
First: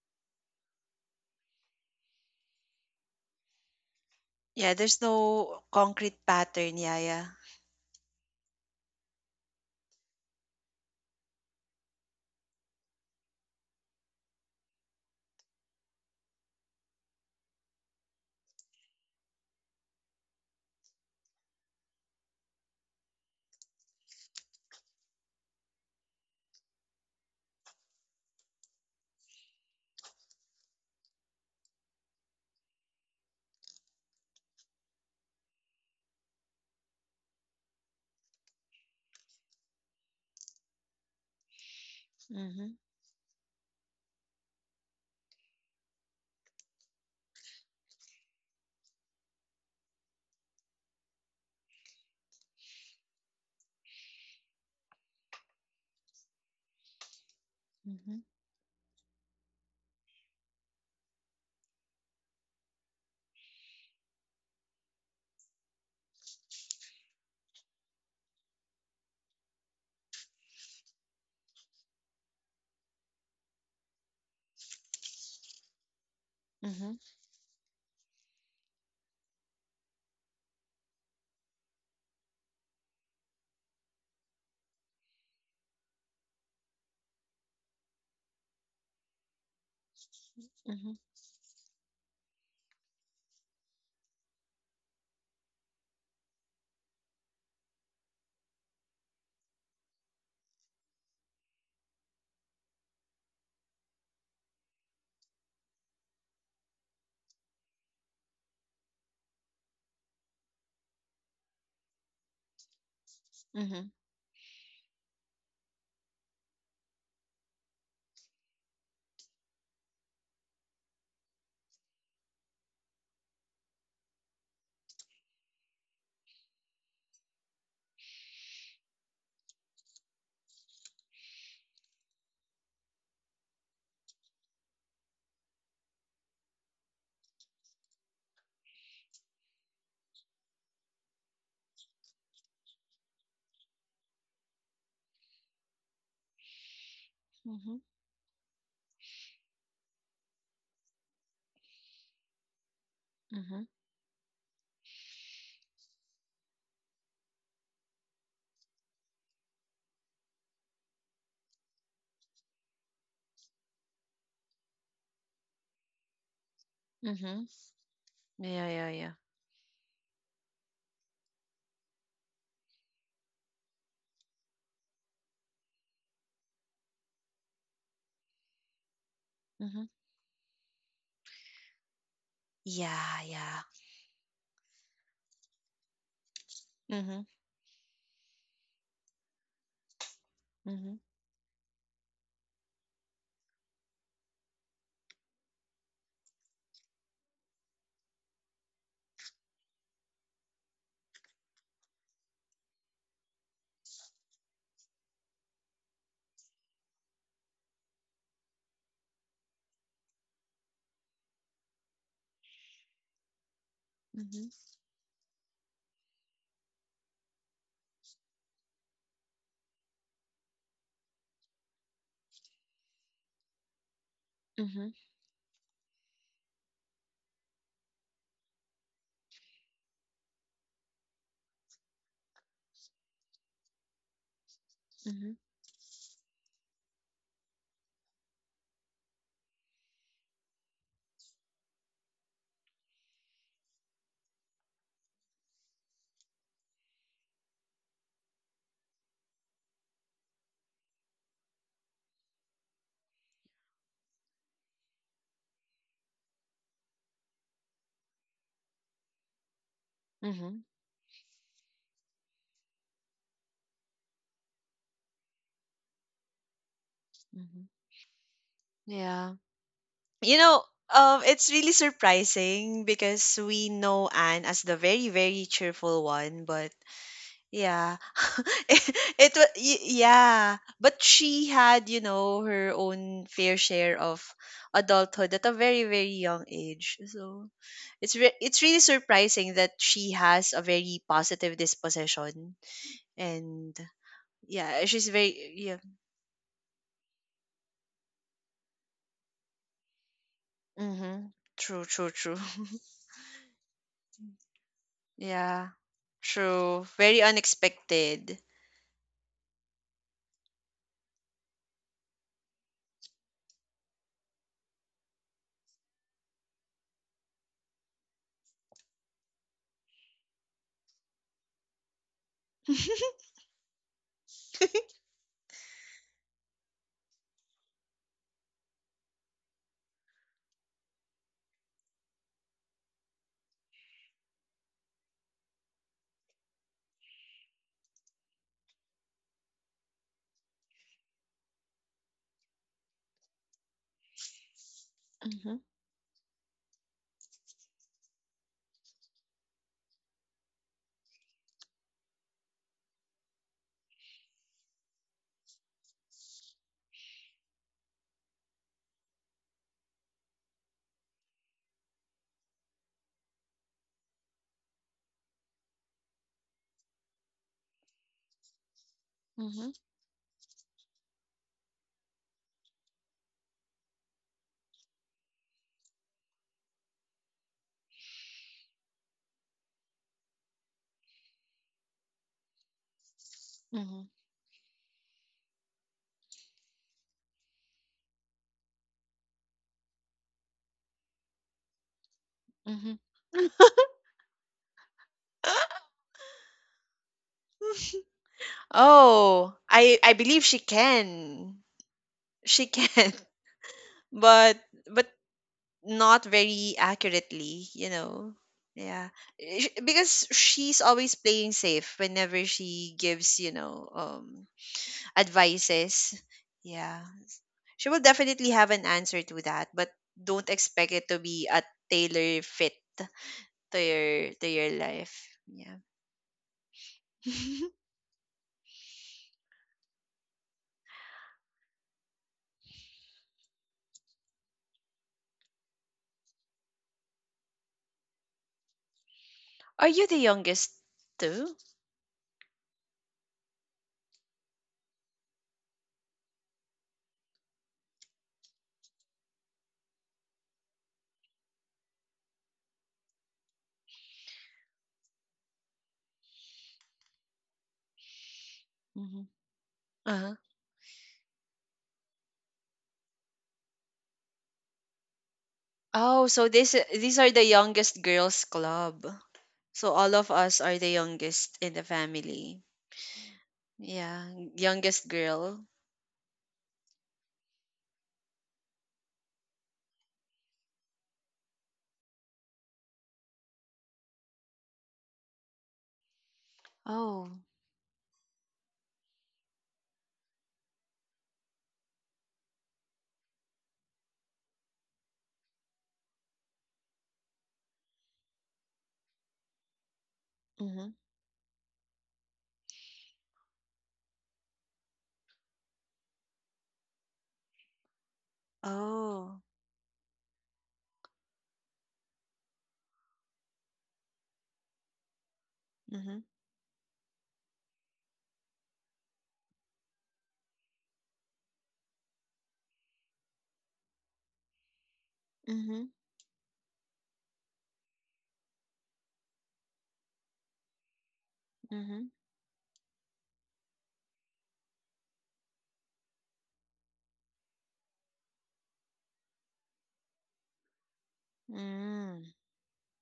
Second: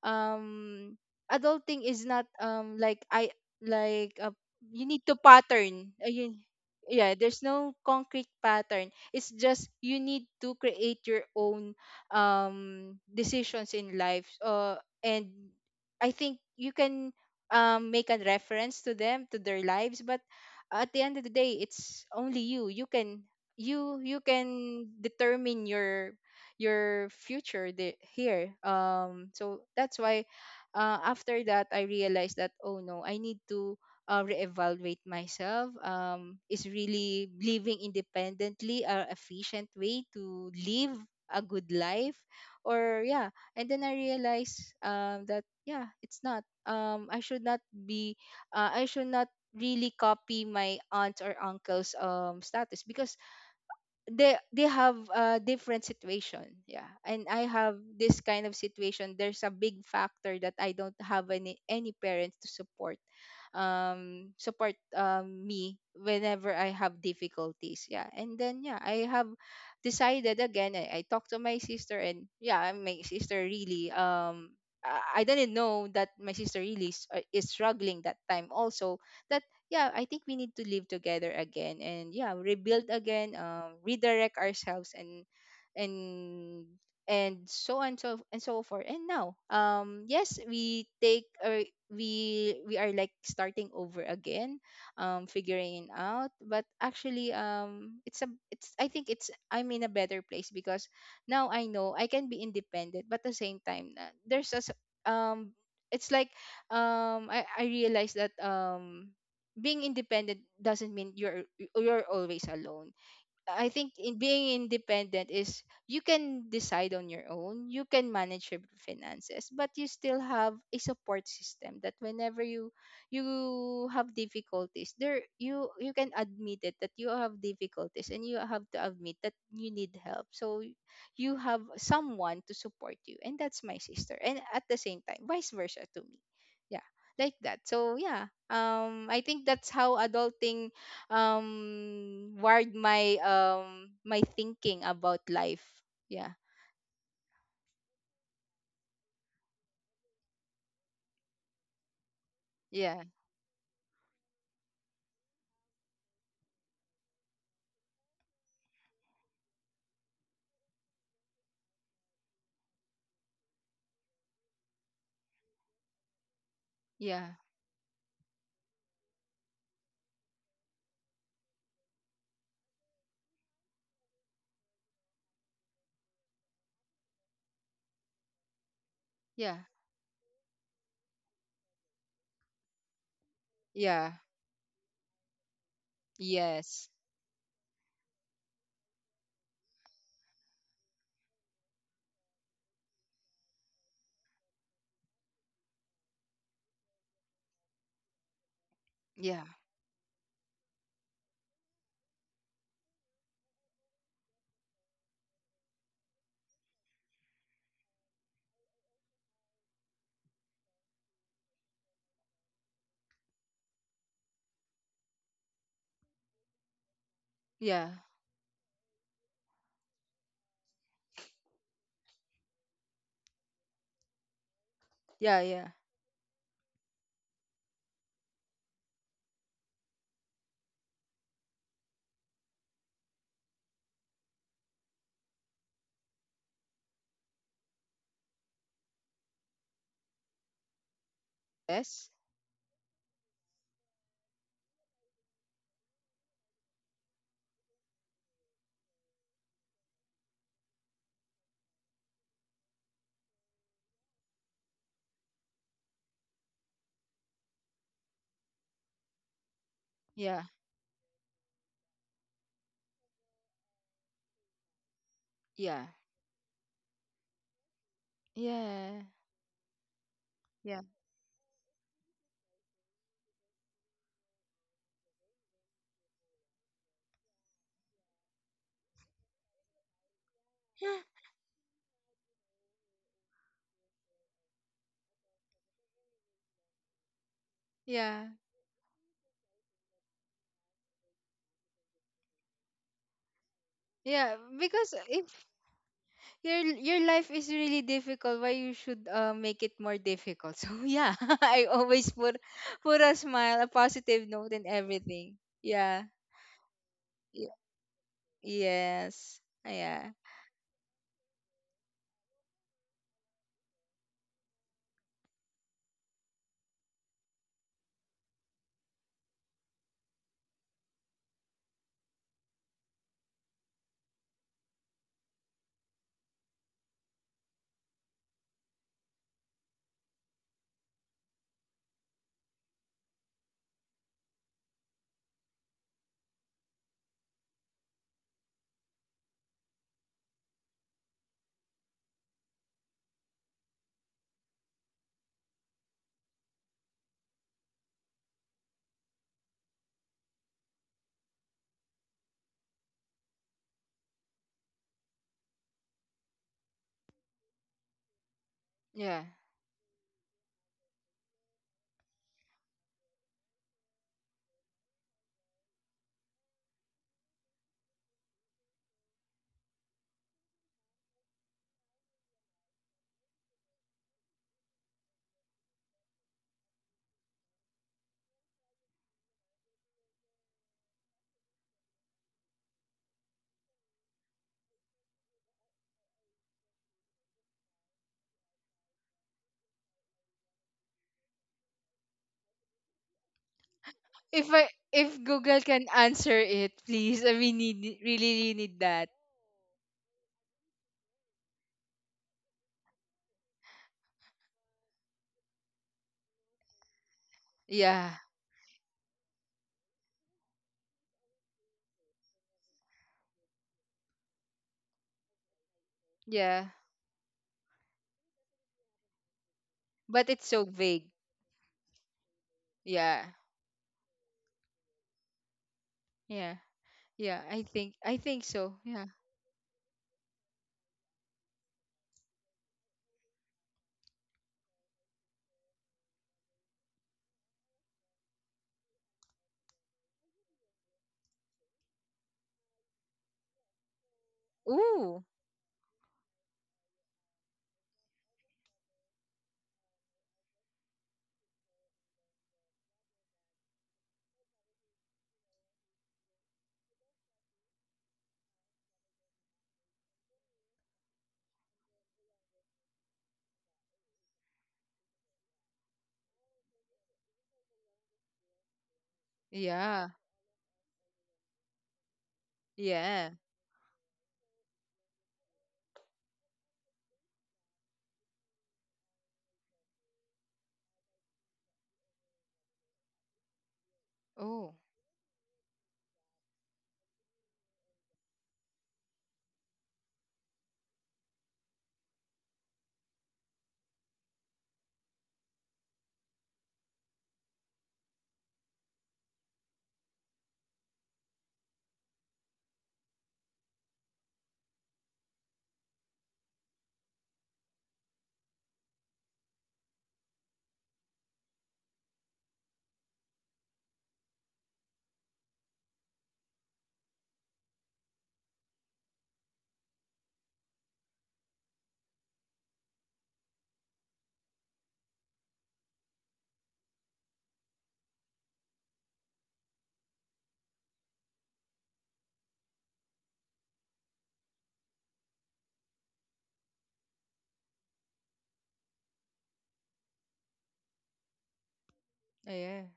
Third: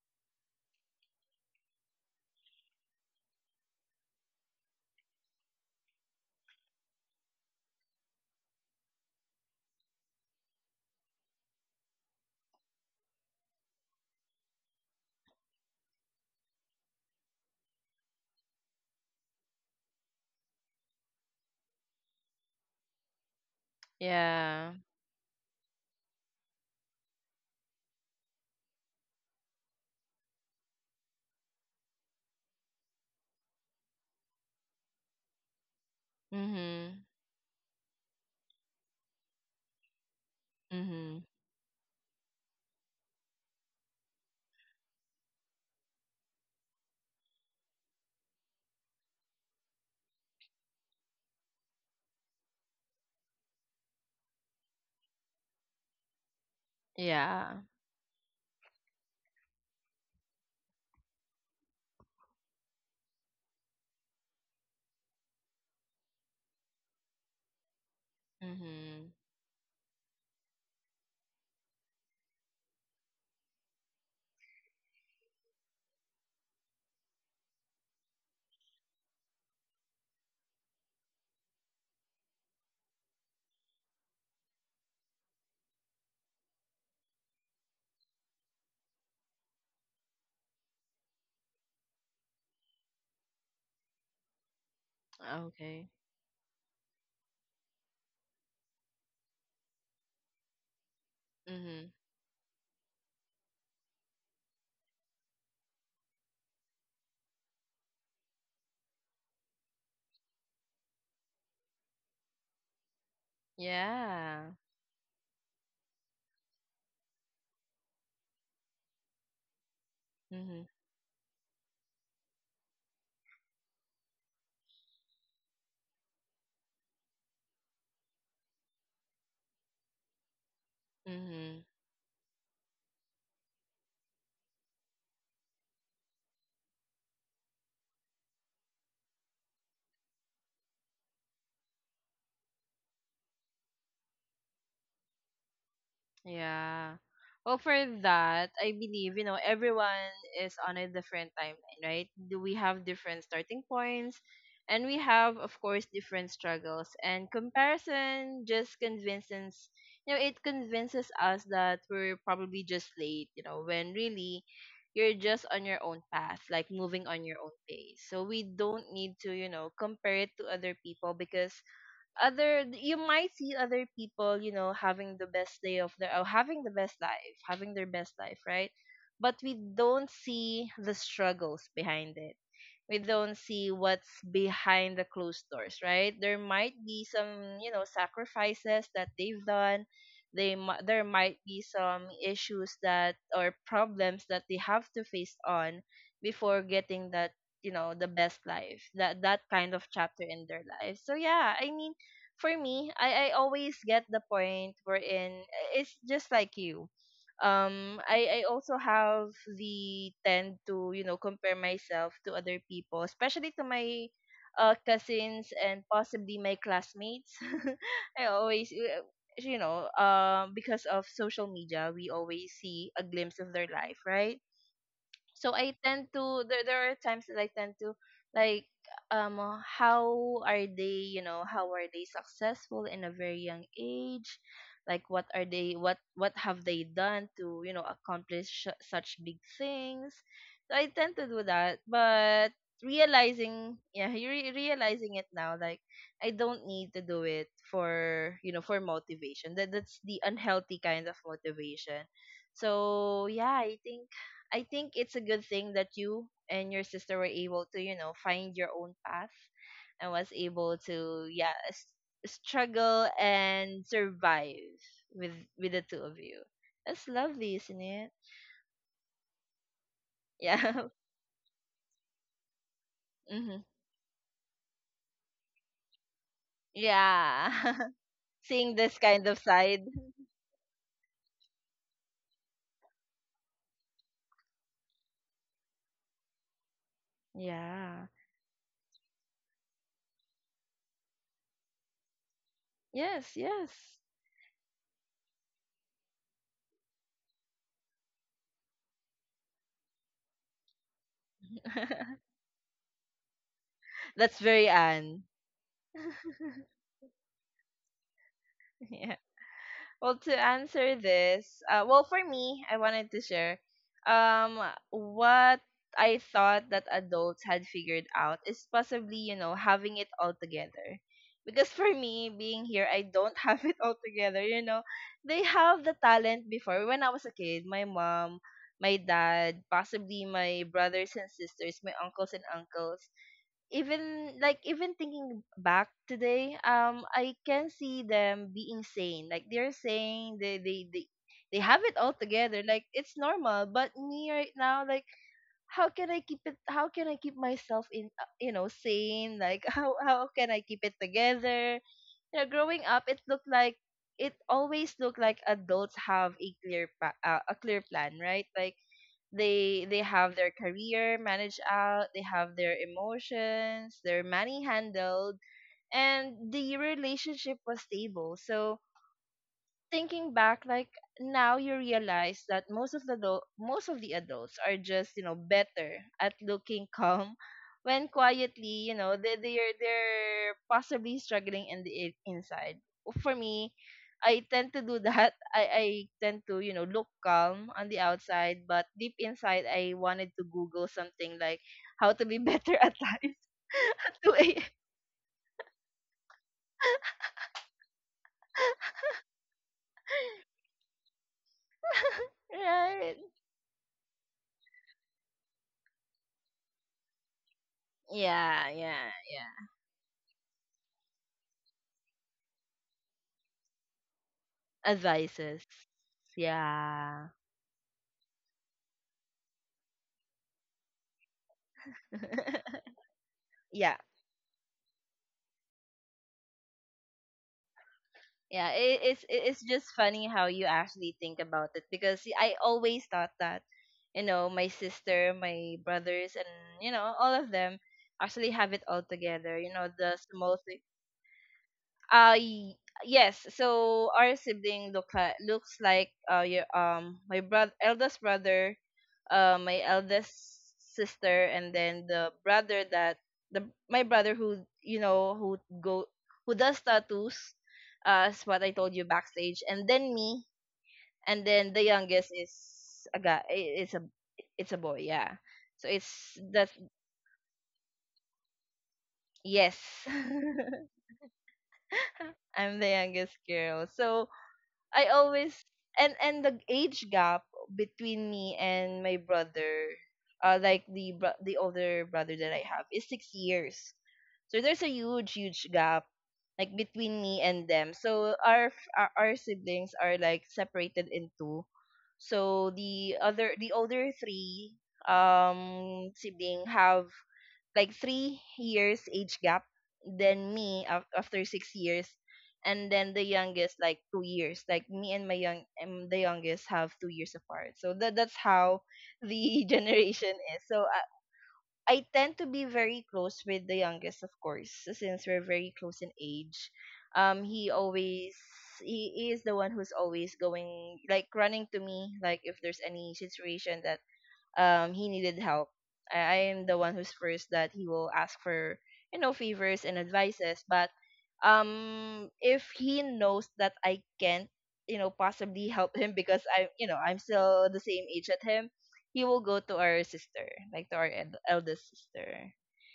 B: um adulting is not like I like
C: Yeah,
B: you
C: there's
B: need to
C: no
B: pattern.
C: concrete pattern, yeah,
B: Yeah,
C: yeah.
B: there's no concrete pattern. It's just you need to create your own decisions in life. And I think you can make a reference to their lives, but at the end of the day, it's only you. You
A: Yeah.
B: can determine your future, the, here so that's why after that I realized that, oh no, I need to reevaluate myself. Is
A: Mhm.
B: really living independently a efficient way to live
A: Mhm.
B: a good life?
C: Mm-hmm.
B: Or yeah. And then I realized that yeah, it's not, be I should not really copy my aunts or uncles status because they have a different situation. Yeah, and I
A: Yeah.
B: have
C: Mm-hmm.
B: this kind of situation. There's a big factor that I don't have any parents to support, me, whenever I have difficulties. Yeah, and then yeah, I
A: Mhm.
B: have decided again. I talked to my sister, and yeah, my sister really, I didn't know that my sister really
C: Mm-hmm.
B: is struggling that time also. Yeah, I think we need to live together again and yeah, rebuild again, redirect ourselves, and and so on so and so forth. And now, yes, we
C: Mhm,
B: take or we are like starting over again, figuring
A: Okay.
B: it out. But actually, it's a it's I think it's I'm in a better place because now I know
A: Mhm.
B: I can be independent, but at the same time, there's a s- um, it's like I realized that being independent doesn't mean you're always alone. I think
C: mhm,
B: in
A: Yeah.
B: being independent is you can decide on your own, you can manage your finances, but you still have
A: Mhm.
B: a support system that whenever you have difficulties, there you you can admit it that you have difficulties, and you have to admit that you need help. So you have
A: Mhm.
B: someone to support you, and that's my sister. And at the same time, vice versa to me. Yeah. Like that. So yeah. I think that's how adulting um wired my thinking about life. Yeah,
A: Yeah. Well, for
C: mhm,
A: that, I believe, you know, everyone is on a different timeline, right? Do we have
B: yeah,
A: different starting
C: mhm,
A: points? And we have, of course, different struggles. And comparison just it convinces us that we're probably just late, when really you're just on your own path, like moving on
B: yeah,
A: your own
C: mhm.
A: pace. So we
C: Yeah,
A: don't
C: yeah,
A: need
C: yeah.
A: to, compare it to other people, because other you might see other people having the best day of their, or having their best life, right? But we
B: yeah,
C: Mhm.
A: don't see the struggles behind it. We
C: Yeah,
A: don't
C: yeah.
A: see
B: yeah,
A: what's behind the closed doors, right? There might
B: yes,
A: be
C: Mhm,
A: some, sacrifices that they've done. They mi-
C: mhm,
A: there might be some issues that or problems that they have to face on before getting that, the best life. That
B: yeah,
A: that kind of chapter in their life. So yeah, I mean, for me, I always get the point wherein, it's just like you, I also have the tend to compare myself to other people, especially to my
C: mhm,
A: cousins and possibly my classmates.
B: yeah,
A: I always you know Because of social media, we always see a glimpse of their life, right?
C: mhm,
B: yeah,
A: so
B: yeah,
A: I tend to there there are times that I tend to, like, how are they successful in a very young age, like what
C: mhm,
A: are they what what have they done to accomplish such big things. So I tend to do that,
B: yes,
A: but realizing it now, like I don't need to do it for, motivation. That's the unhealthy kind of motivation. So yeah, I think it's a good thing that you and your sister were able to, find your own path, and was
B: yeah,
C: mhm,
A: able to, yeah, struggle and survive with with the
B: yeah,
A: two of you. That's lovely,
C: mhm.
A: isn't it?
B: yeah,
C: Yeah. You know,
B: yeah,
A: Yeah.
C: it's really surprising, because
A: Hmm.
C: we know Anne as the very, very cheerful one, but
A: Yeah.
C: yeah, it,
A: Seeing this kind of side.
C: yeah, but she had, her own fair share of adulthood at a very, very young age. So
A: Yeah.
B: yeah,
C: it's really surprising that she has a very positive disposition,
A: Yes,
C: and
A: yes.
B: yeah,
C: yeah,
B: because
C: she's
B: if
C: very, yeah.
B: your life is really difficult, why you should make it more difficult? So yeah,
C: Mm-hmm.
B: I
C: True, true,
B: always
C: true.
B: put put a smile, a positive
A: That's
B: note in
A: very Anne.
B: everything.
C: Yeah,
B: Yeah,
C: true. Very
B: y-
C: unexpected.
A: Yeah.
B: yes, yeah,
A: Well, to answer this, well, for me, I wanted to share, um, what I thought that adults had figured out is possibly, having it all together. Because for me, being here, I don't have it all together. They have the talent before. When I was a kid, my mom, my dad, possibly my brothers and sisters, my uncles and uncles, even thinking back today, I can see them being sane, like they're saying they have it all together, like it's normal. But me right now, like,
C: Mm-hmm,
A: how can I keep it how can I keep myself, in sane, like, how can I keep it together. Growing up, it always looked like adults have a clear plan, right, like
B: yeah.
A: they have their career managed out, they have their emotions, their money handled, and the relationship was stable. So
C: mm-hmm,
A: thinking back, like now you realize that most of the adults are just better at looking calm, when quietly, they're possibly struggling in the inside. For me,
C: mm-hmm,
A: I tend to do that. I tend to, look calm on the outside, but deep inside, I wanted to Google something like how to be better
C: mm-hmm.
A: at life at
B: if
A: 2 a.m.
B: I if Google can answer it, please. I mean, need really, really need that.
C: Oh, I believe she can. she can
A: Right?
C: but but not very accurately, you
B: Yeah,
C: know.
A: Yeah,
C: Yeah.
A: yeah,
C: Eh,
A: yeah.
C: because she's always playing safe whenever she gives, you know,
A: Advices.
C: advices.
B: yeah.
C: Yeah.
A: Yeah.
C: She will definitely have an answer to that, but
B: But
C: don't
B: it's so
C: expect it
B: vague.
C: to be a tailor fit
B: Yeah,
A: Yeah.
C: to your life. Yeah.
B: yeah, yeah. I think I think
A: Yeah,
B: so.
A: it,
B: Yeah.
A: it's it- it's just funny how you actually think about it, because I always thought that, my sister, my brothers, and all of them actually have it all together. You
C: Are
A: know,
C: you the
A: the small.
C: youngest too?
A: Uh y- yes. So our sibling
B: Ooh.
A: looks like, your, my brother, eldest brother, my eldest sister, and then the brother that, the my brother who, who go who does tattoos, as what I told you
C: Hmm.
A: backstage, and then
C: Uh-huh.
A: me. And then the youngest is a guy I- it's a it's a boy, yeah. So it's
C: Oh, so this
A: that's
C: these are the youngest girls club.
A: yes,
C: So all
B: Yeah.
C: of us are the youngest in the family.
A: I'm the
B: Yeah.
A: youngest girl.
C: Yeah,
A: So
C: youngest
A: I always
C: girl.
A: and the age gap between me and my brother, like the older brother that I have is 6 years. So
B: Oh.
A: there's a huge gap, like between
C: Oh.
A: me and them. So our siblings are like separated into. So the older three sibling have like 3 years age gap, then
C: Mm-hmm.
A: me, after 6 years, and then the youngest like 2 years, like me and my young and the youngest have 2 years apart, so that's how
C: Oh.
A: the generation is. So I tend to be very close with the youngest, of course, since we're very close in
C: Mm-hmm.
A: age. um he always he is the one who's always going, like, running to me, like if there's any situation that, he needed help,
C: Mm-hmm.
A: I am the one who's first that he will ask for, favors and advices. But
C: Mm-hmm.
A: if he knows that I can't, possibly help him, because I you know I'm still the same age at him, he will go to our sister, like to our eldest
C: Mm.
A: sister.
B: Yeah.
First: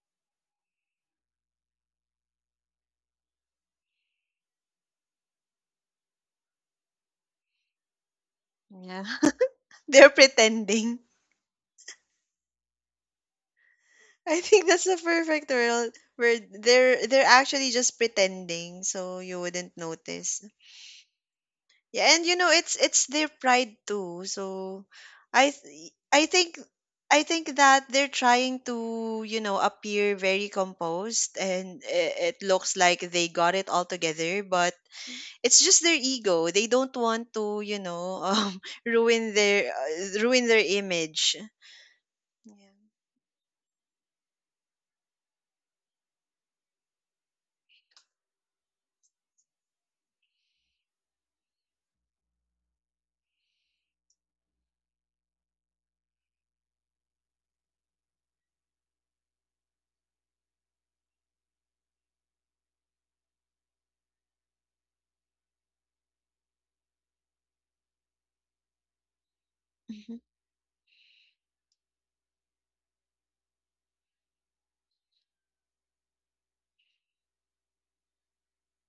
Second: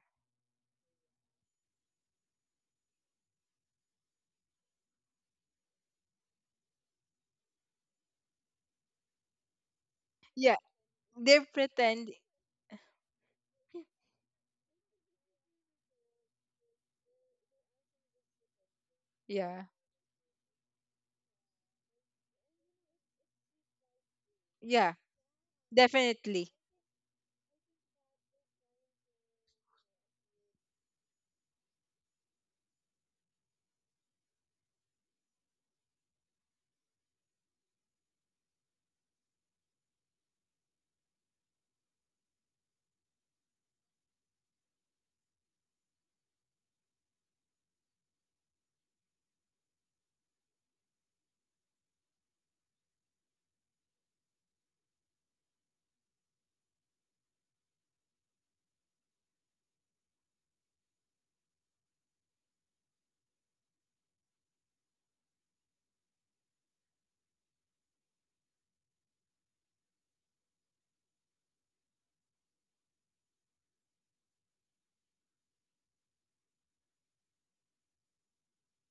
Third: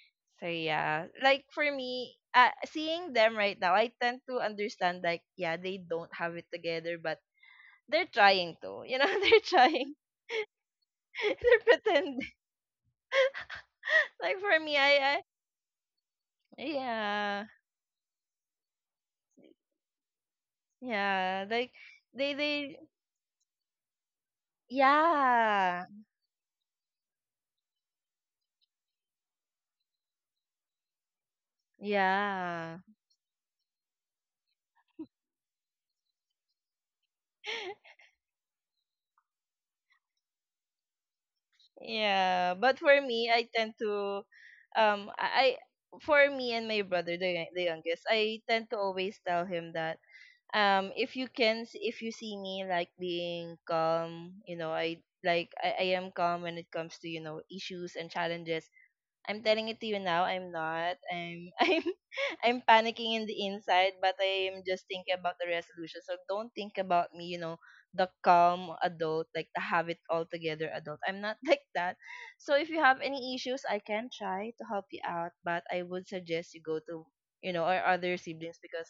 A: So yeah, like for me, seeing them right now, I tend to understand, like yeah, they don't have it together, but they're trying to,
C: Yeah.
A: they're trying.
C: They're
B: Yeah.
C: pretending.
B: They're
A: They're
B: pretending.
A: pretending. Like
C: I
A: for
C: think
A: me,
C: that's the
A: I,
C: perfect word, where they're
A: yeah,
C: actually just pretending, so you
B: Yeah.
C: wouldn't notice.
A: yeah, like
C: Yeah, and
A: they
C: you know, it's
A: they
C: their pride too. So
B: Yeah.
C: I
A: yeah,
C: th- I
B: Definitely.
C: think I think that they're trying to, you know, appear very composed, and it looks
A: yeah,
C: like they got it all together, but it's just their ego. They don't want to, you know, ruin their image.
A: yeah.
C: Yeah.
A: But for me, I tend to, I, for me and my brother, the youngest, I tend to always tell him that, if you see me, like being calm, I, like, I am calm when it comes to, issues and challenges. I'm telling it to you now. I'm not. I'm I'm panicking in the inside, but I'm just thinking about the resolution. So don't think about me, you know, the calm adult, like the have it
C: Mhm.
A: all together adult. I'm not like that. So if you have any issues, I can try to help you out, but I would suggest you go to, our other siblings, because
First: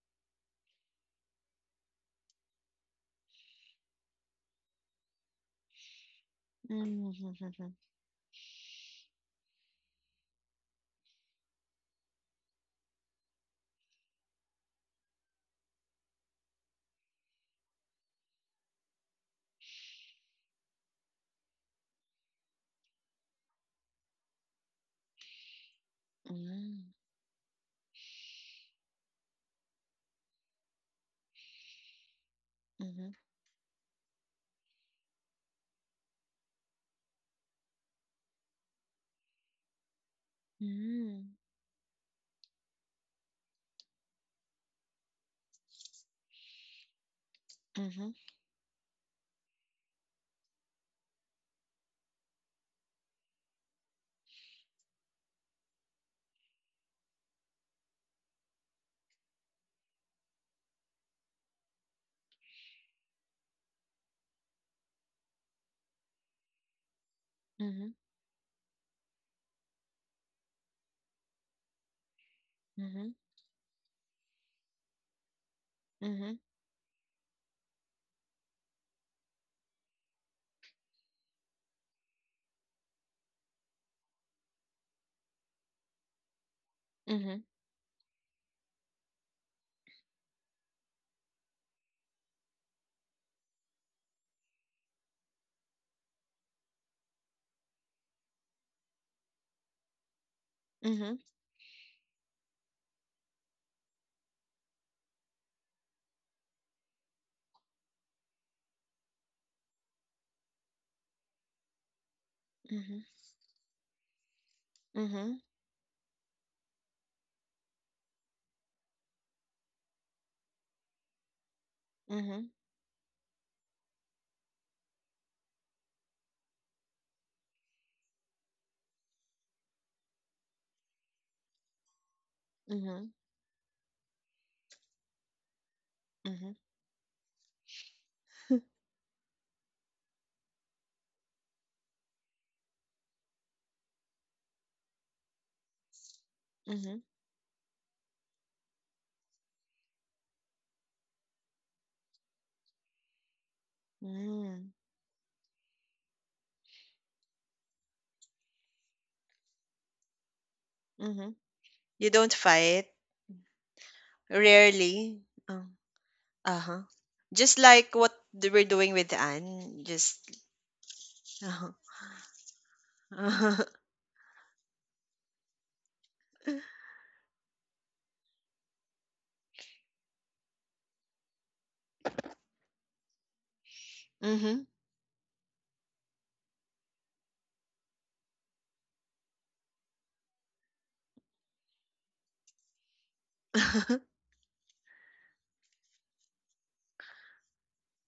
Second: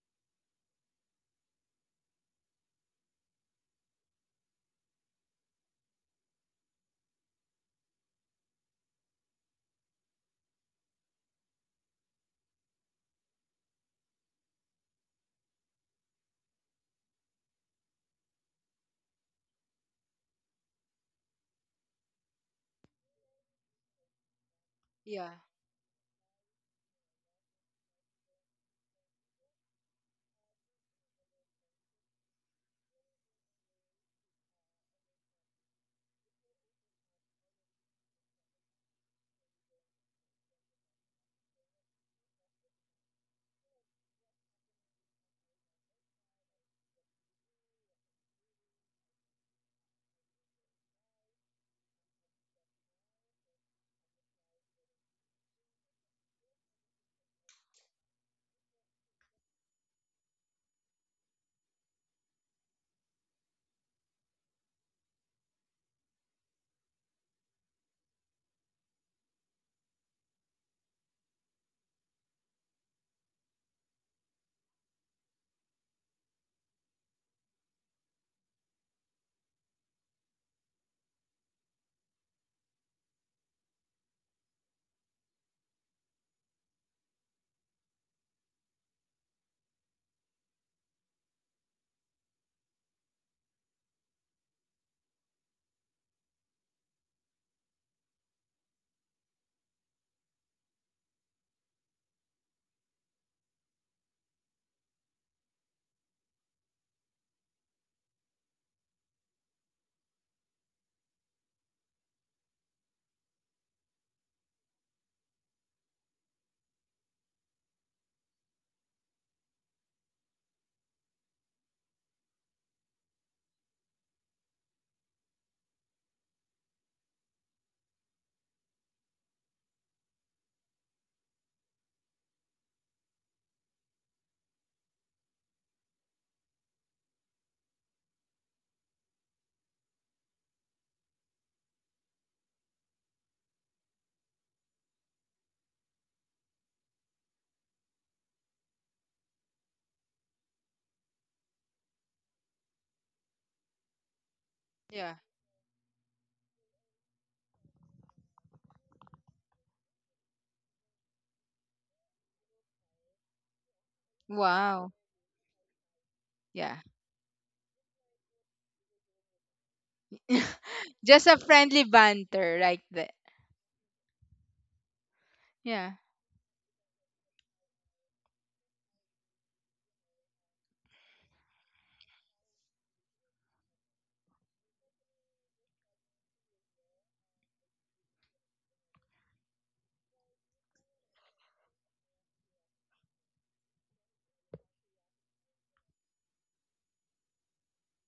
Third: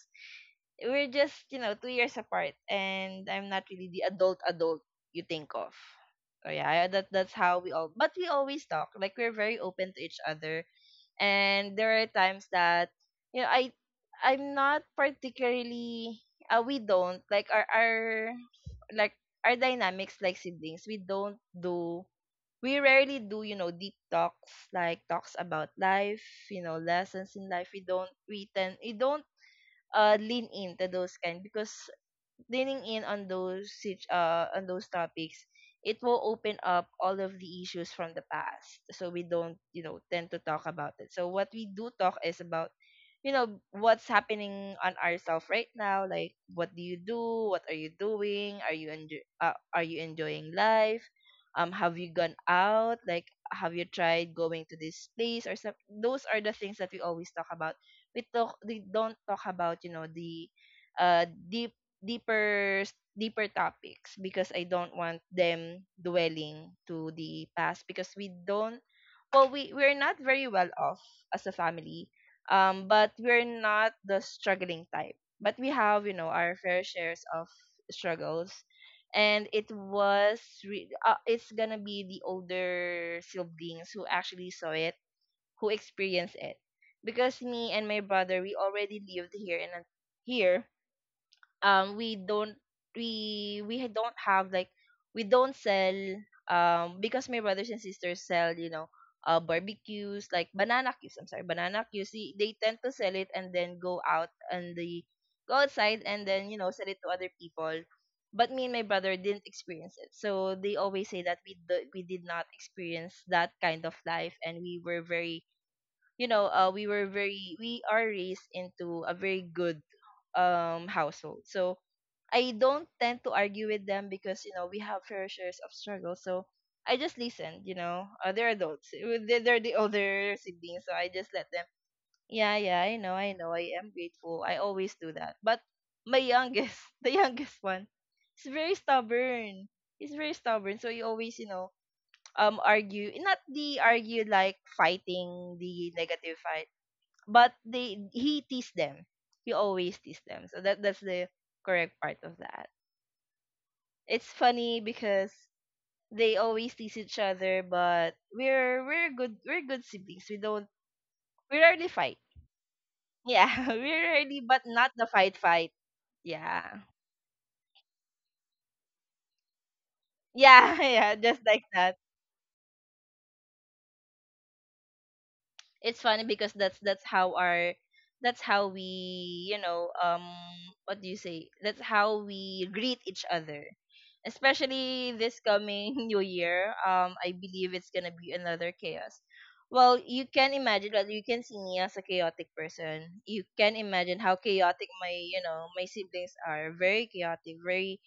A: we're just, 2 years apart, and I'm not really the adult adult you think of. So yeah, that
C: Mhm,
A: that's
C: mhm,
A: how we
C: mhm,
A: all. But we always talk. Like we're very open to each other. And there are times that you know i I'm not particularly we don't like our like our dynamics. Like siblings, we don't do, we rarely do deep talks, like
B: Yeah.
A: talks about life, lessons in life. We don't, we tend, we don't lean into those kind, because leaning in
C: mhm,
A: on on those topics, it will open up all of the issues from the past. So we don't, you know, tend to talk about it. So what we do talk is about, you know, what's happening on ourselves right now. Like, what do you do? What are you
C: mhm,
A: doing? Are you enjoy? Are you enjoying life? Have you gone out? Like, have you tried going to this place or some? Those are the things that we always talk about. We talk. We don't talk about, you know, the uh deep deeper s- deeper topics, because I don't want them dwelling to the past,
C: mhm,
A: because we don't. Well, we're not very well off as a family, um, but we're not the struggling type. But we have, you know,
C: mhm,
A: our fair shares of struggles. And it's gonna be the older siblings who actually saw it, who experienced it,
C: mhm,
A: because
C: mhm,
A: me and my brother, we already lived here. We don't, don't have like, we don't sell, um, because my brothers and sisters sell, you know, barbecues, like
C: mhm,
A: banana cues,
C: mhm,
A: I'm sorry, banana cues, they tend to sell it and then go out and the go outside and then, you know, sell it to other people. But me and my brother didn't experience it, so they always say that we did not
C: mhm,
A: experience that kind of life, and we were very, we are raised into a very good household. So
C: mhm, mhm,
A: I don't tend to argue with them, because you know we have fair shares of struggle. So I just listen. You know, they're adults. They're the older siblings, so I just let them. Yeah, yeah, I
C: mhm,
A: know, I know. I am grateful. I always do that. But my
C: mhm,
A: youngest, the youngest one, is very stubborn. He's very stubborn. So you always, you know, argue. Not the argue like fighting the negative fight,
C: mhm, mhm,
A: but they he teased them. He always teased them. So that's the correct part of that. It's
C: mhm,
A: funny
B: Yeah.
A: because they always tease each other, but we're good siblings. We don't,
C: mhm.
A: we rarely
C: You
A: fight.
C: don't fight
A: Yeah, we rarely, but not
B: Wow.
A: the
C: rarely.
A: fight fight.
C: Um, uh
B: Yeah.
A: Yeah.
C: huh. Just like what we're doing with Anne. Just.
A: Yeah, yeah,
B: Just a
A: just like
C: Uh-huh.
B: friendly
A: that.
B: banter like that. Yeah.
A: It's funny because that's how our, that's how we, you know, what do you say, that's how we greet each other,
C: Mhm.
A: especially this coming new year. I believe it's gonna be another chaos. Well, you can imagine that, you can see me as a chaotic person, you can imagine how chaotic my, you know, my siblings are. Very chaotic, very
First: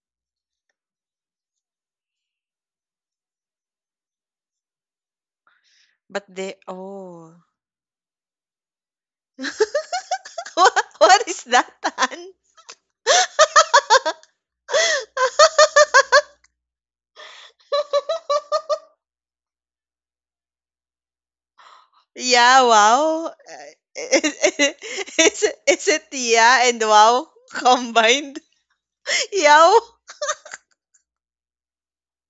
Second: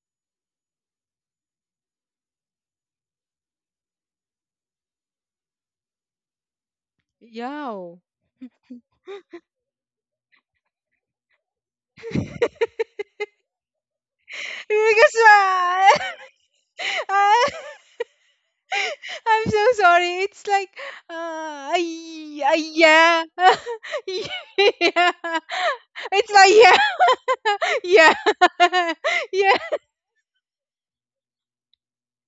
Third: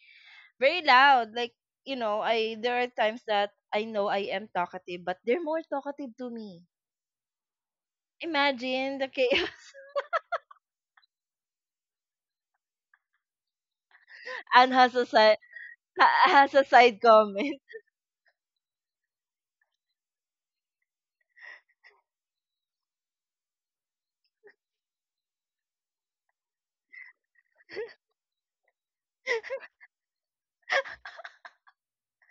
A: very loud, like, you know, I there are times that I know I am talkative, but they're more talkative
C: But
A: to
C: they,
A: me.
C: oh.
B: Yow.
A: Imagine the K.
C: What is that, Ann?
A: Anne has a
B: Because
A: has a side
B: I-
A: comment.
B: I'm so sorry. It's like,
C: Yeah,
B: yeah,
C: wow. Is,
B: yeah.
C: is it
B: It's
C: "yeah" and
B: like,
C: "wow"
B: yeah,
C: combined?
B: yeah, yeah.
C: Yow.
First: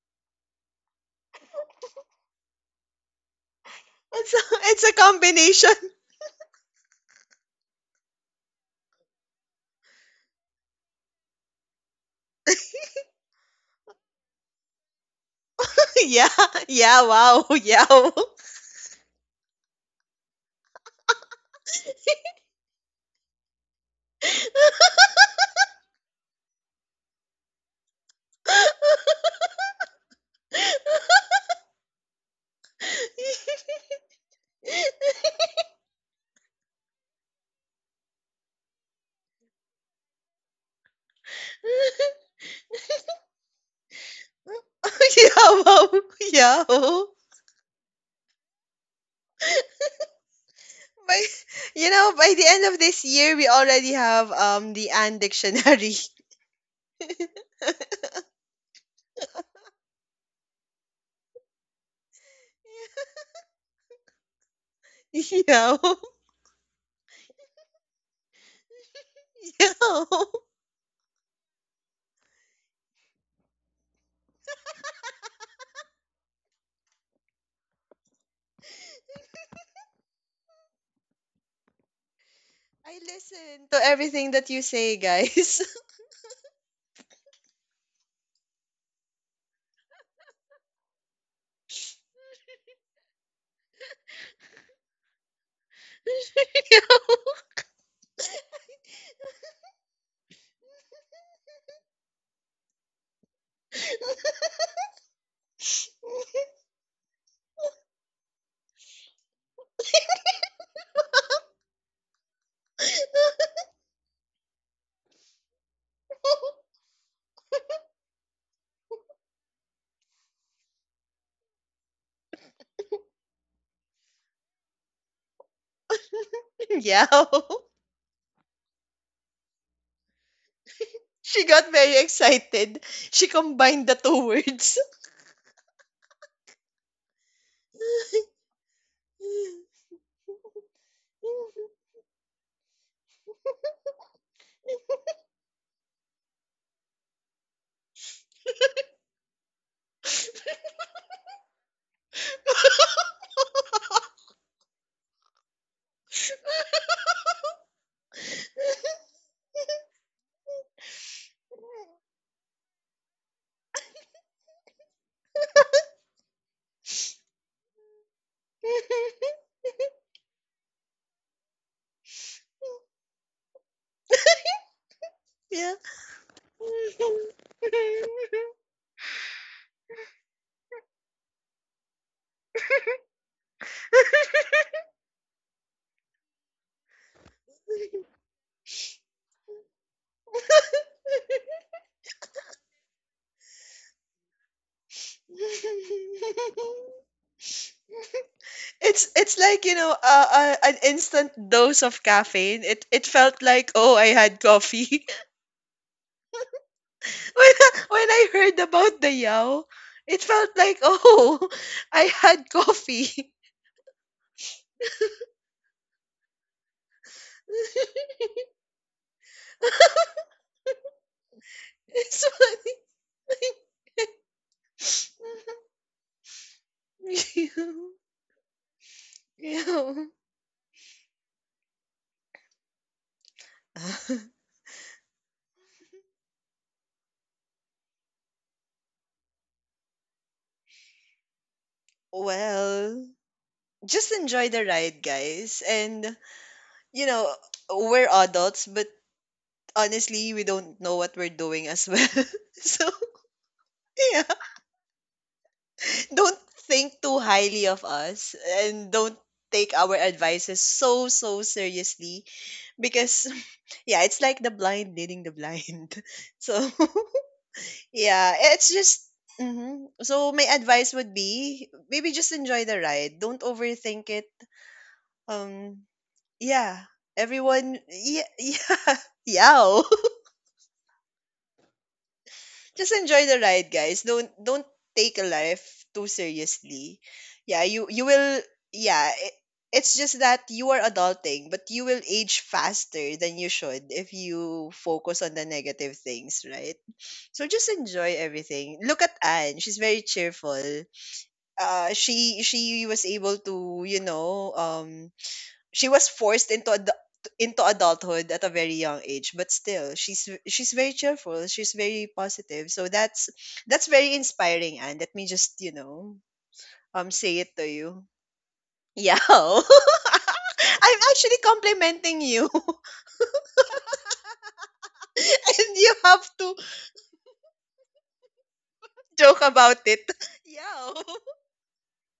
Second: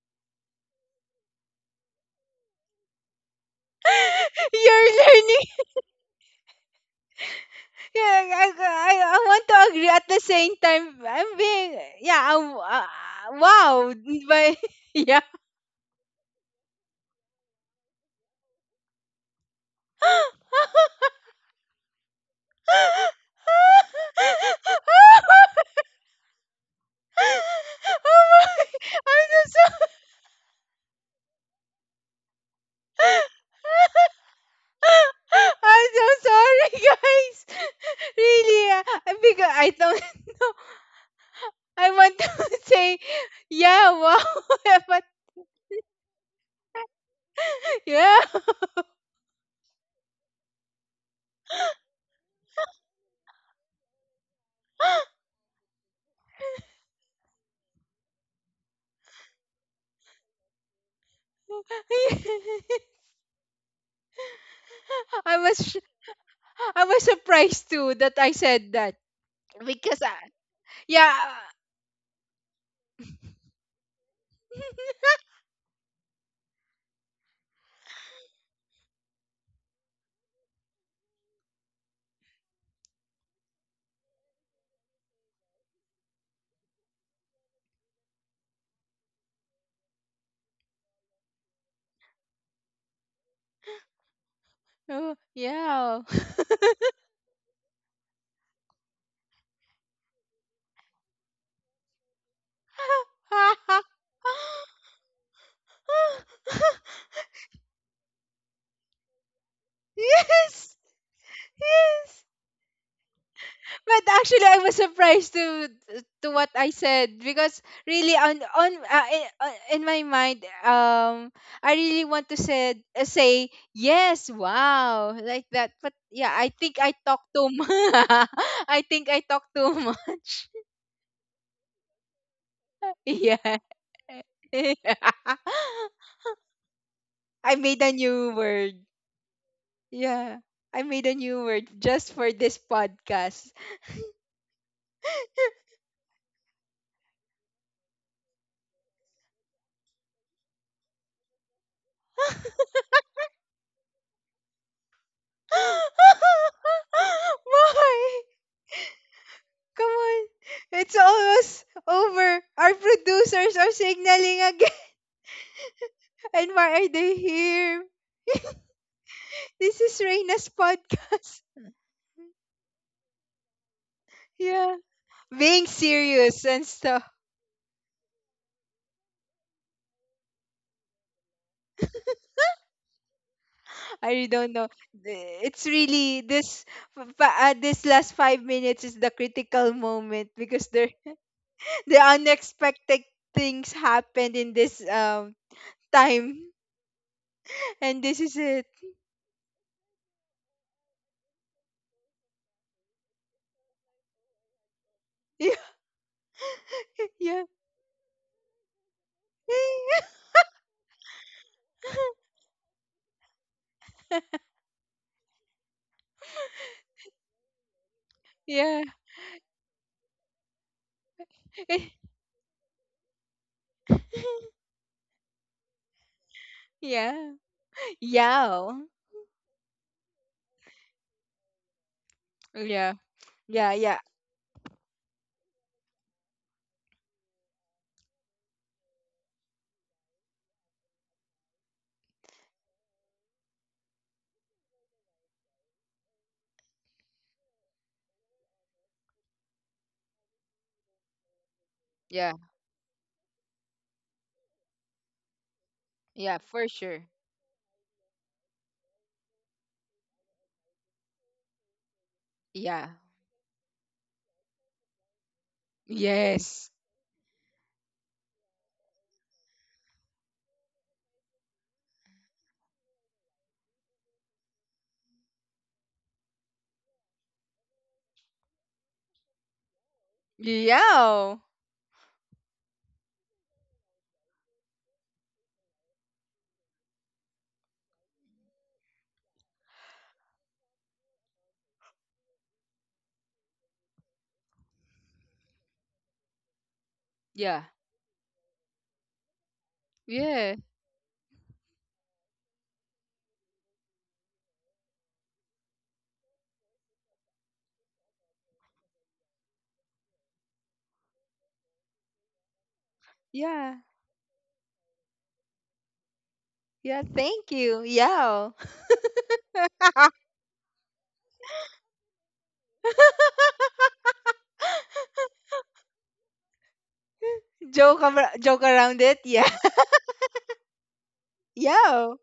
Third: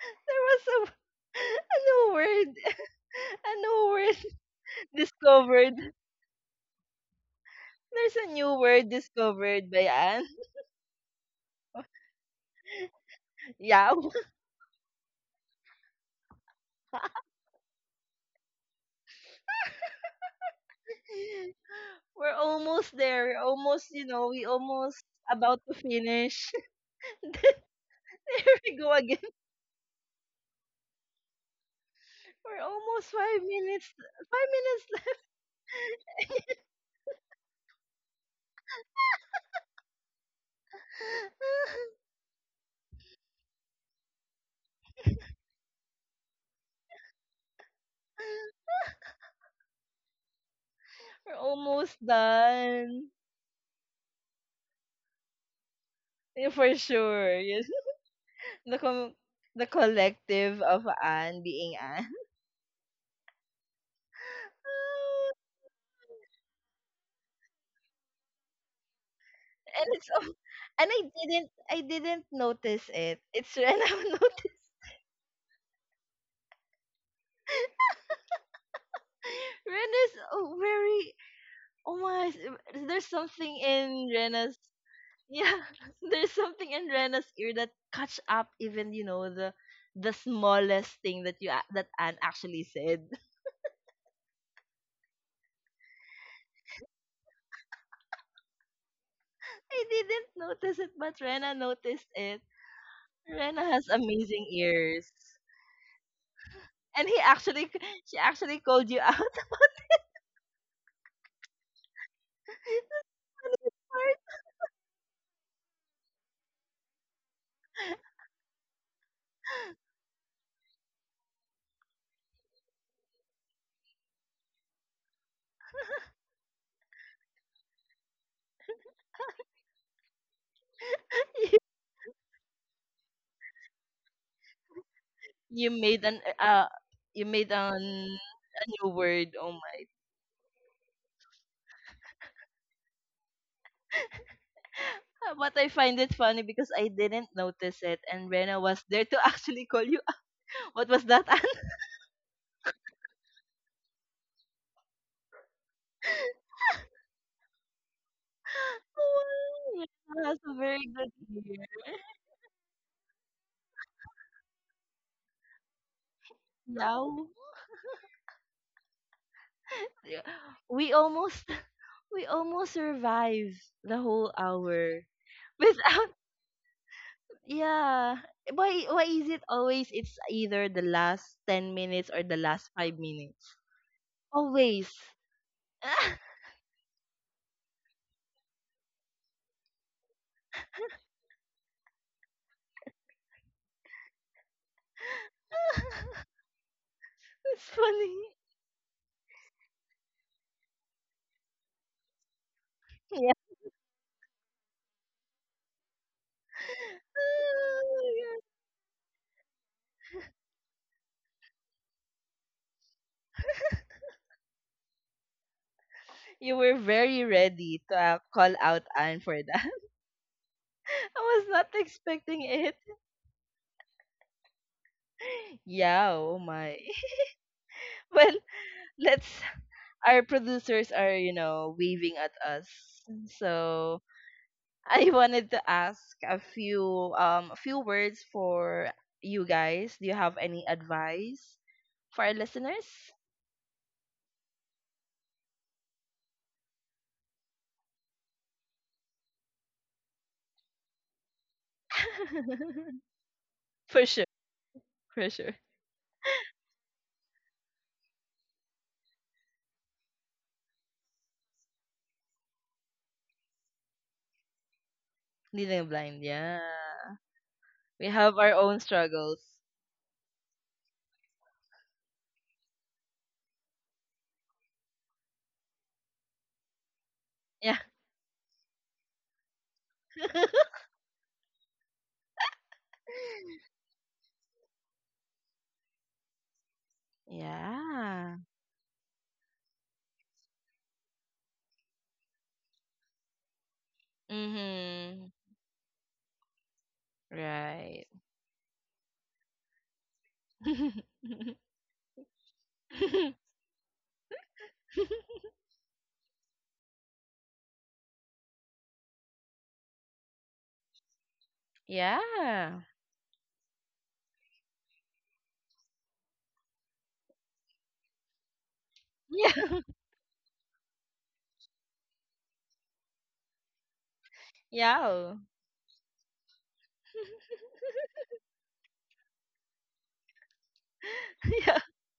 A: There was a a new word, a new word
C: It's a, it's a
B: You're learning.
A: discovered.
C: combination.
B: Yeah,
A: There's a
B: I,
A: new word
B: I, I want
A: discovered
B: to
A: by
B: agree at the
A: Anne.
B: same time. I'm being, yeah, I'm,
A: Yeah,
B: wow. But, yeah.
C: Yeah, wow, yeah, wow,
A: we're almost there. We're almost, you know, we almost about to finish. There
B: Oh my,
A: we go again.
B: I'm so
A: We're almost
B: sorry.
A: 5 minutes. 5 minutes left.
B: I'm so sorry, guys. Really, because I don't know. I want to say, yeah, wow,
C: yow.
B: but
C: Yeah, wow, yow.
B: yeah.
C: By,
A: We're almost
C: by the end of this
A: done.
C: year, we already have the Anne Dictionary.
A: Yeah, for sure. Yes. the com- the collective of Anne being Anne.
B: I
C: You
B: was
C: know.
B: sh- I was surprised too that I said that
C: You
A: and
B: because
C: know.
A: it's al- and I
B: yeah.
A: didn't notice it. It's Rena who noticed. Rena's a very, oh my,
C: I
A: there's something
C: listen to
A: in
C: everything that
A: Rena's,
C: you say,
A: yeah,
C: guys.
A: there's something in Rena's ear that catch up even, you know, the smallest thing that that Anne actually said.
B: Oh, yeah.
C: You know?
A: I didn't notice it, but Rena noticed it. Rena has amazing ears. And he actually she actually called you out.
B: Yes. Yes.
A: The funniest
B: But
A: part.
B: actually, I was surprised to what I said because really in my mind, I really want to said say yes, wow, like that. But yeah, I think I
C: Yeah.
B: talk too much. I think I talk too much.
C: She
A: You,
C: got very excited. She
B: Yeah,
C: combined the two words.
A: you made an uh you made
B: I
A: an
B: made a new
A: a
B: word.
A: new word. Oh my.
B: Yeah, I made a new word just for this podcast.
A: But I find it funny because I didn't notice it, and Rena was there to actually call you out. What was that? Anne?
B: Why? Come
A: Oh,
B: on.
A: Rena has a very
B: It's
A: good
B: almost
A: ear.
B: over. Our producers are signaling again. And why are they
A: Now,
B: here? This is
A: yeah.
B: Reina's
A: We
B: podcast.
A: almost we almost survived the whole
B: Yeah.
A: hour
B: Being
C: Yeah.
A: without.
B: serious and stuff.
A: Yeah. Why is it always it's either the last 10 minutes or the last 5 minutes?
B: I really don't know.
A: Always.
B: It's really this last 5 minutes is the critical moment because there the unexpected things happened in this time.
A: It's
B: And this
A: funny.
B: is it.
C: It's like, you know, an instant dose of caffeine. It
A: Yeah.
C: felt like, oh, I had coffee
B: Yeah.
C: when I, when
A: Oh,
C: I
A: yeah.
C: heard about the yao.
B: Yeah.
C: It felt like, oh, I had coffee.
A: You were very ready to call
B: Yeah.
A: out Anne for that. I was not
C: It's
A: expecting
C: funny.
A: it. Yeah, oh my.
B: Yeah.
A: Well,
B: Yeah.
A: let's,
C: Yeah. Yeah.
A: our producers are, you know, waving at us.
B: Yeah. Yeah. Yeah.
A: So I wanted to ask a few words for you guys. Do you have any advice for our listeners?
C: Well, just enjoy the ride, guys. And, you know, we're adults, but honestly, we don't know what we're doing as well.
B: Yeah,
C: So,
A: For
C: yeah,
A: sure, for sure.
B: yeah,
C: don't
B: for
C: think
B: sure.
C: too highly of us, and don't take our advices so, so seriously,
B: Yeah,
C: because, yeah, it's like the blind leading the
A: Leading
C: blind.
A: blind,
C: So,
A: yeah.
B: yes.
A: We
C: yeah,
A: have our
C: it's
A: own
C: just.
A: struggles.
C: So my advice would be, maybe just enjoy the ride. Don't overthink it. Um Yeah, everyone,
A: Yeah.
C: yeah, yeah, yow.
B: Yeah.
C: Just enjoy the ride, guys. Don't take a life too seriously. Yeah, you
A: Yeah.
C: will. Yeah, it's just that you are adulting, but you will age faster than you should if you focus
A: Mhm.
C: on the negative things, right? So
B: Yeah,
C: just
A: Right.
C: enjoy everything. Look at Anne. She's very
B: yeah.
C: cheerful. She was able to, you know, she was forced into into adulthood at a very young age, but still she's very cheerful. She's very
A: Yeah.
C: positive,
A: Yeah.
C: so that's
B: Yeah.
C: that's very inspiring. And let me just, you know,
B: Yeah.
C: say
B: Thank
C: it to
B: you.
C: you.
B: Yeah.
C: Yeah. I'm
A: Yeah.
C: actually complimenting you. And you have to
B: Joke around it.
C: joke
B: Yeah.
C: about it. Yeah.
A: Yeah.
B: Yeah.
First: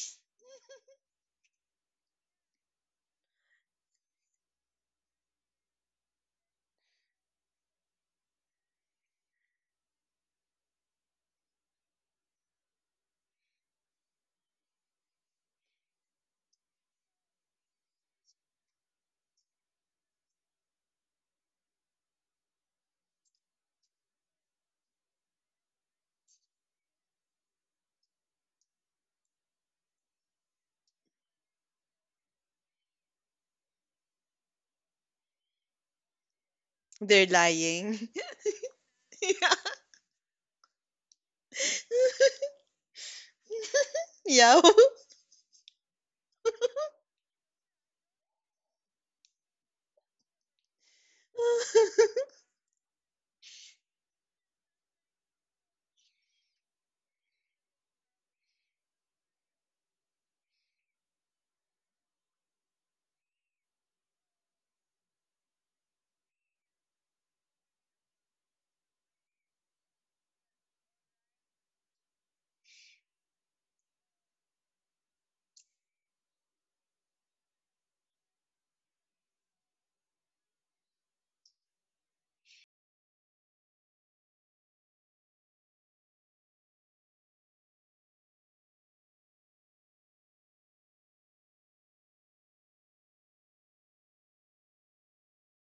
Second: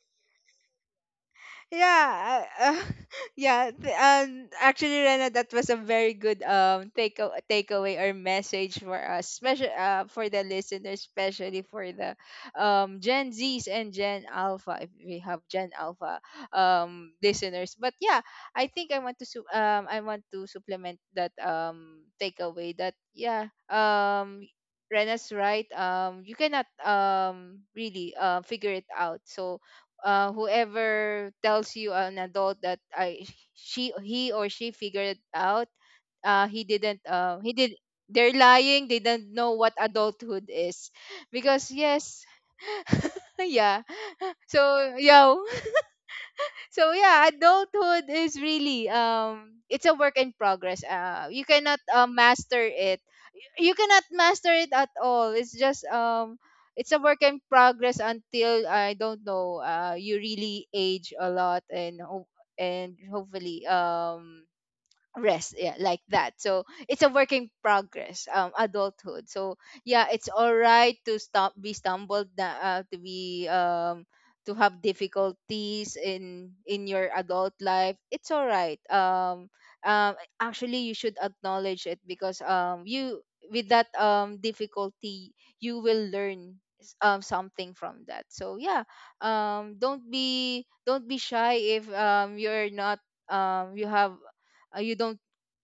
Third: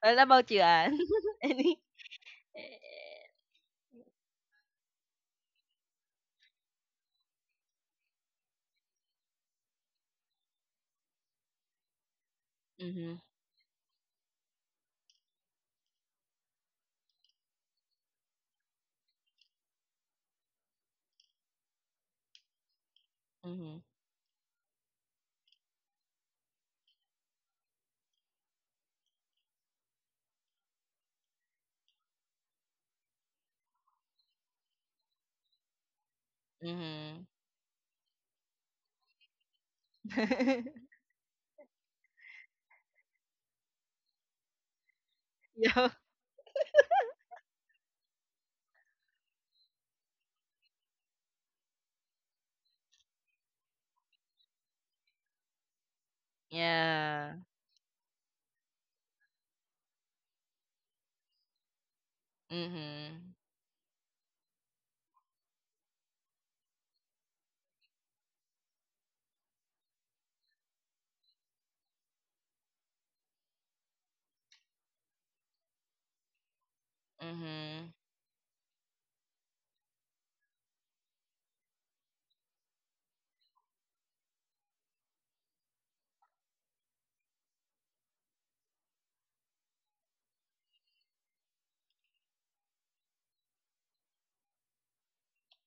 A: What about you, Anne? Any?
B: Yeah, yeah. Actually, Rena, that was a very good takeaway or message for us, especially for the listeners, especially for the
A: Mhm.
B: Gen Zs and Gen Alpha. If we have Gen Alpha listeners, but yeah, I think I want to supplement that takeaway that yeah,
A: Mhm.
B: Rena's right. You cannot really figure it out, so whoever tells you an adult that I she he or she figured it out, he didn't.
A: Mhm.
C: They're
B: He did.
C: lying.
B: They're lying. They don't know what adulthood is, because yes, yeah.
C: Yeah, yeah.
B: So yeah,
A: Yeah.
B: so yeah, adulthood is really, it's a work in progress. You cannot master it, you cannot master it at all. It's just it's a work
A: Yeah.
B: in progress until, I don't know, you really age a lot and and
A: Mhm.
B: hopefully rest, yeah, like that. So it's a working progress, adulthood, so yeah. It's all right to stop be stumbled na- to be to have difficulties in your adult
A: Mhm.
B: life, it's all right. Um Actually, you should acknowledge it because you, with that difficulty, you will learn something from that. So yeah, don't be shy if you're not, you have, you don't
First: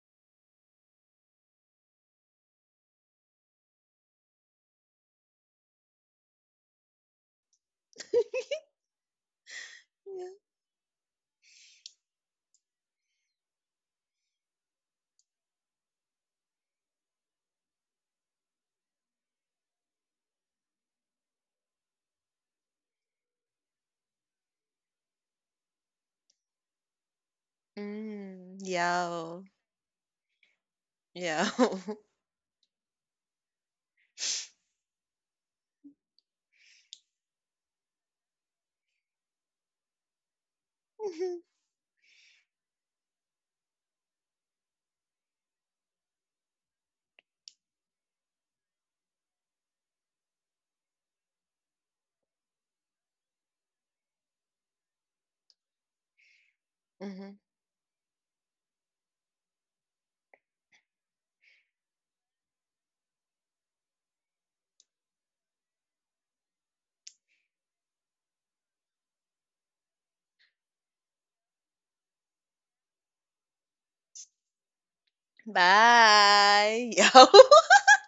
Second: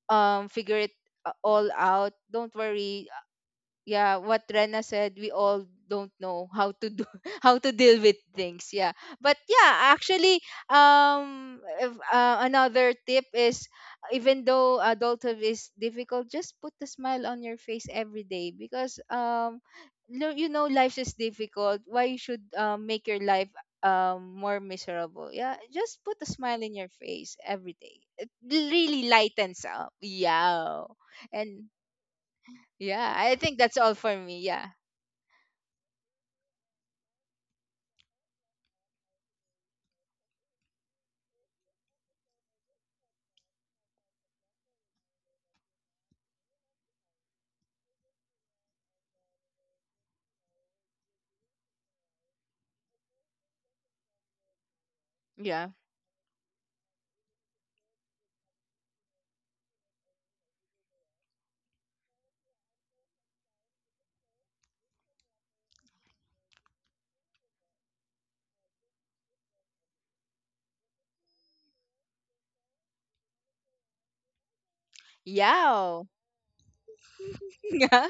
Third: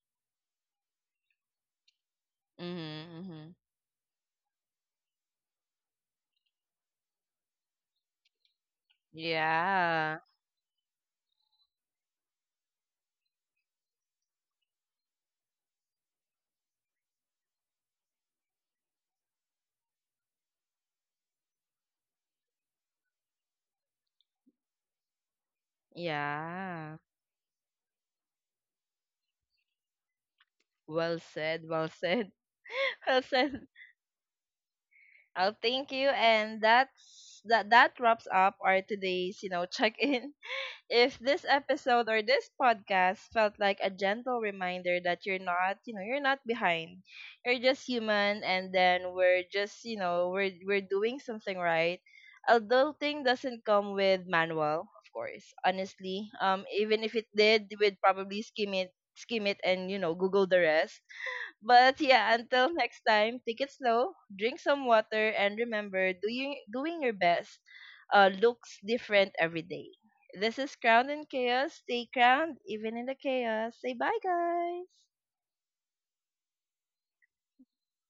B: figure it all out. Don't worry.
A: Mhm. Mhm.
B: Yeah, what Rena said, we all don't know how to do how to deal with things, yeah. But yeah,
A: Yeah.
B: actually, if, another tip is, even though adulthood is difficult, just put a smile on your face every day because no, you know life is difficult. Why you should make your life more miserable? Yeah, just put a smile in your
A: Yeah.
B: face every day. It
C: Mm,
B: really
C: yeah,
B: lightens up, yeah.
A: Well
C: yeah.
A: said.
B: And
A: Well said.
B: yeah,
A: Well
B: I think
A: said.
B: that's all for me. Yeah.
A: Oh, thank you. And that's that. That wraps up our today's, you know, check-in. If
C: Mhm,
A: this episode or this podcast felt like a gentle reminder that you're not, you know, you're not behind. You're just human, and then we're just, you know, we're doing something right. Adulting doesn't come with manual, of course.
B: Yeah.
A: Honestly, um, even if it
C: mhm.
A: did, we'd probably skim it and, you know, google the rest. But yeah, until next time, take it slow, drink some water, and remember, doing your best looks different every day. This is Crown and Chaos. Stay crowned even in the chaos. Say bye, guys.
B: Yow.
C: Bye. Yo.
B: Yeah.